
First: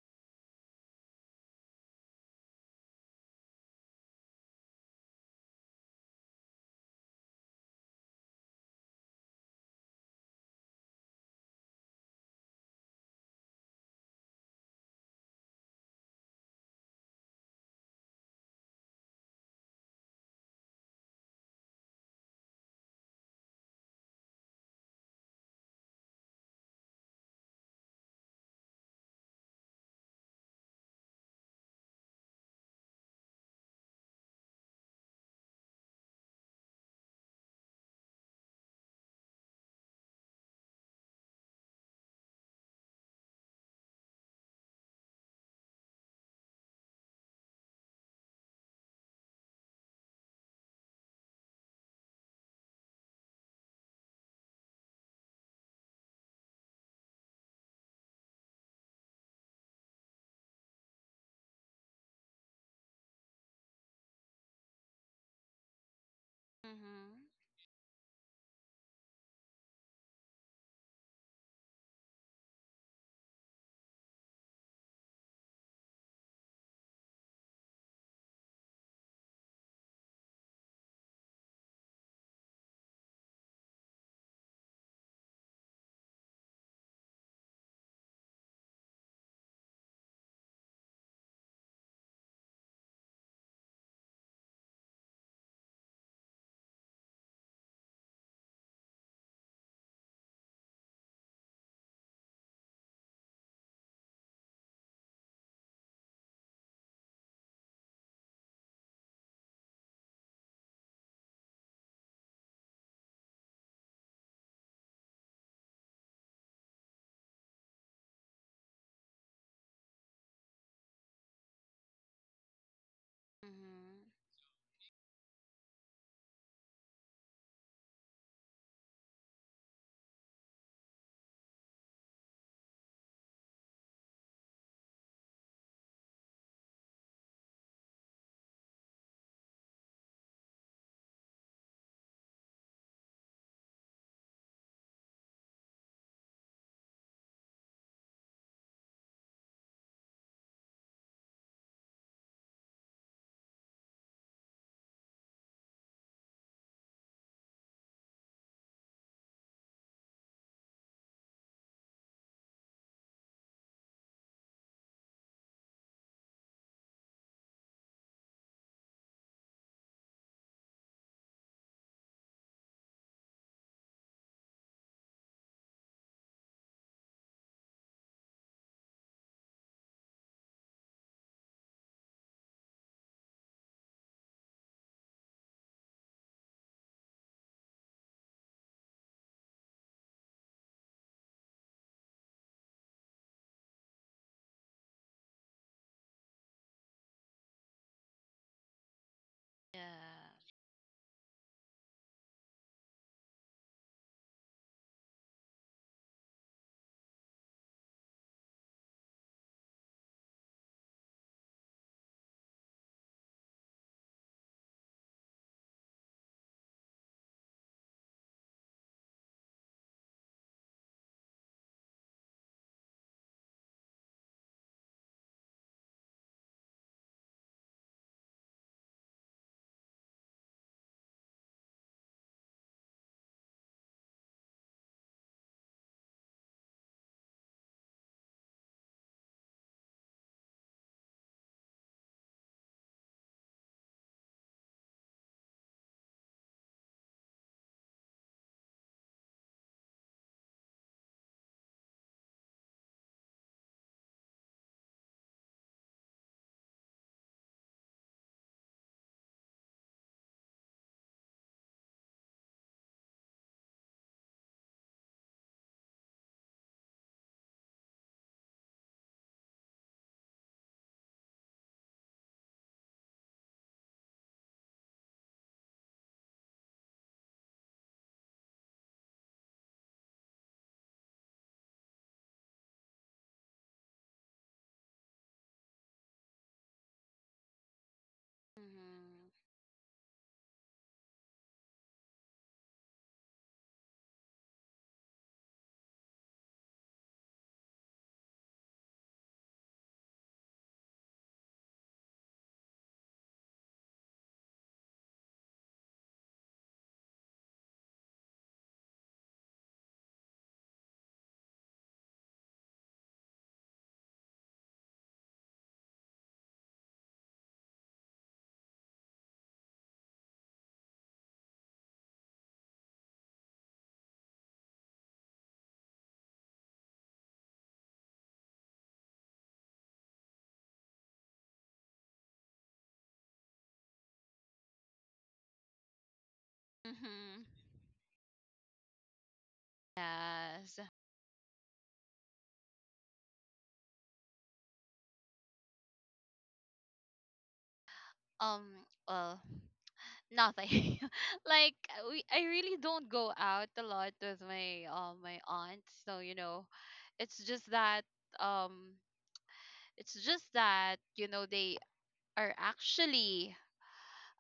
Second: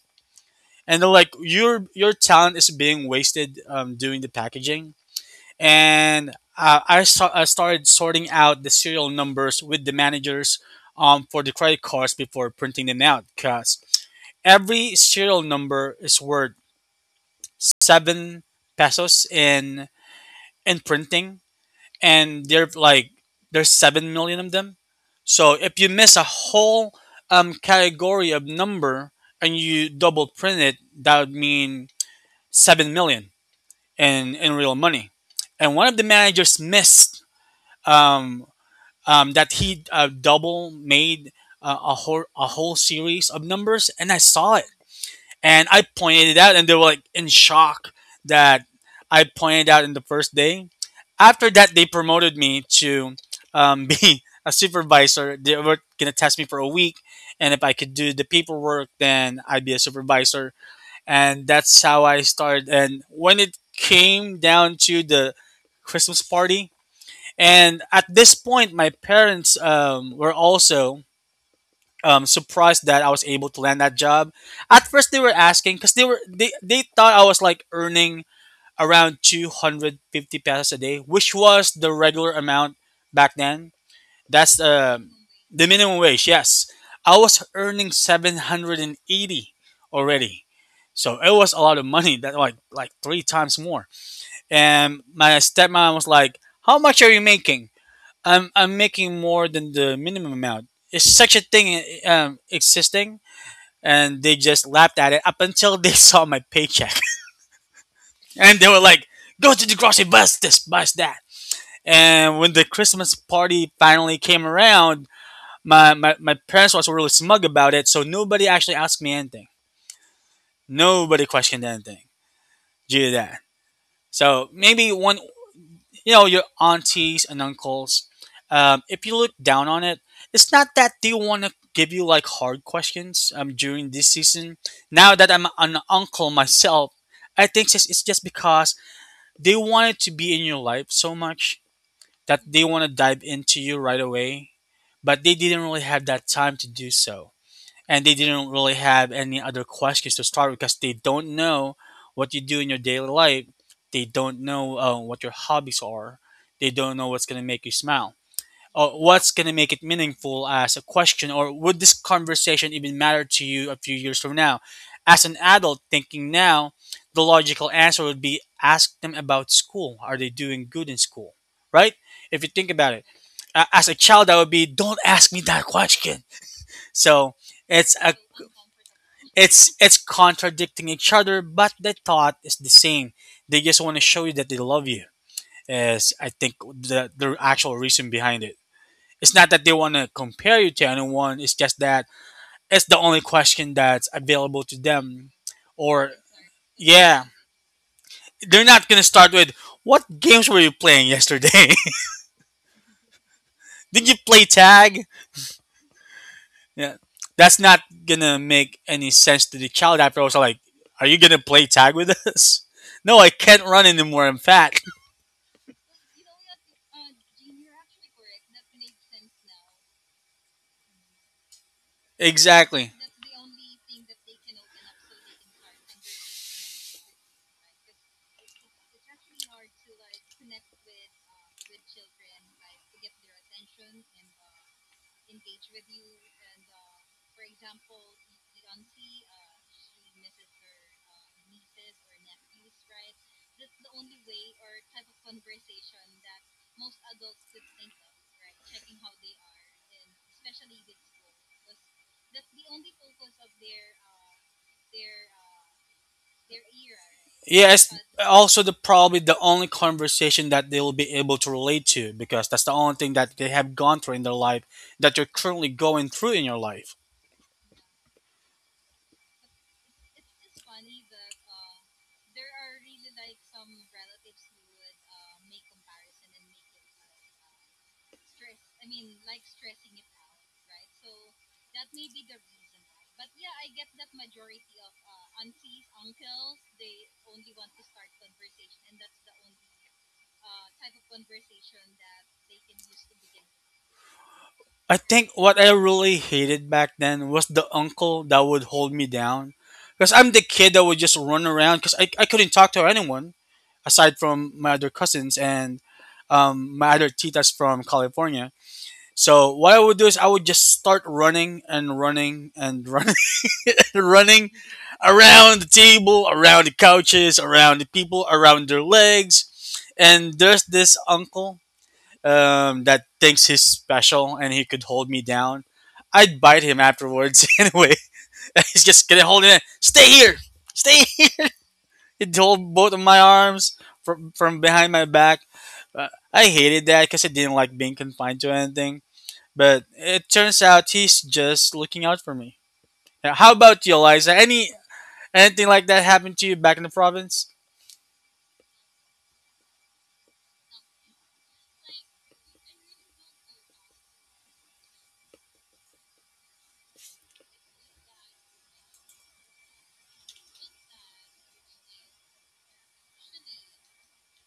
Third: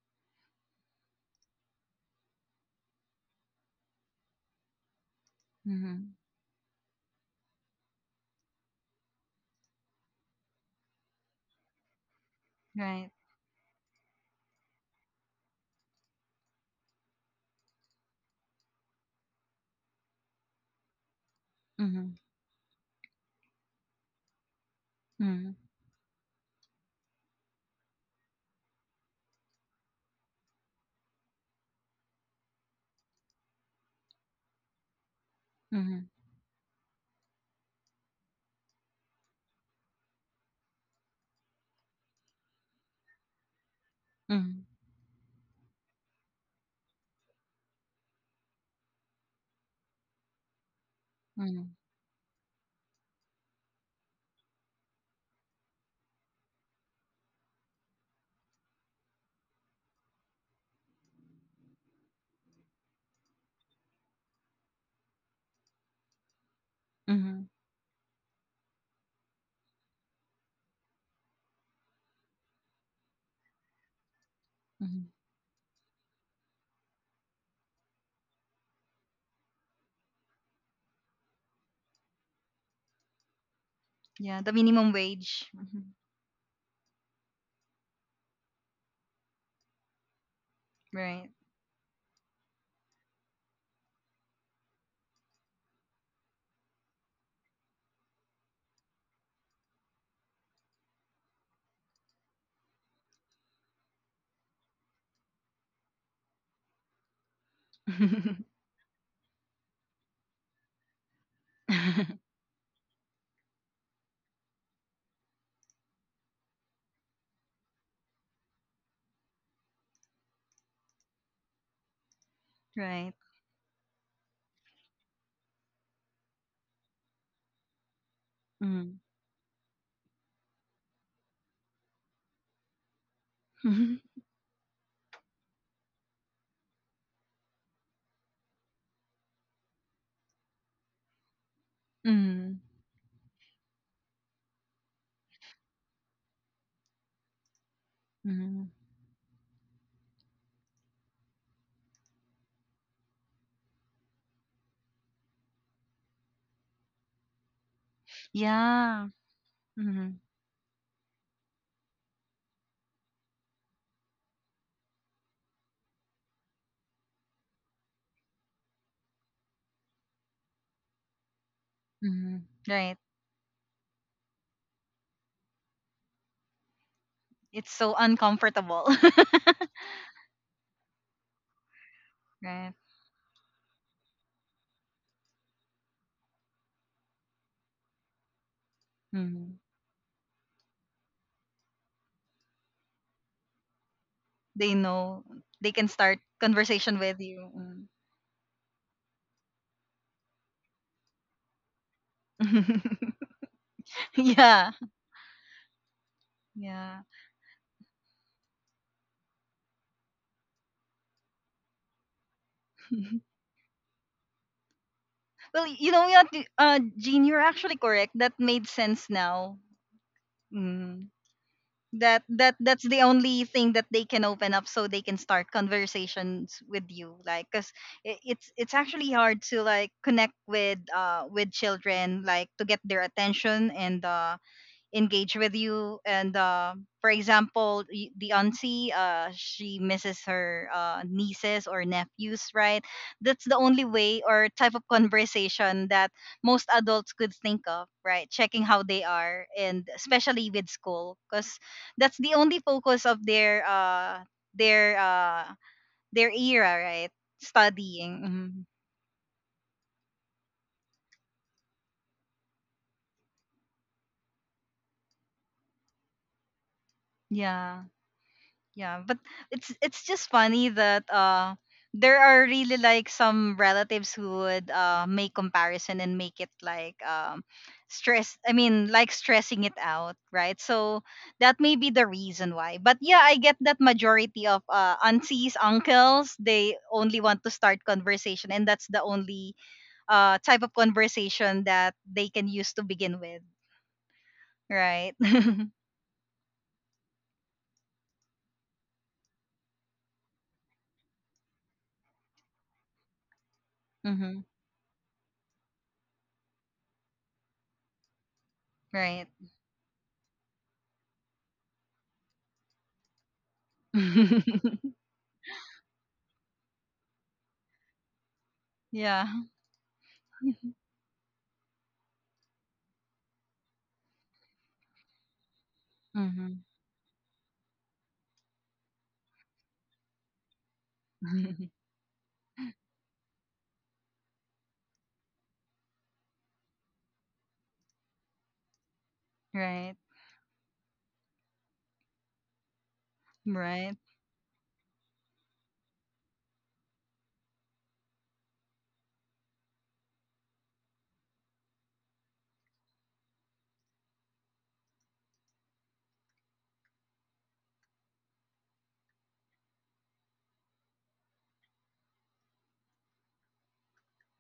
C: and they're like, your talent is being wasted doing the packaging.
A: mhm.
C: And I started sorting out the serial numbers with the managers for the credit cards before
A: [LAUGHS]
C: printing them
A: Right.
C: out, because every serial number is worth seven pesos in and printing,
A: Mhm,
C: and they're like there's 7 million of them. So
A: mhm,
C: if you miss a whole category of number and you double print it, that would mean 7 million in real money. And one of the
A: mhm,
C: managers missed um, that he double made a whole series of numbers, and I saw it
A: mhm,
C: and I pointed it out, and they were like in shock that I pointed out in the first day. After that,
A: mhm,
C: they promoted me to [LAUGHS] be a supervisor. They were gonna test me for a week, and if I could do the paperwork, then I'd be a supervisor. And that's how I started. And when it came down to the Christmas party,
B: Mm-hmm.
A: mhm,
C: and at this point, my parents were also surprised that I was able to land that job. At first,
A: mhm.
C: they were asking because they thought I was like earning around 250 pesos a day, which was the regular amount back then.
A: Yeah,
C: That's
A: the minimum wage.
C: the minimum
A: Mhm.
C: wage. Yes, I was earning 780 already, so it
A: Right.
C: was a lot of money. That like three times more. And my stepmom was like, "How much are you making?" I'm making more than the minimum amount. Is such a thing existing? And they just laughed at it up until they [LAUGHS] saw my paycheck, [LAUGHS] and they
A: [LAUGHS]
C: were like, "Go to the grocery, bus this, bus that." And when the Christmas party finally came around, my parents was really smug about it, so nobody actually asked me anything. Nobody questioned anything due to
A: Right.
C: that.
B: Mm-hmm.
C: So maybe your aunties and uncles,
A: Mm.
C: if you look down on it, it's not that they want to give you like hard questions during this
A: [LAUGHS]
C: season. Now that I'm an uncle myself, I think it's just because they wanted to be in your life so much that they
A: Mhm,
C: want to dive into you right away, but they didn't really have that time to do so, and they didn't really
A: mhm.
C: have any other questions to start with, because they don't know what you do in your daily life. They don't know what your hobbies are. They don't know what's going to make you smile or
A: Yeah.
C: what's going to make it
A: Mhm,
C: meaningful as a question, or would this conversation even matter to you a few years from now. As an adult thinking now, the logical answer would be, ask them about school. Are they doing good in school, right? If you
A: mhm.
C: think about
A: Right.
C: it, as a child I would be, don't ask me that question. So
A: It's
C: it's
A: so
C: a
A: uncomfortable. [LAUGHS]
C: it's it's contradicting each other, but the thought is the
A: Right.
C: same. They just want to show you that they love you. Is, I think, the actual reason behind it. It's not that
A: Mhm.
C: they want to compare you to anyone. It's just that it's the only question that's available to
A: They know
C: them.
A: they can
C: Or
A: start conversation
C: yeah,
A: with you. Mm.
C: they're not gonna start with, what
B: Yeah.
C: games were you playing yesterday?
A: [LAUGHS]
C: [LAUGHS] Did you play
A: Yeah.
C: tag? Yeah,
A: Yeah.
C: that's not gonna make any sense to the child. After also like, are you gonna play tag with us? [LAUGHS] No, I
A: [LAUGHS]
C: can't run anymore. I'm fat.
A: Well, you know what, Jean, you're actually correct. That made sense now. Mm-hmm. that that
C: Exactly.
A: that's the only thing that they can open up, so they can start conversations with you, like, because it's actually hard to like connect with children, like to get their attention and engage with you, and for example, the auntie, she misses her nieces or nephews, right? That's the only way or type of conversation that most adults could think of, right? Checking how they are, and especially with school, because that's the only focus of their uh their era, right?
C: Yes,
A: Studying.
C: also
A: Mhm.
C: the probably the only conversation that they will be able to relate to, because that's the only thing that they have gone through in their life that you're currently going through in your life.
A: Yeah. Yeah, but it's just funny that there are really like some relatives who would make comparison and make it like stress, I mean, like stressing it out, right? So that may be the reason why. But yeah, I get that majority of aunties, uncles, they only want to start conversation, and that's the
B: Mm-hmm.
A: only type of conversation that they can use to begin with,
C: I
A: right?
C: think what I
A: [LAUGHS]
C: really hated back then was the uncle that would hold me down, because I'm the kid that would just run around because I couldn't talk to anyone aside from
A: Mhm.
C: my other cousins and my other titas from California.
A: Right.
C: So what I would do is I would just start running and running and [LAUGHS] running and running
A: [LAUGHS]
C: around the table, around the couches, around the people, around their legs.
A: Yeah.
C: And there's this uncle that thinks he's special and he could hold me down. I'd bite
A: Mhm.
C: him afterwards [LAUGHS] anyway. [LAUGHS] He's just gonna hold it. Stay here, stay. Here.
A: [LAUGHS]
C: He'd hold both of my arms from behind my back. Uh, I hated that because I
B: Mm-hmm.
C: didn't like being confined to anything, but
A: Right.
C: it turns
B: Yes.
C: out he's just looking out for me. Now, how about you,
A: Right.
C: Eliza? Anything like that happened to you back in the province?
B: Um, well, nothing. [LAUGHS] Like, we I really don't go out a lot with my my aunt. So, it's just that um it's just that, they are actually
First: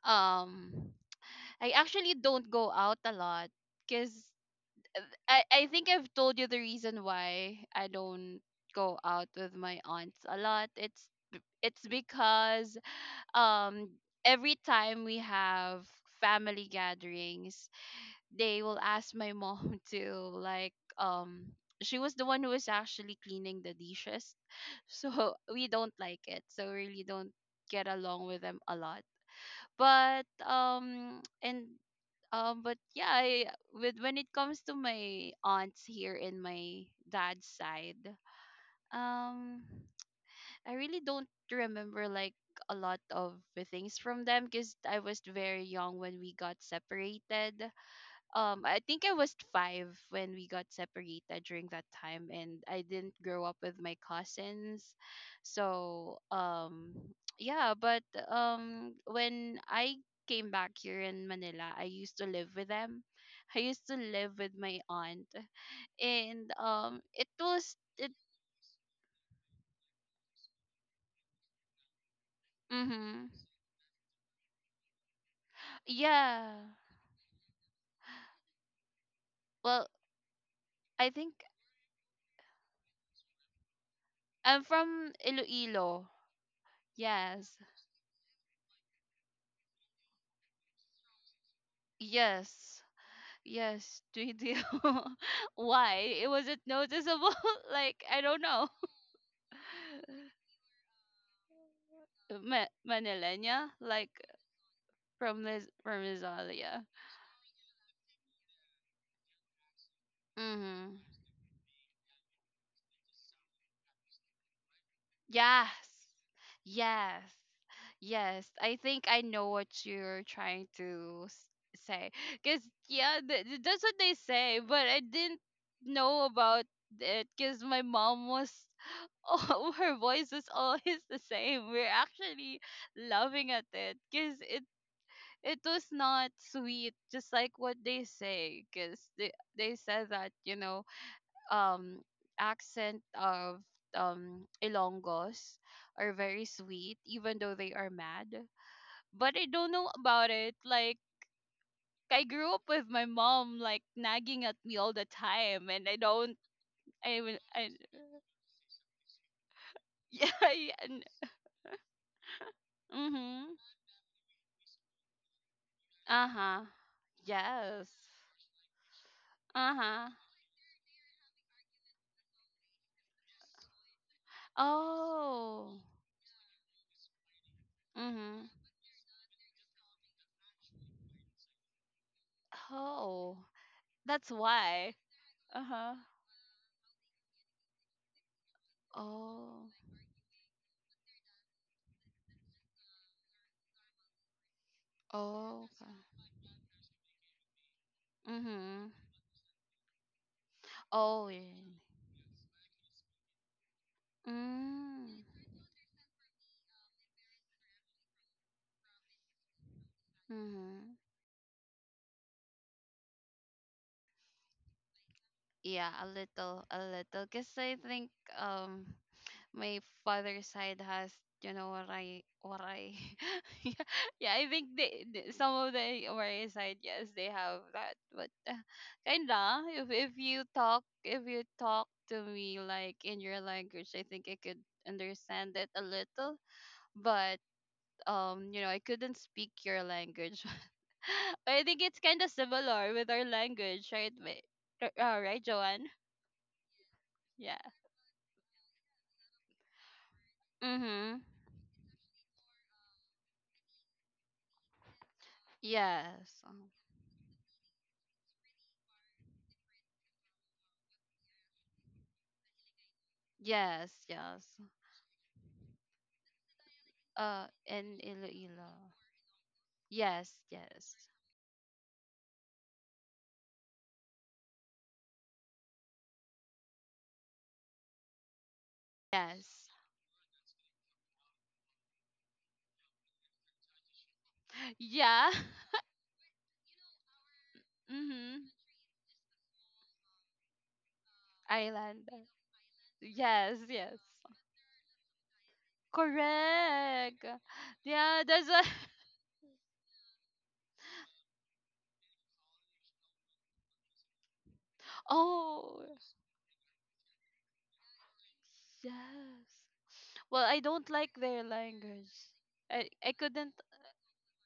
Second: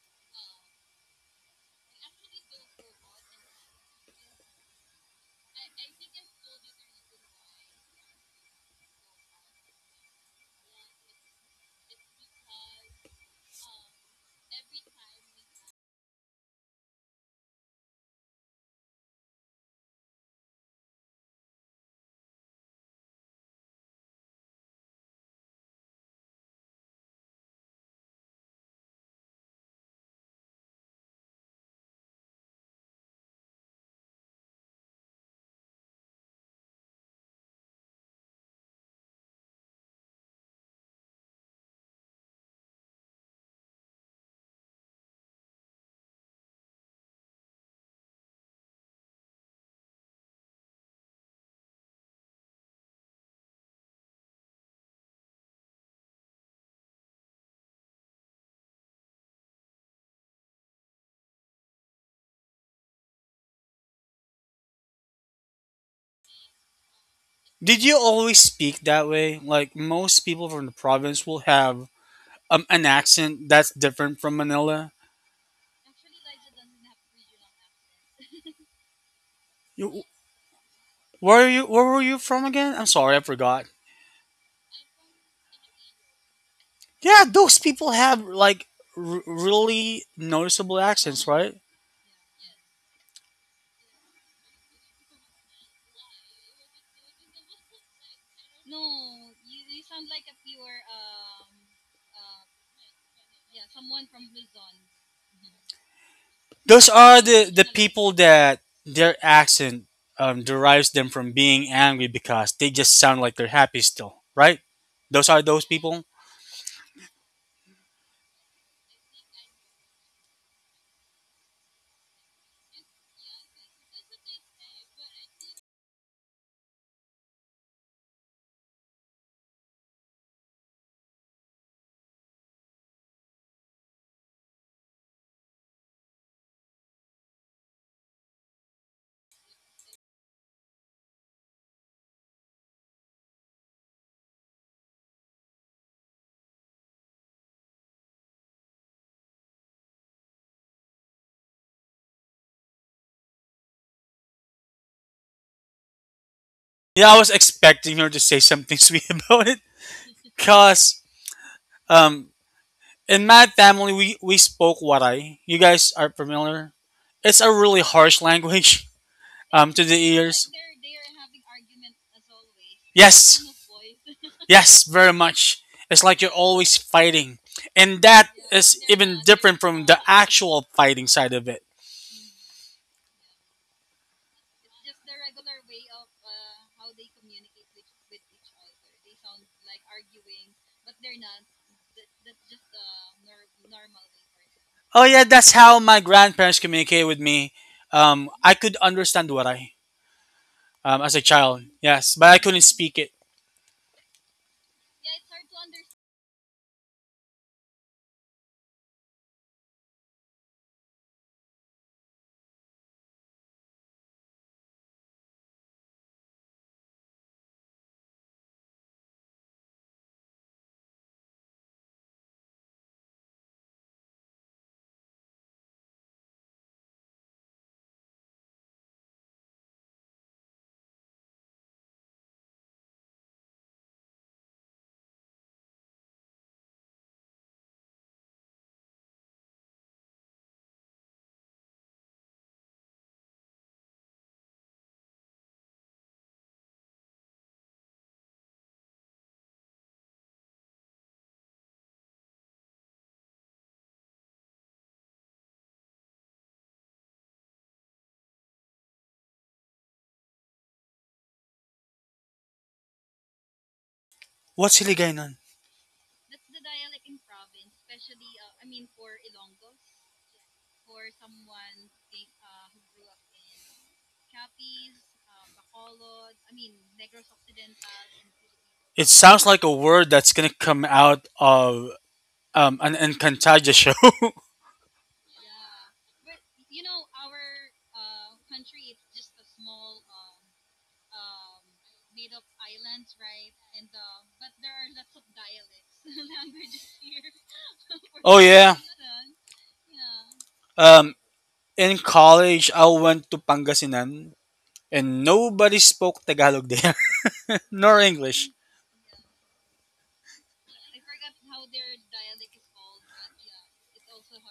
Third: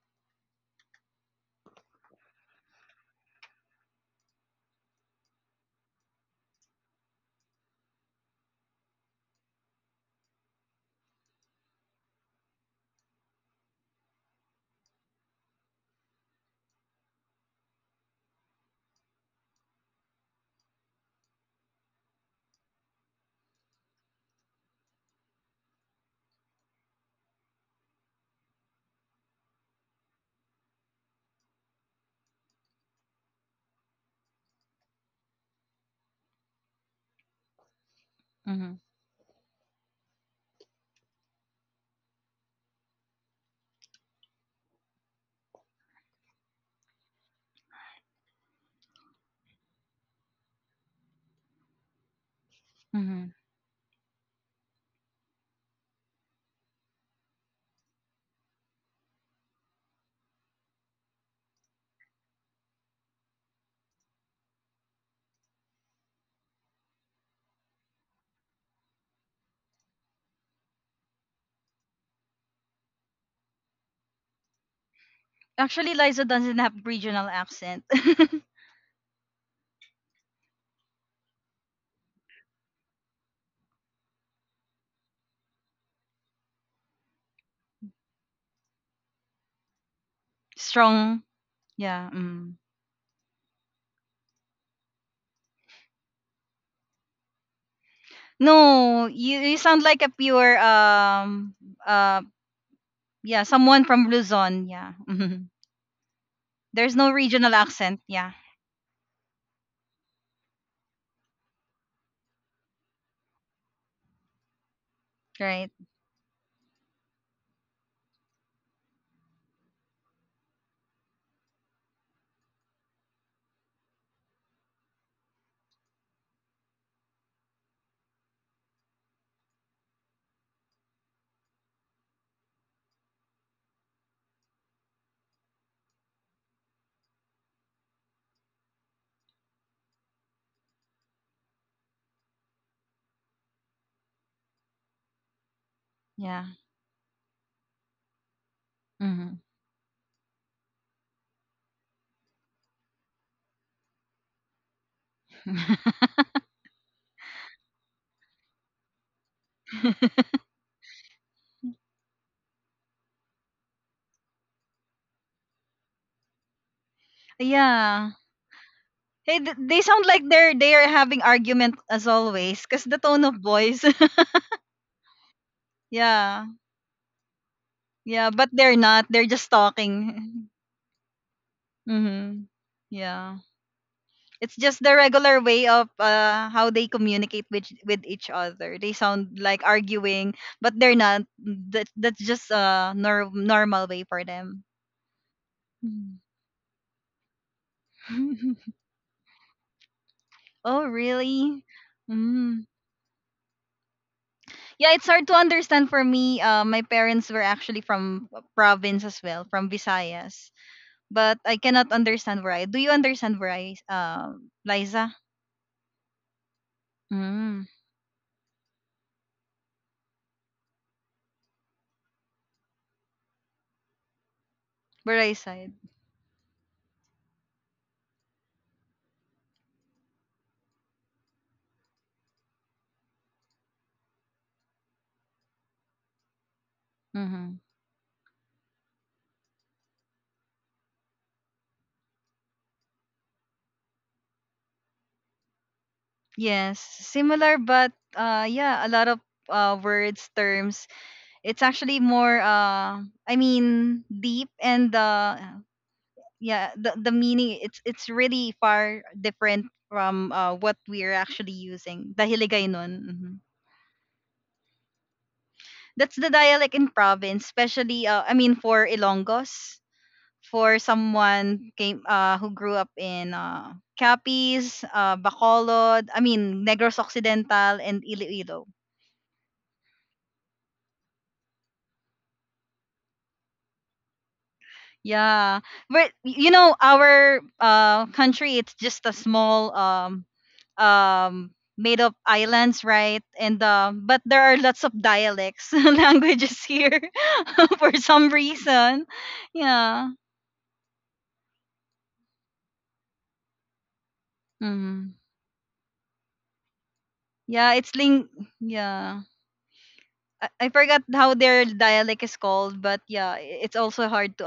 B: um I actually don't go out a lot because I think I've told you the reason why I don't go out with my aunts a lot. It's because um every time we have family gatherings, they will ask my mom [LAUGHS] to like she was the one who was actually cleaning the dishes. [LAUGHS] So we don't like it. So we really don't get along with them a lot. But um and but yeah, I, with when it comes to my aunts here in my dad's side,
A: Mm-hmm.
B: um, I really don't remember like a lot of the things from them because I was very young when we got separated. I think I was five when we got separated during that time, and I didn't
A: Mm-hmm.
B: grow up with my cousins. So yeah, but when I came back here in Manila, I used to live with them. I used to live with my aunt, and it was
C: Did you
B: it
C: always speak that way? Like, most people from the province will have an
B: mhm.
C: accent that's different from Manila.
A: Actually, Liza doesn't
B: Yeah.
A: have regional accent.
B: Well,
C: You,
B: I think
C: where are you? Where were you from again? I'm sorry, I forgot.
B: I'm from Iloilo.
C: Yeah,
B: Yes.
C: those people have like really
A: [LAUGHS]
C: noticeable
A: Strong.
C: accents, right?
A: Yeah. Mm.
B: Yes. Yes, three do? [LAUGHS] Why? It wasn't noticeable. [LAUGHS] Like, I don't know. [LAUGHS]
A: No, you sound like a pure uh
B: Ma-
A: yeah,
B: Manilena,
A: someone from
B: like,
A: Luzon. Yeah. Hmm.
B: from Liz from Lizalia.
C: Those
A: There's no
C: are the,
A: regional
C: the
A: accent.
C: people
A: Yeah.
C: that their accent derives
B: Mm-hmm.
C: them from being angry, because they just sound like they're happy still, right? Those are those
B: Yes.
A: Right.
C: people.
B: Yes. Yes. I think I know what you're trying to s- say. Cause yeah, th- th- that's what they say. But I didn't know about it. Cause my mom was oh, [LAUGHS] her voice is always the same. We're actually laughing at it because it was not sweet, just like what they say. Because they said that um accent of Ilongos are
A: Yeah.
B: very sweet, even though they are mad. But
A: Hmm.
B: I don't know about it. Like, I grew up with my mom like nagging at me all the time, and I don't.
C: Yeah, I
B: I
C: was
B: will- I
C: expecting her to say something [LAUGHS] sweet about it.
B: [LAUGHS] yeah.
A: [LAUGHS]
B: Yeah.
C: Cause um, in my
B: Mm-hmm.
C: family we spoke Waray. You guys are
B: Uh-huh.
C: familiar. It's a really
B: Yes.
A: Yeah.
C: harsh language
A: Hey,
C: [LAUGHS]
A: they
C: to the
A: sound
B: Uh-huh.
A: like
C: ears.
A: they're having argument as always, because the tone of
C: Yes.
A: voice.
C: Yes, very much.
B: Oh.
A: [LAUGHS]
C: It's like you're
A: Yeah.
C: always fighting. And
A: Yeah,
C: that
A: but
B: Mm-hmm.
A: they're
C: is
A: not.
C: even
A: They're just
C: different from the
A: talking.
C: actual fighting side of it.
A: Mm-hmm. Yeah.
B: Oh. That's
A: It's just the
B: why.
A: regular way of
B: Uh-huh.
A: how they communicate with each other. They sound like
B: Oh.
A: arguing, but they're not. That's just a normal way for them.
C: Oh, yeah, that's
B: Oh.
C: how my
A: Mm.
C: grandparents communicated with me. I
A: [LAUGHS]
C: could
B: Mm-hmm.
C: understand Waray
A: Oh,
C: as a
B: Oh. Yeah.
A: really?
C: child, yes, but I
A: Mm.
C: couldn't speak it.
A: Yeah, it's hard
B: Mm.
A: to understand for me. My parents were actually from a province as well, from Visayas,
B: Mm-hmm.
A: but I cannot understand where I. Do you understand where I, Liza?
B: Yeah, a little, a little. Cause
A: Mm.
B: I think um my father's side has, waray waray. [LAUGHS] Yeah, yeah, I think
A: Where I
B: some
A: side?
B: of the waray side, yes, they have that, but kinda. If you talk if you talk to me like in your language, I think I could understand it a little, but you know, I couldn't speak your language. [LAUGHS] But I think it's kind of similar with our language, right Ma- r- right Joanne?
A: Yes, similar,
B: Yeah.
A: but yeah, a lot of words, terms.
B: Mm-hmm.
A: It's actually more, I mean, deep and
B: Yes.
A: yeah, the meaning. It's really far different from what we're actually using. Dahiligay nun. Mhm.
B: Yes. Yes.
C: What's Hiligaynon?
A: That's the dialect in province,
B: Uh, in
A: especially. I mean, for
B: Iloilo.
A: Ilonggos.
B: Yes,
A: For
B: yes.
A: someone came who grew up in Capiz, Bacolod. I mean, Negros Occidental and Iloilo.
C: It sounds like a
B: Yes.
C: word that's going to come out of an Encantadia show. [LAUGHS]
B: Yeah.
A: Yeah,
B: [LAUGHS]
A: but you know, our country,
B: Mm-hmm.
A: it's just a small um made
B: Island.
A: up islands, right?
B: Yes,
A: And
B: yes.
A: but there are lots of dialects [LAUGHS] languages here
B: Correct.
A: [LAUGHS] for
B: Yeah,
A: some
C: Oh,
B: there's a
C: yeah.
A: reason.
B: [LAUGHS]
A: Yeah.
C: Um, in college, I went to Pangasinan
A: Mm.
C: and nobody
B: Oh,
C: spoke Tagalog there, [LAUGHS]
A: Yeah,
C: nor
A: it's ling
C: English.
A: yeah.
B: yes. Well,
A: I,
B: I
A: I
B: don't
A: forgot
B: like
A: how
B: their
A: their
B: language.
A: dialect is called,
B: I
A: but
B: I
A: yeah,
B: couldn't,
A: it's also hard to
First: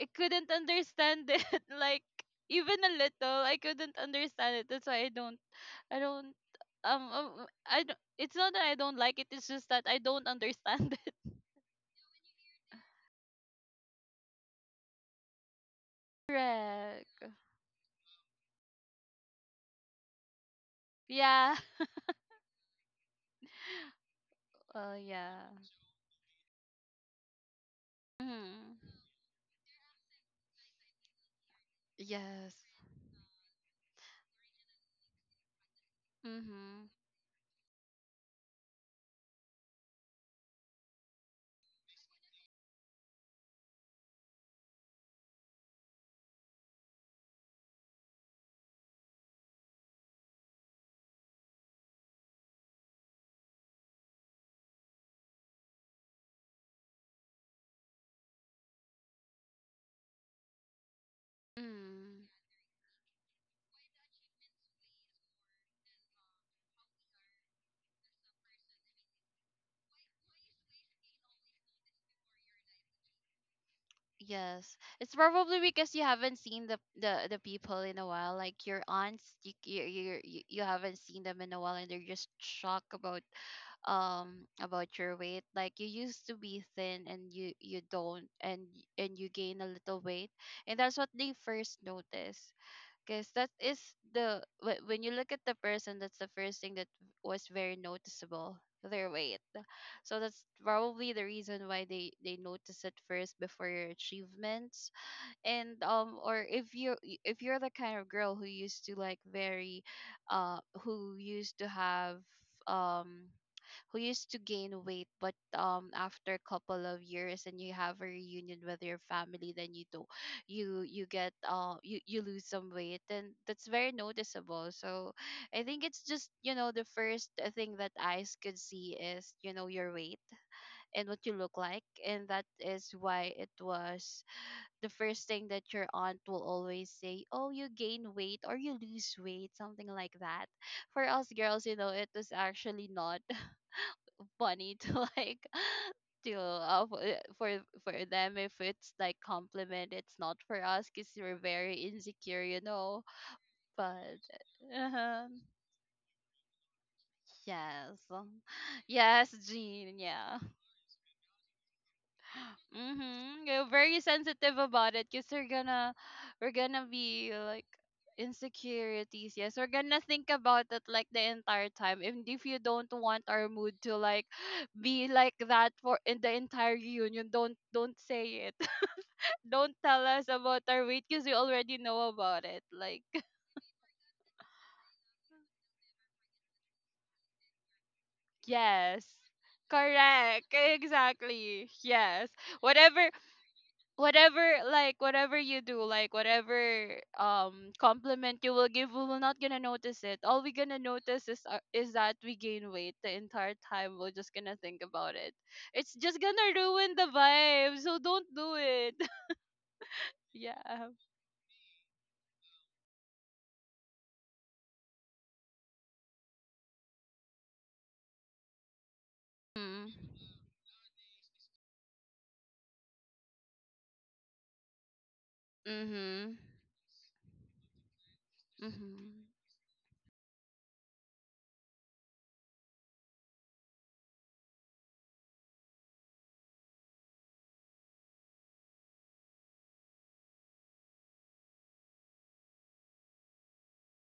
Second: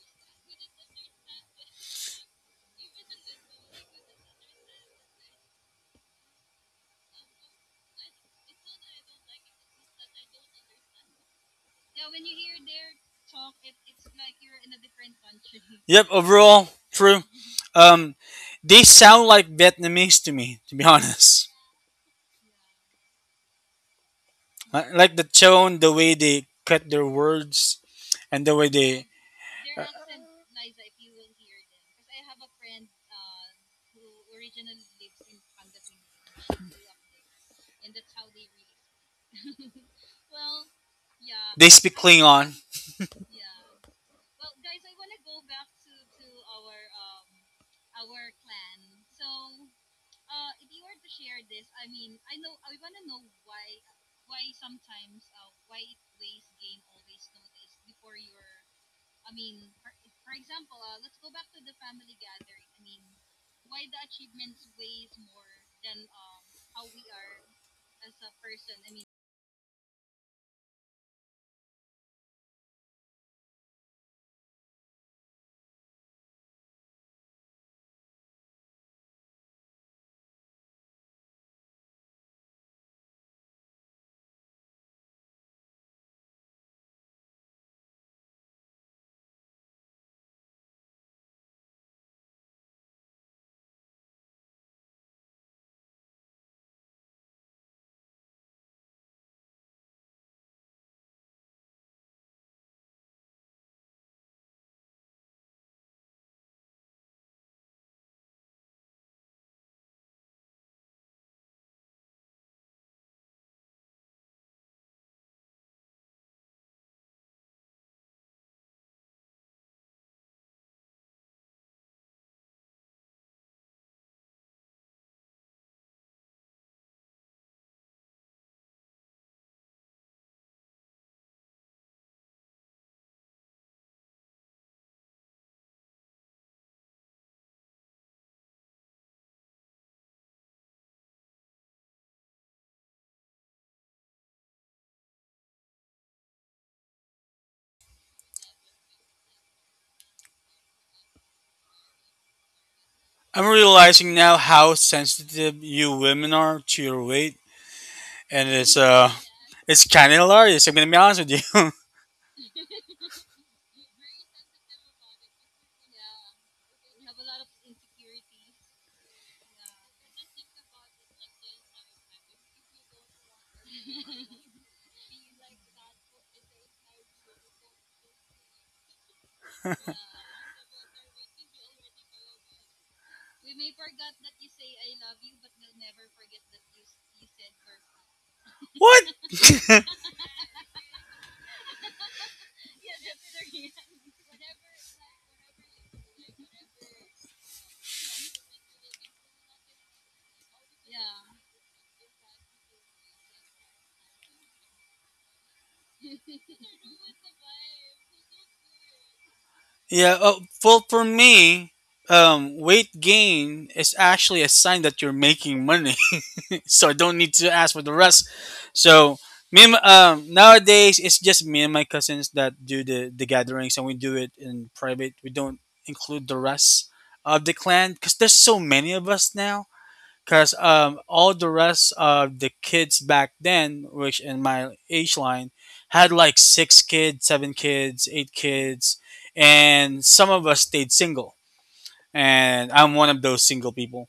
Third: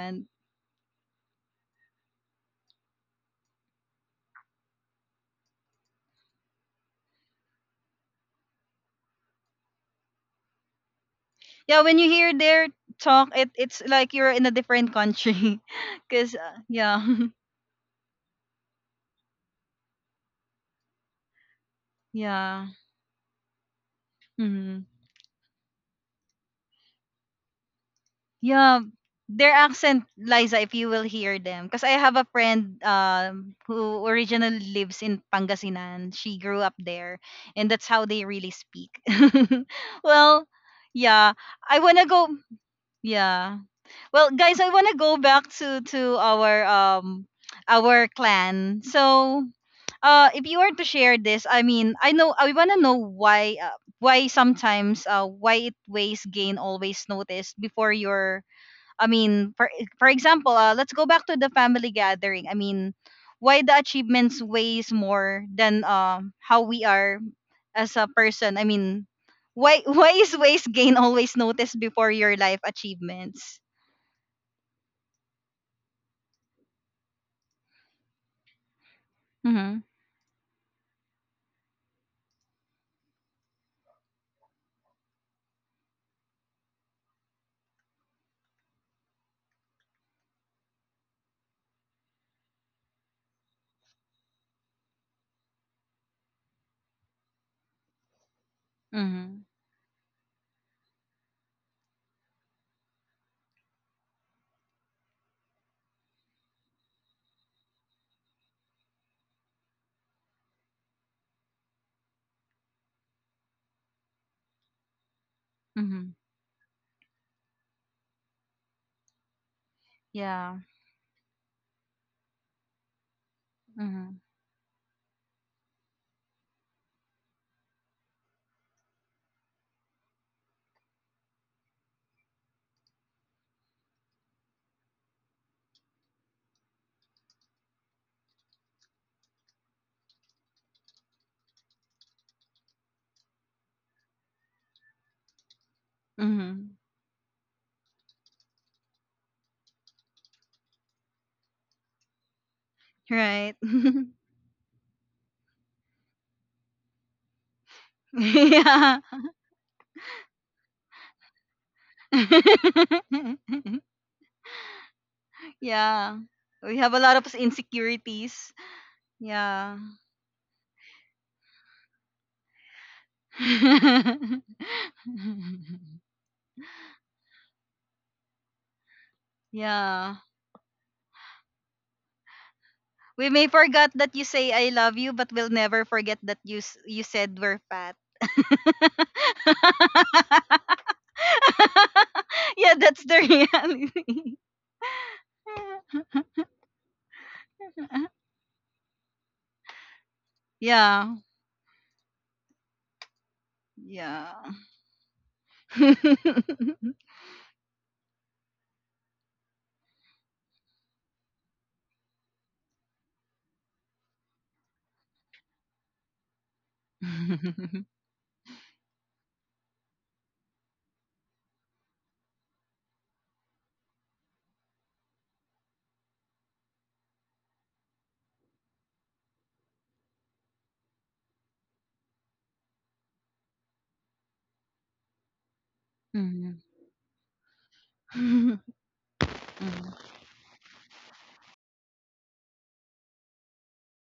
B: I couldn't understand it [LAUGHS] like even a little. I couldn't understand it. That's why I don't, I don't I don't, it's not that I don't like it. It's just that I don't understand [LAUGHS] it.
A: Yeah, when you hear their talk, it it's like you're in a different country.
C: Yep,
A: [LAUGHS] Cause
C: overall,
A: yeah.
B: Correct.
C: true.
A: [LAUGHS]
C: Um, they sound like Vietnamese to me, to be [LAUGHS] honest.
B: Yeah. [LAUGHS]
A: Yeah. Mhm.
C: Like
B: Well,
C: like the
B: yeah.
C: tone, the way they cut their words, and the way
B: Mm.
A: Yeah,
C: they,
A: their accent, Liza, if you will hear them. Because I have a
B: Yes.
A: friend who originally lives in Pangasinan. She grew up
B: Mm-hmm.
A: there, and that's how they really speak. [LAUGHS] Well, yeah,
C: they
A: I
C: speak
A: wanna go.
C: Klingon.
A: Yeah. Well, guys, I wanna go back to our clan. So, if you were to share this, I mean, I know I wanna know why sometimes why it weighs gain always noticed before your I mean, for example, let's go back to the family
B: Mm.
A: gathering. I mean, why the achievements weighs more than how we are as a person. I mean, why [LAUGHS] why is ways gain always noticed before your life achievements?
B: Yes. It's probably because you haven't seen the people in a while. Like your aunts,
A: Mhm.
B: you haven't seen them in a while, and they're just shocked about your weight. Like, you used to be thin, and you don't, and y- and you gain a little weight, and that's what they first notice. Because that is the wh- when you look at the person, that's the first thing that was very noticeable, their weight.
A: Mhm.
B: So that's probably the reason why they notice it first before your achievements. And or if you y- if you're the kind of girl who used to like very uh, who used to have um who used to gain weight, but
A: Mhm.
B: after a couple of years and you have a reunion with your family, then you do,
A: Yeah.
B: you get uh, you lose some weight, and that's very
A: Mhm.
B: noticeable. So I think it's just, you know, the first thing that eyes could see is, you know, your weight and what you look like, and that is why it was the first thing that your aunt will always say, oh, you gain weight or you lose weight, something like that. For us girls, you know, it was actually not funny to [LAUGHS] like to
A: Mhm.
B: for them, if it's like compliment, it's not for us because we're very insecure, you know.
C: I'm
A: Right. [LAUGHS]
B: But
C: realizing now how
B: uh,
C: sensitive you women are to your weight,
B: yes.
C: and it's
A: Yeah.
C: uh,
B: Yes
C: it's
B: Jean,
C: kind of
B: yeah.
C: hilarious. I'm gonna be honest with you.
B: Mm-hmm. You're
A: [LAUGHS]
B: very sensitive about it because we're gonna,
A: Yeah.
B: we're
A: We
B: gonna
A: have a lot of
B: be like
A: insecurities.
B: insecurities. Yes, we're
A: Yeah.
B: gonna think about it like the entire time. And if you don't want our mood to like
A: [LAUGHS]
B: [GASPS] be like that for in the entire reunion, don't say it. [LAUGHS] Don't tell
A: Yeah.
B: us about our weight because we already know about it. Like
A: We may forget that you say I love you, but we'll never forget that you said we're fat. [LAUGHS]
B: [LAUGHS]
C: [LAUGHS]
B: yes.
C: What?
B: Correct. Exactly. Yes.
A: Yeah, that's
B: Whatever,
A: the reality.
B: whatever, like whatever you do, like whatever
A: [LAUGHS]
B: compliment you will give, we will not gonna notice it. All we gonna
A: Yeah.
B: notice is that we gain weight the entire time. We're
A: Yeah.
B: just gonna think about it. It's just gonna ruin
A: [LAUGHS]
B: the vibe, so don't do it. [LAUGHS]
C: Yeah.
B: Yeah.
C: Well, for me, weight gain is actually a sign that you're making money. So I don't need to ask for the rest. So
B: Mm.
C: nowadays it's just me and my cousins that do the gatherings, and we do it in private. We don't include
B: Mm-hmm.
C: the rest of the clan because there's so many of us
B: Mm-hmm.
C: now. Because all the rest of the kids back then, which in my age line, had like
A: Mhm.
C: six kids, seven kids,
A: [LAUGHS]
C: eight
A: Mhm.
C: kids, and some of us stayed single. And I'm one of those single people,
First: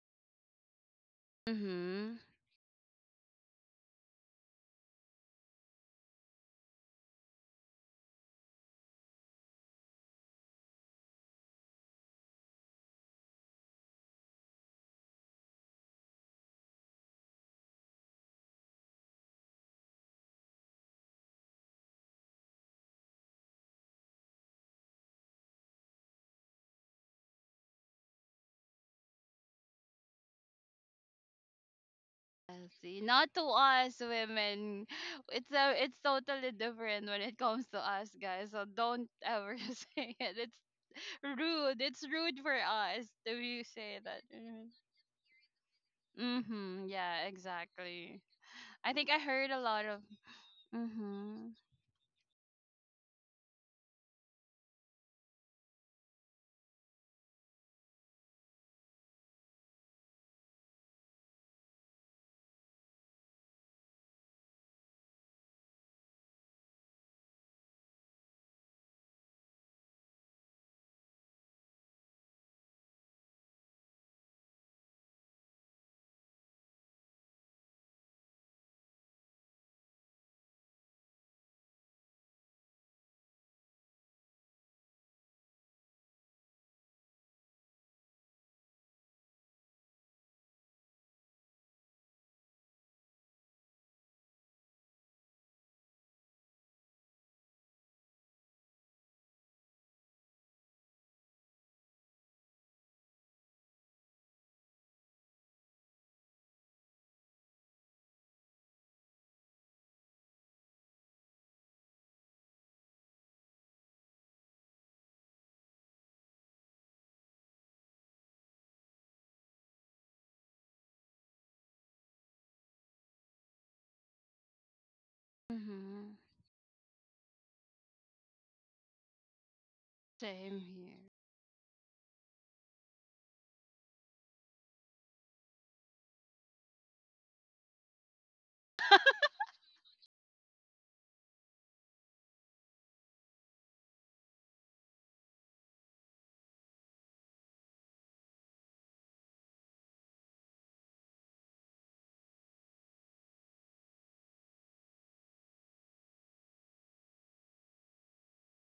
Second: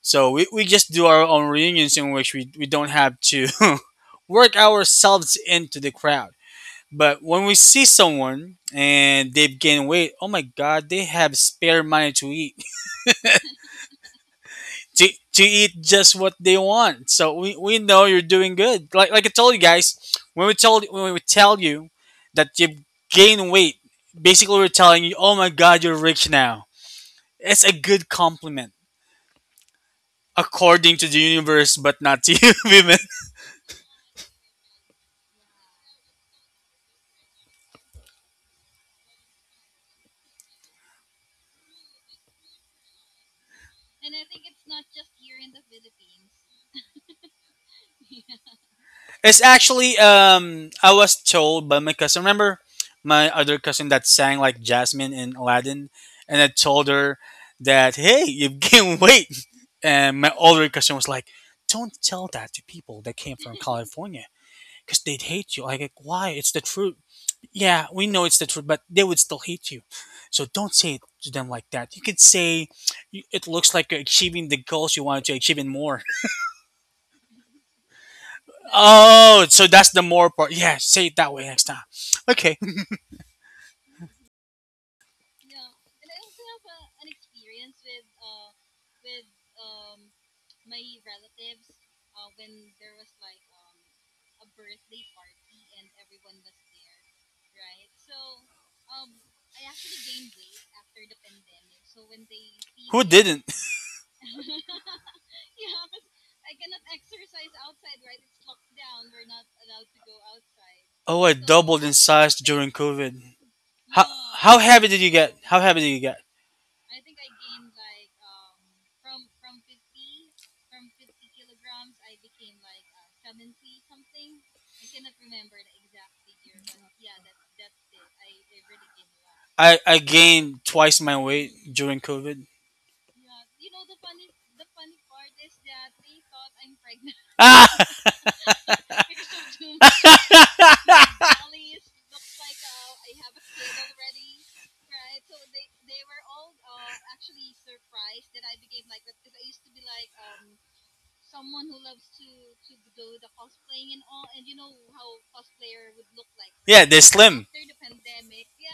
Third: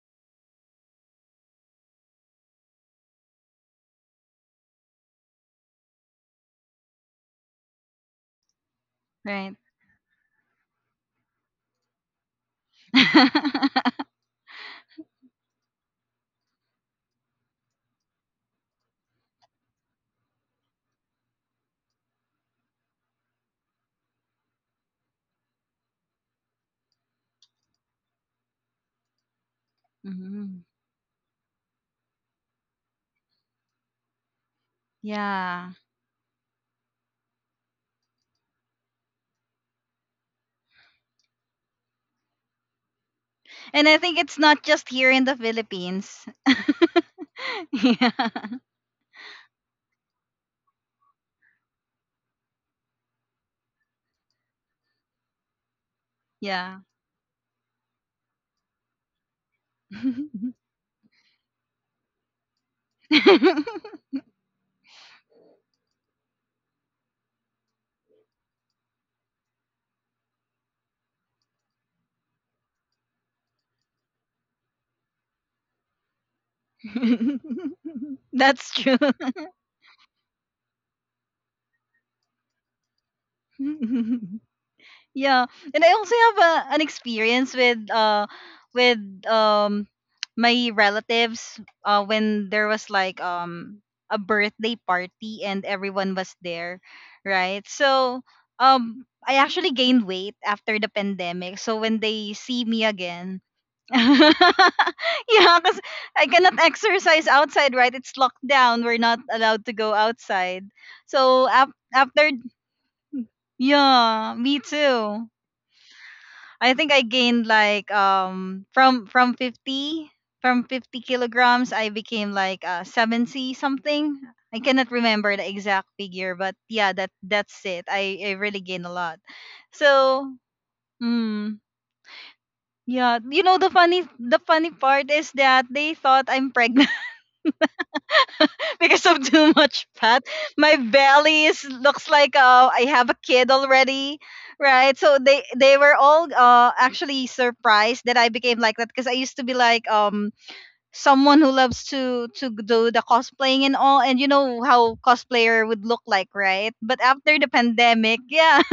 C: so we just do our own reunions in
B: Mm-hmm.
C: which we don't have to [LAUGHS] work ourselves into the crowd. But when we see someone and
A: Right.
C: they've gained weight, oh my god, they have spare money to eat.
A: [LAUGHS]
C: [LAUGHS] to, to eat just what they want. So we know you're doing good. Like I told you guys, when we tell you that you've gained weight, basically we're telling you, oh my god, you're rich now. It's a good compliment
A: Mhm.
C: according to the universe, but not to you, [LAUGHS] women.
B: See, not to us women. [SIGHS] It's
A: Yeah.
B: a, it's totally different when it comes to us guys. So don't ever [LAUGHS] say it. It's rude. It's rude for us to you
A: And
B: say
A: I think
B: that.
A: it's not
B: Mhm.
A: just here in the Philippines.
B: Mhm. Yeah.
A: [LAUGHS]
B: Exactly.
A: Yeah.
B: I think I
C: It's
B: heard a lot
C: actually
B: of.
C: I was
B: Mhm.
C: told by my cousin. Remember my other cousin that sang like Jasmine in Aladdin, and I
A: Yeah.
C: told her that, hey, you [LAUGHS] gained weight. And my older cousin was like, "Don't tell that to people that came from
A: [LAUGHS]
C: California, because they'd hate you." Like, why? It's the truth. Yeah, we know it's the truth, but they would still hate you. So don't say it to them like that. You could say, "It looks like you're achieving the goals you wanted to achieve and more."
A: [LAUGHS] That's true.
C: Oh, so that's the more part. Yeah, say it that way next time. Okay. [LAUGHS]
A: [LAUGHS] Yeah, and I also have a, an experience with um my relatives when there was like a birthday party and everyone was there, right? So I actually gained weight after the pandemic. So when they see me
C: Who
A: again,
C: didn't?
A: [LAUGHS] yeah, because I cannot exercise outside, right? It's locked down. We're not allowed to go outside.
C: Oh, I
A: So
C: doubled in
A: after
C: size during COVID. How
A: yeah, me
C: how heavy did you
A: too.
C: get? How heavy did you get?
A: I think I gained like from 50, from 50 kilograms I became like 70 something. I cannot remember the exact
B: Mhm.
A: figure, but yeah, that that's it. I really gained a lot.
C: I
A: So,
B: Same
C: gained twice
B: here.
C: my weight
A: mm,
C: during COVID.
A: yeah, you know the funny, the funny part is that they thought I'm pregnant,
C: Ah,
A: because of too much fat. My belly is looks like I have a kid already, right? So they were all actually surprised that I became like that because I used to be like someone who loves to do the cosplaying and all, and you know how cosplayer would look like,
C: [LAUGHS]
A: right?
C: yeah, they're
A: But after
C: slim.
A: the pandemic, yeah. [LAUGHS]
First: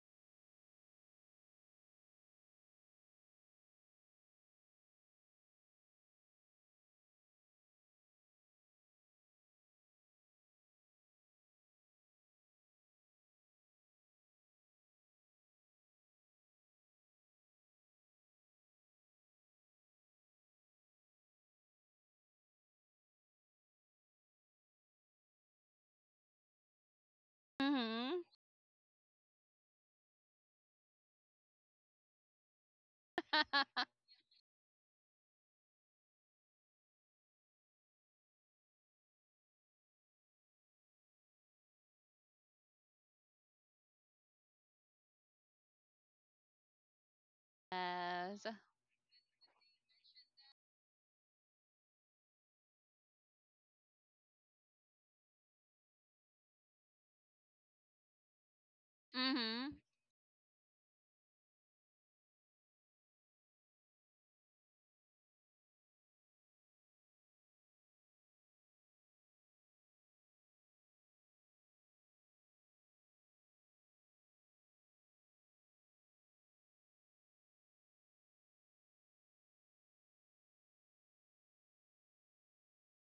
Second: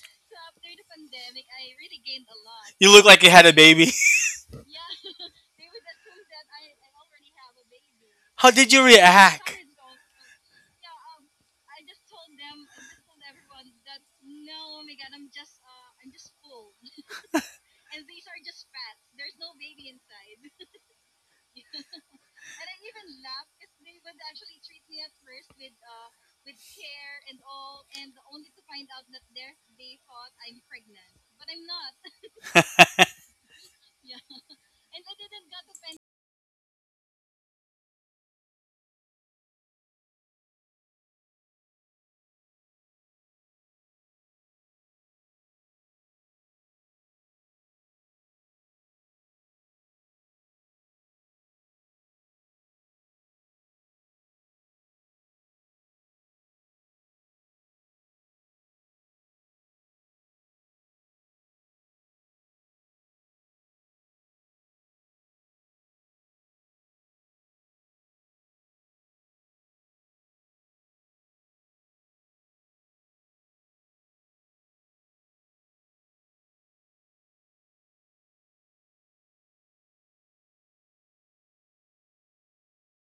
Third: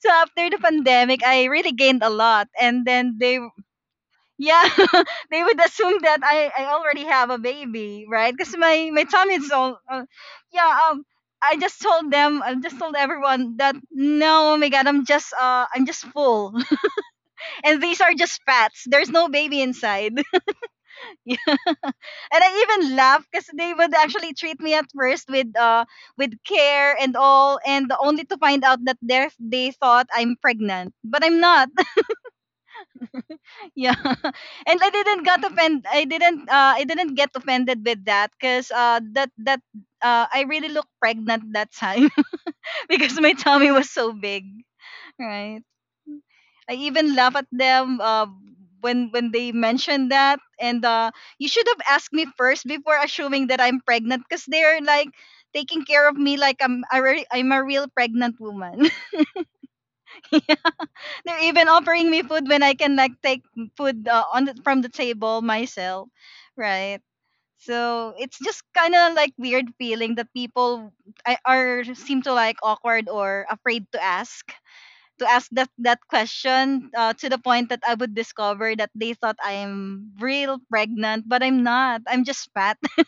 A: So after the pandemic, I really gained a lot, and
C: You look
A: then
C: like you
A: they
C: had a baby.
A: yeah, [LAUGHS] they would assume that I already have a baby,
C: [LAUGHS]
A: right?
C: How
A: Because
C: did you
A: my tummy is
C: react? [LAUGHS]
A: all, yeah. I just told everyone that no, oh my god, I'm just full, [LAUGHS] and these are just fats. There's no baby inside. [LAUGHS] Yeah. And I even laughed because they would actually treat me at first with care and all, and
B: Mhm.
A: only to find out that they thought I'm pregnant, but I'm not.
B: [LAUGHS]
A: Yeah. [LAUGHS] And I didn't got offended. I didn't get offended with that cuz that I really looked pregnant that time [LAUGHS] because my tummy was so big, right? I even laugh at them
B: Yes.
A: when they mentioned that, and you should have asked me first before assuming that I'm pregnant cuz they're like taking care of me like I'm a real pregnant woman.
B: Mhm.
A: [LAUGHS] They're even offering me food when I can like take food from the table myself, right? So it's just kind of like weird feeling that people are seem to like awkward or afraid to ask that question, to the point that I would discover that they thought I'm real pregnant, but I'm not. I'm just fat. [LAUGHS]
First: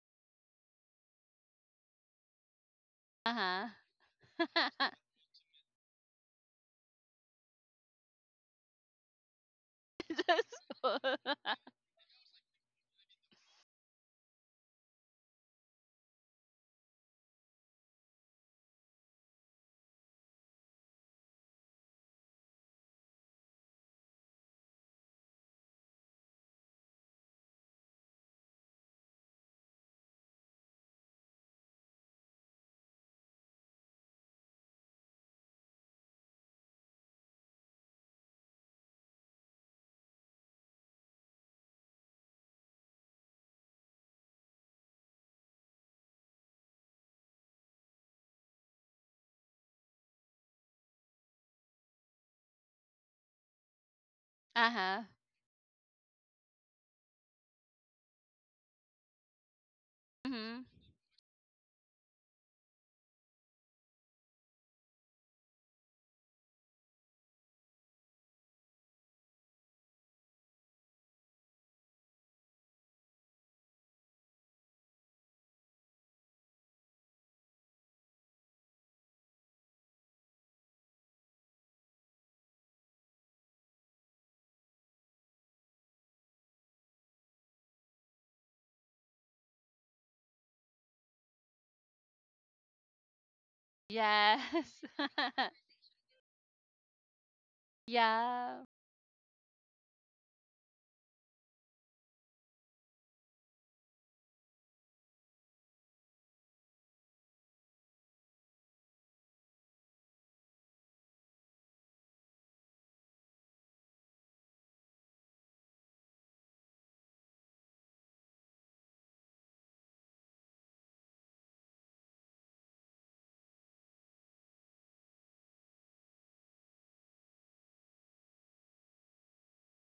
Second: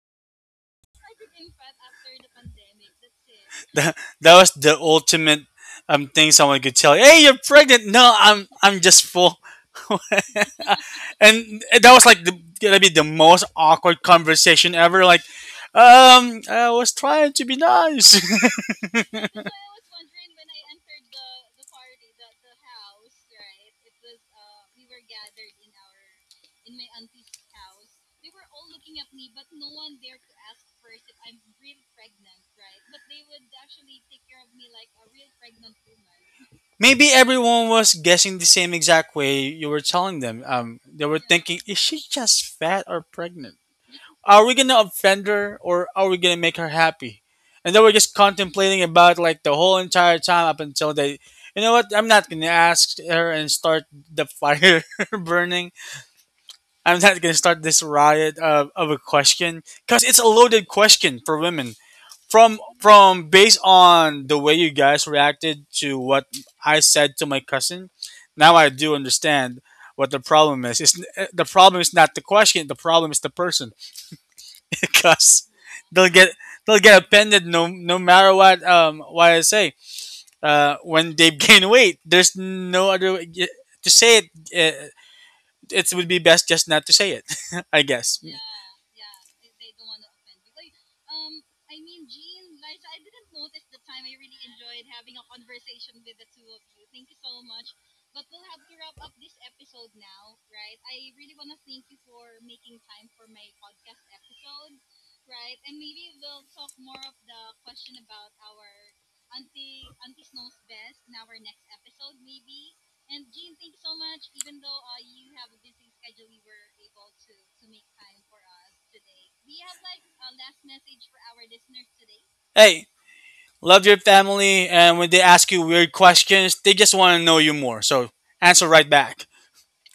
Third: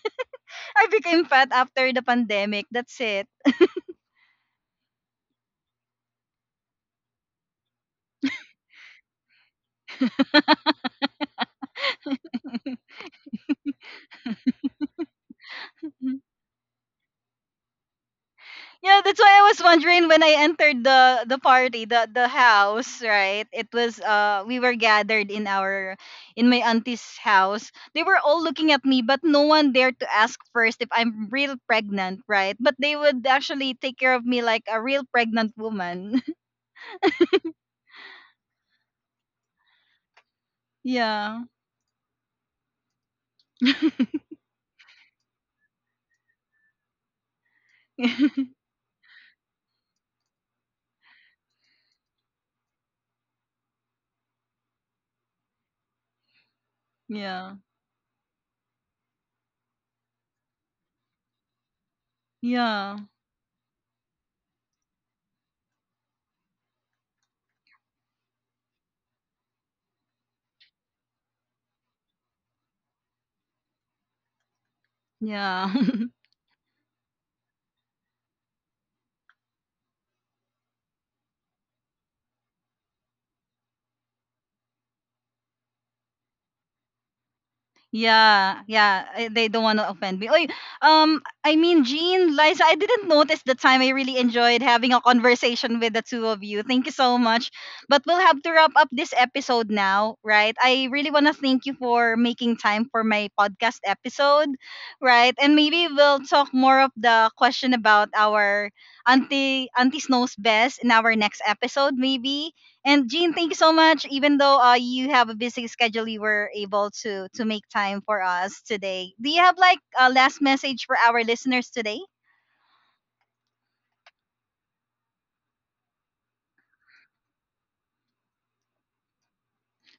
A: I became fat after the pandemic. That's it.
B: Uh
C: That was the
B: huh. [LAUGHS]
C: ultimate thing someone could tell you. Hey, you're pregnant. No, I'm just full. [LAUGHS]
B: Just. [LAUGHS] Uh
C: And that was like gonna be the most awkward conversation ever. Like, I was trying to be nice. [LAUGHS]
A: Yeah, that's why I was wondering when I entered the party, the house, right? It was we were gathered in our in my auntie's house. They were all looking at me, but no one dared to ask first if I'm real pregnant, right? But they would actually take care of me like a real pregnant woman. [LAUGHS]
C: Maybe everyone was guessing the same exact way you were telling them. They were
A: Yeah.
C: thinking, is she just fat or pregnant? Are we gonna offend her or are we gonna make her happy? And they were just
A: [LAUGHS]
C: contemplating about like the whole entire time, up until you know what? I'm not gonna ask her and start the fire
B: huh.
C: [LAUGHS] burning. I'm not going to
A: Yeah.
C: start this riot of a question, because it's a
B: Mhm.
C: loaded question for women. From
A: Yeah.
C: from based on the way you guys reacted to what I said to my cousin, now I do understand what the problem is. The problem is not the question. The problem is the person [LAUGHS] because
A: Yeah.
C: they'll
A: [LAUGHS]
C: get they'll get offended, no matter what I say. When they [LAUGHS] gain weight, there's no other way to say it. It would be best just not to say it. [LAUGHS] I guess.
A: Yeah, yeah. Eh, they don't want to offend me. Oy, I mean, Jean, Liza, I didn't notice the time. I really
B: Yes.
A: enjoyed having a
B: [LAUGHS]
A: conversation with the two of you. Thank you so much. But we'll have to
B: Yeah.
A: wrap up this episode now, right? I really want to thank you for making time for my podcast episode, right? And maybe we'll talk more of the question about our auntie, auntie Snow's best in our next episode, maybe. And Jean, thank you so much. Even though you have a busy schedule, you were able to make time for us today. Do you have like a last message for our listeners today?
C: Hey, love your family, and when they ask you weird questions, they just want to know you more. So answer right back.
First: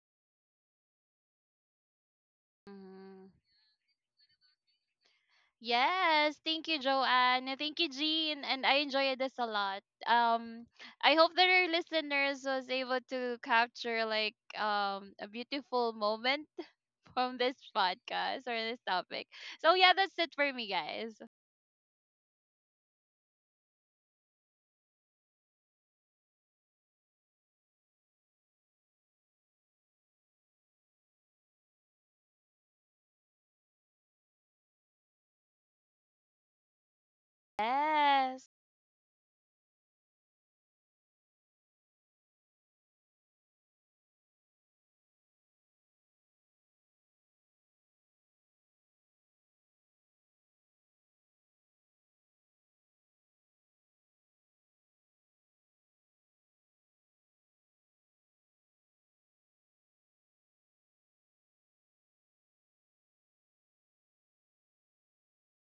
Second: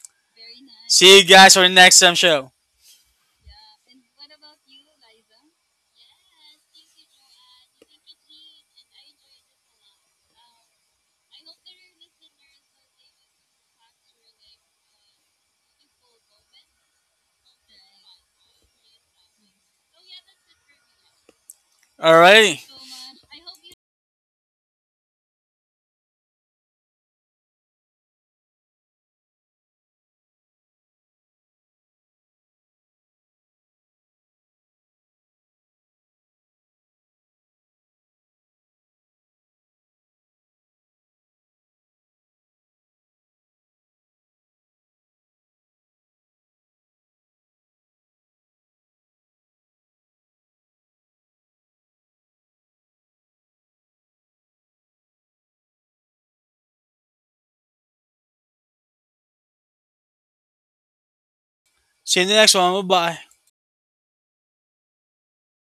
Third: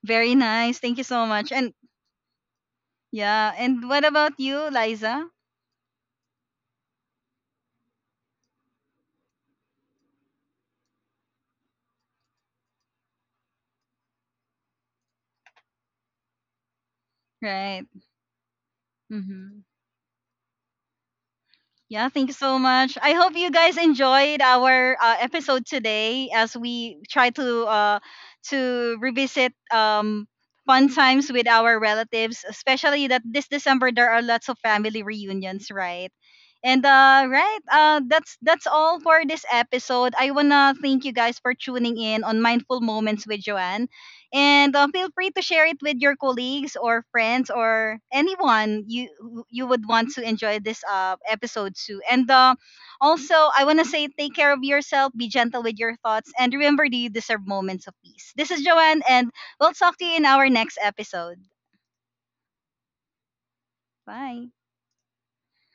A: Very nice. Thank you
C: See
A: so
C: you
A: much.
C: guys for the
A: And
C: next time show.
B: Mhm.
A: yeah, and what about you, Liza?
B: Yes, thank you, Joanne, and thank you, Jean. And I enjoyed this a lot. I hope that our listeners was able to capture like a beautiful moment [LAUGHS] from this
A: Right.
B: podcast or this topic.
A: Mm-hmm.
B: So yeah, that's it for me, guys.
A: Yeah, thank you so
C: Alrighty.
A: much. I hope you guys enjoyed our episode today as we try to revisit fun times with our relatives, especially that this December there are lots of family reunions, right? And that's
B: Yes.
A: that's all for this episode. I wanna thank you guys for tuning in on Mindful Moments with Joanne. And feel free to share it with your colleagues or friends or anyone you who you would want to enjoy this episode to. And also, I want to say take care of yourself, be gentle with your thoughts, and remember that you deserve moments of peace. This is Joanne, and we'll talk to you in our next episode.
C: See you in the next one. Bye bye.
A: Bye.